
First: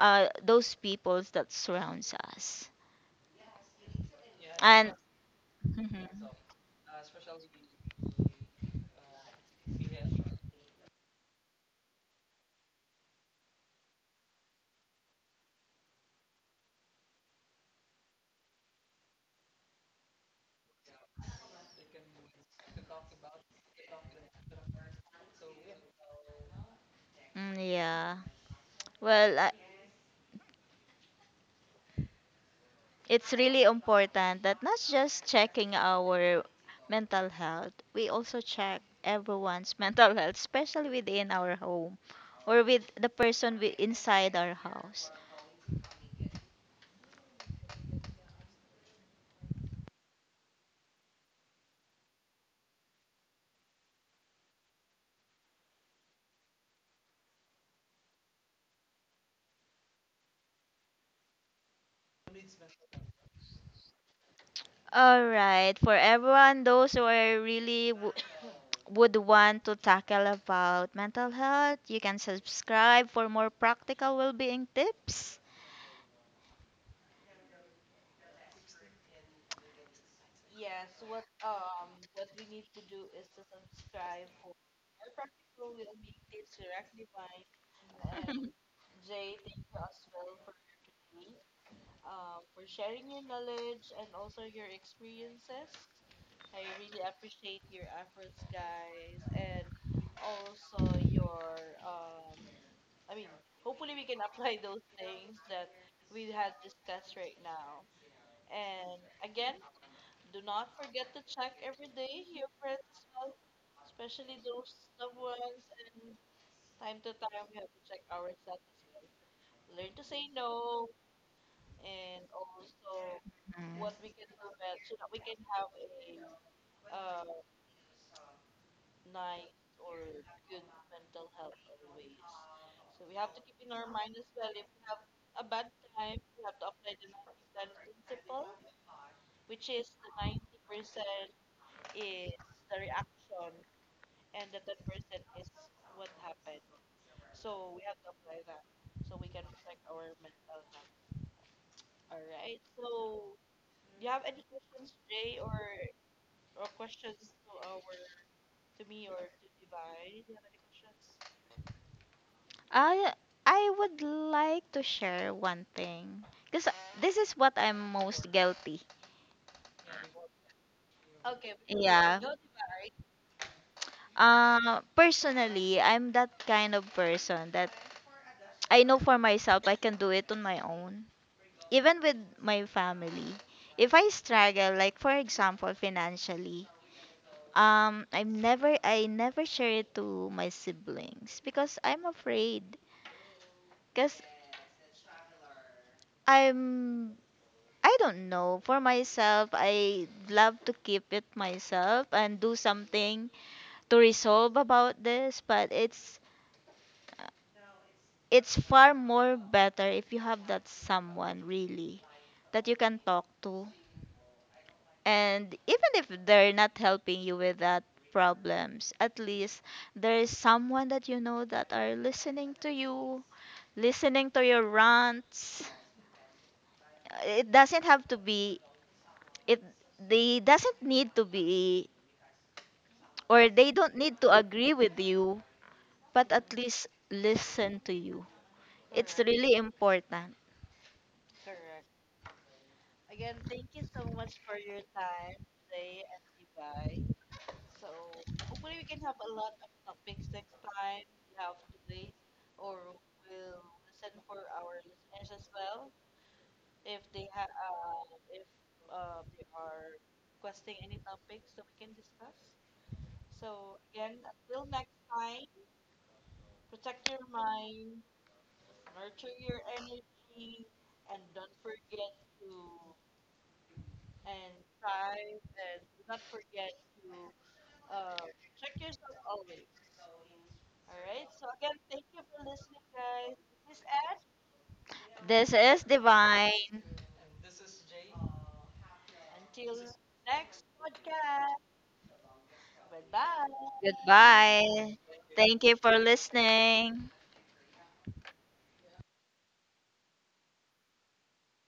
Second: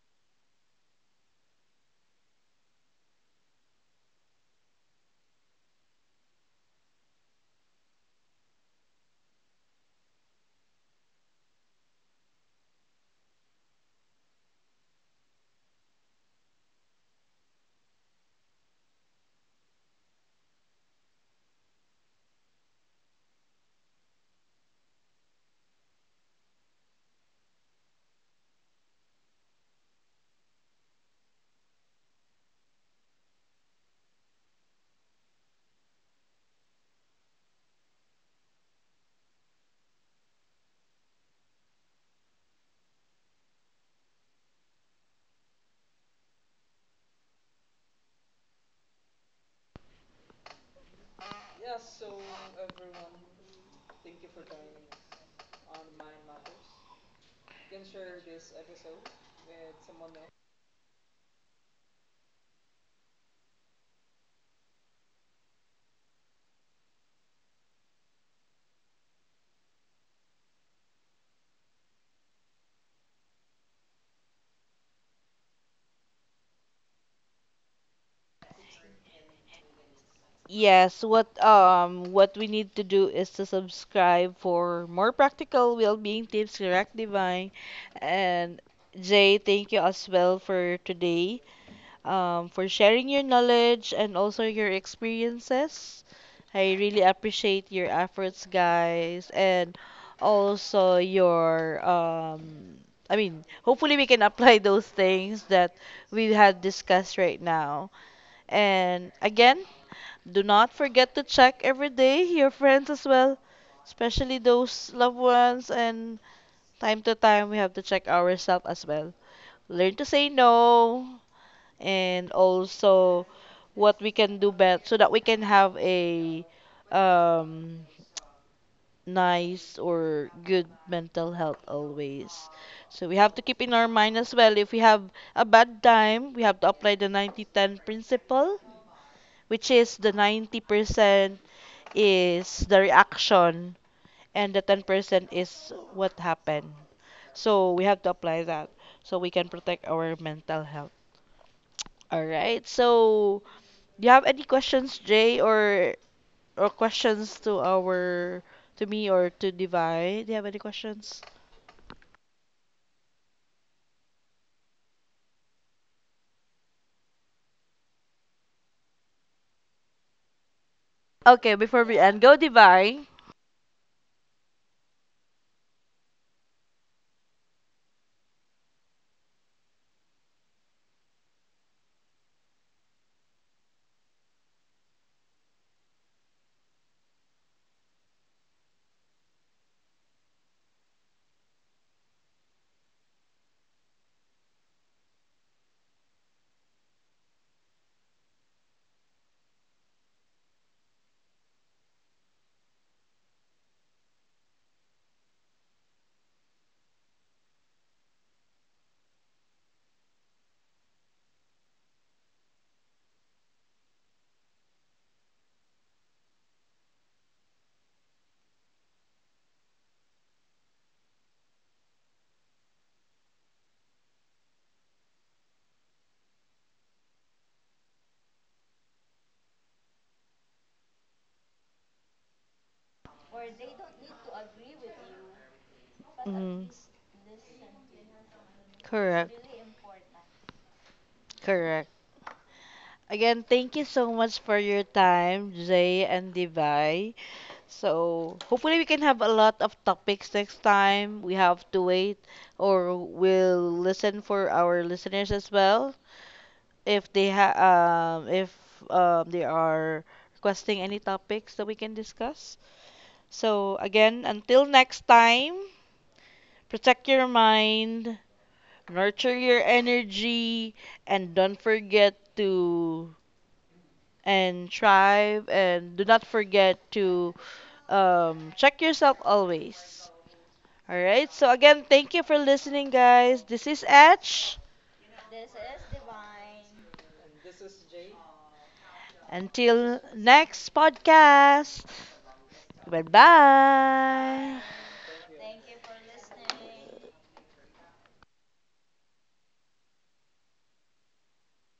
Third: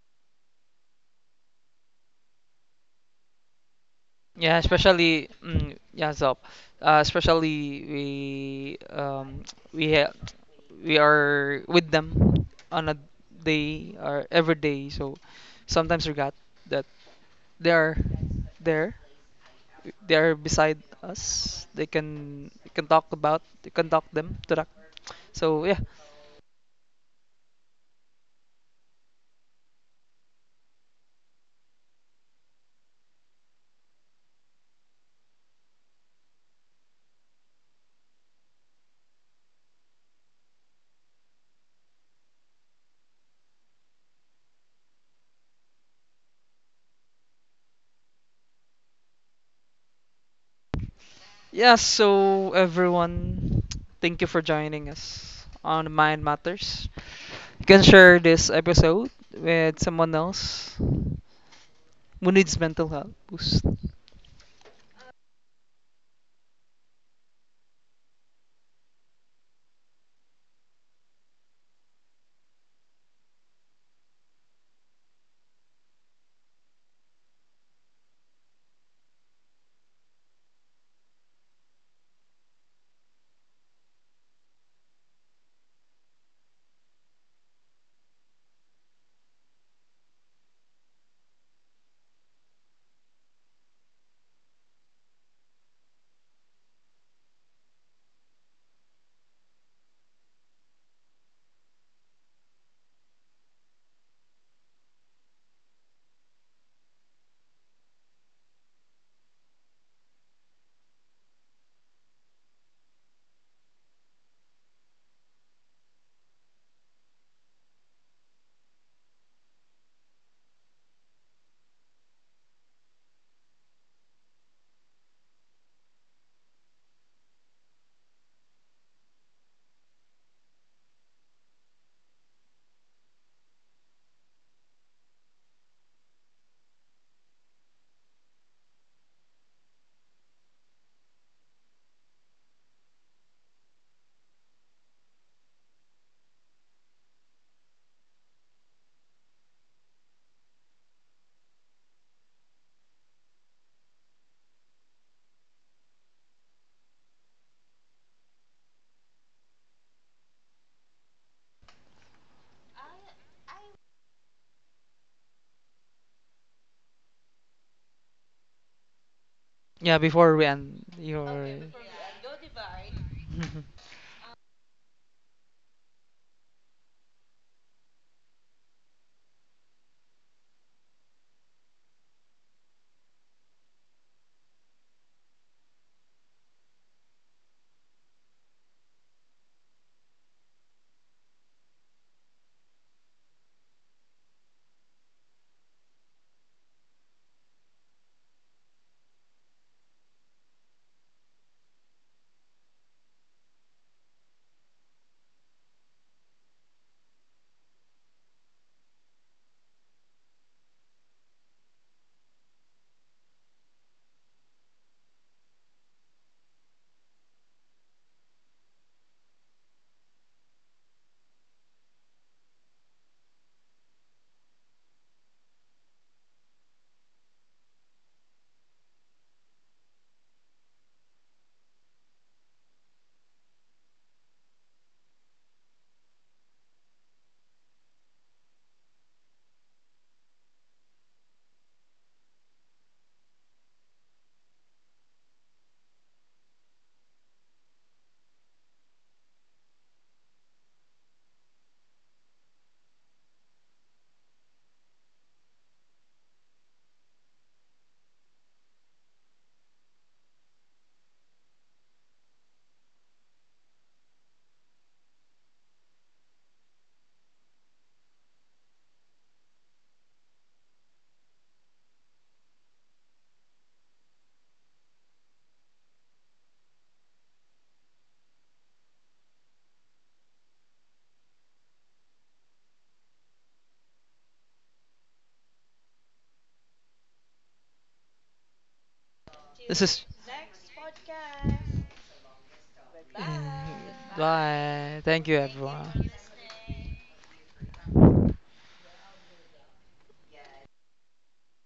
Speaker 2: those peoples that surrounds us,
Speaker 3: Yeah,
Speaker 2: and
Speaker 3: especially,
Speaker 2: [laughs] mhm.
Speaker 3: yeah, Zop. Especially we, um [tsk] we ha- we are with them on a day or every day. So sometimes forgot that they are there. They are beside us. They can we can talk about. They can talk them to that. So yeah.
Speaker 2: Mm, yeah, well it's really important that not just checking our mental health, we also check everyone's [laughs] mental health, especially within our home or with the person we, inside our house.
Speaker 3: Yeah, so everyone, thank you for joining us on Mind Matters. You can share this episode with someone else who needs mental health boost.
Speaker 2: All right, for everyone, those who are really [clears throat] [tsk] would want to tackle about mental health, you can subscribe for more practical well-being tips.
Speaker 1: Yes, what we need to do is to subscribe for more practical well-being tips, correct, Divine? And Jay, thank you as well for today, for sharing your knowledge and also your experiences. I really appreciate your efforts, guys, and also your I mean, hopefully we can apply [laughs] those things that we had discussed right now. And again, do not forget to check every day your friends as well, especially those loved ones. And time to time, we have to check ourselves as well. Learn to say no, and also
Speaker 2: Mm.
Speaker 1: what we can do better so that we can have a um, nice or good mental health always. So we have to keep in our mind as well, if we have a bad time, we have to apply the 90-10 principle, which is the 90% is the reaction and the 10% is what happened. So we have to apply that so we can protect our mental health. All right. So, do you have any questions, Jay, or questions to me or to Divine? Do you have any questions?
Speaker 2: I I would like to share one thing because this is what I'm most guilty.
Speaker 3: Yeah, before we end your.
Speaker 1: Okay,
Speaker 3: [laughs]
Speaker 1: before we
Speaker 2: Yeah.
Speaker 1: end, go Divine.
Speaker 2: Personally, I'm that kind of person that I know for myself I can do it on my own, even with my family. If I struggle, like for example, financially, I never share it to my siblings because I'm afraid. Because I'm, I don't know. For myself, I love to keep it myself and do something to resolve about this, but it's far more better if you have that someone really that you can talk to. And even if they're not helping you with that problems, at least there is someone that you know that are listening to you, listening to your rants. It doesn't have to be it, they doesn't need to be, or they don't need to agree with you, but at
Speaker 1: Mm,
Speaker 2: least listen to you. It's
Speaker 1: correct.
Speaker 2: really important.
Speaker 1: Correct. Again, thank you so much for your time, Jay and Divine. So hopefully we can have a lot of topics next time. We have to wait or we'll listen for our listeners as well if they are requesting any topics that we can discuss. So again, until next time, protect your mind, nurture your energy, and don't forget to and thrive and do not forget to check yourself always. All right. So again, thank you for listening, guys. This is Etch.
Speaker 2: This is Divine.
Speaker 3: This
Speaker 1: Until
Speaker 3: is.
Speaker 1: next podcast.
Speaker 3: Bye.
Speaker 1: Goodbye.
Speaker 2: Goodbye.
Speaker 3: Bye. Thank you,
Speaker 2: Thank you for
Speaker 3: everyone.
Speaker 2: listening.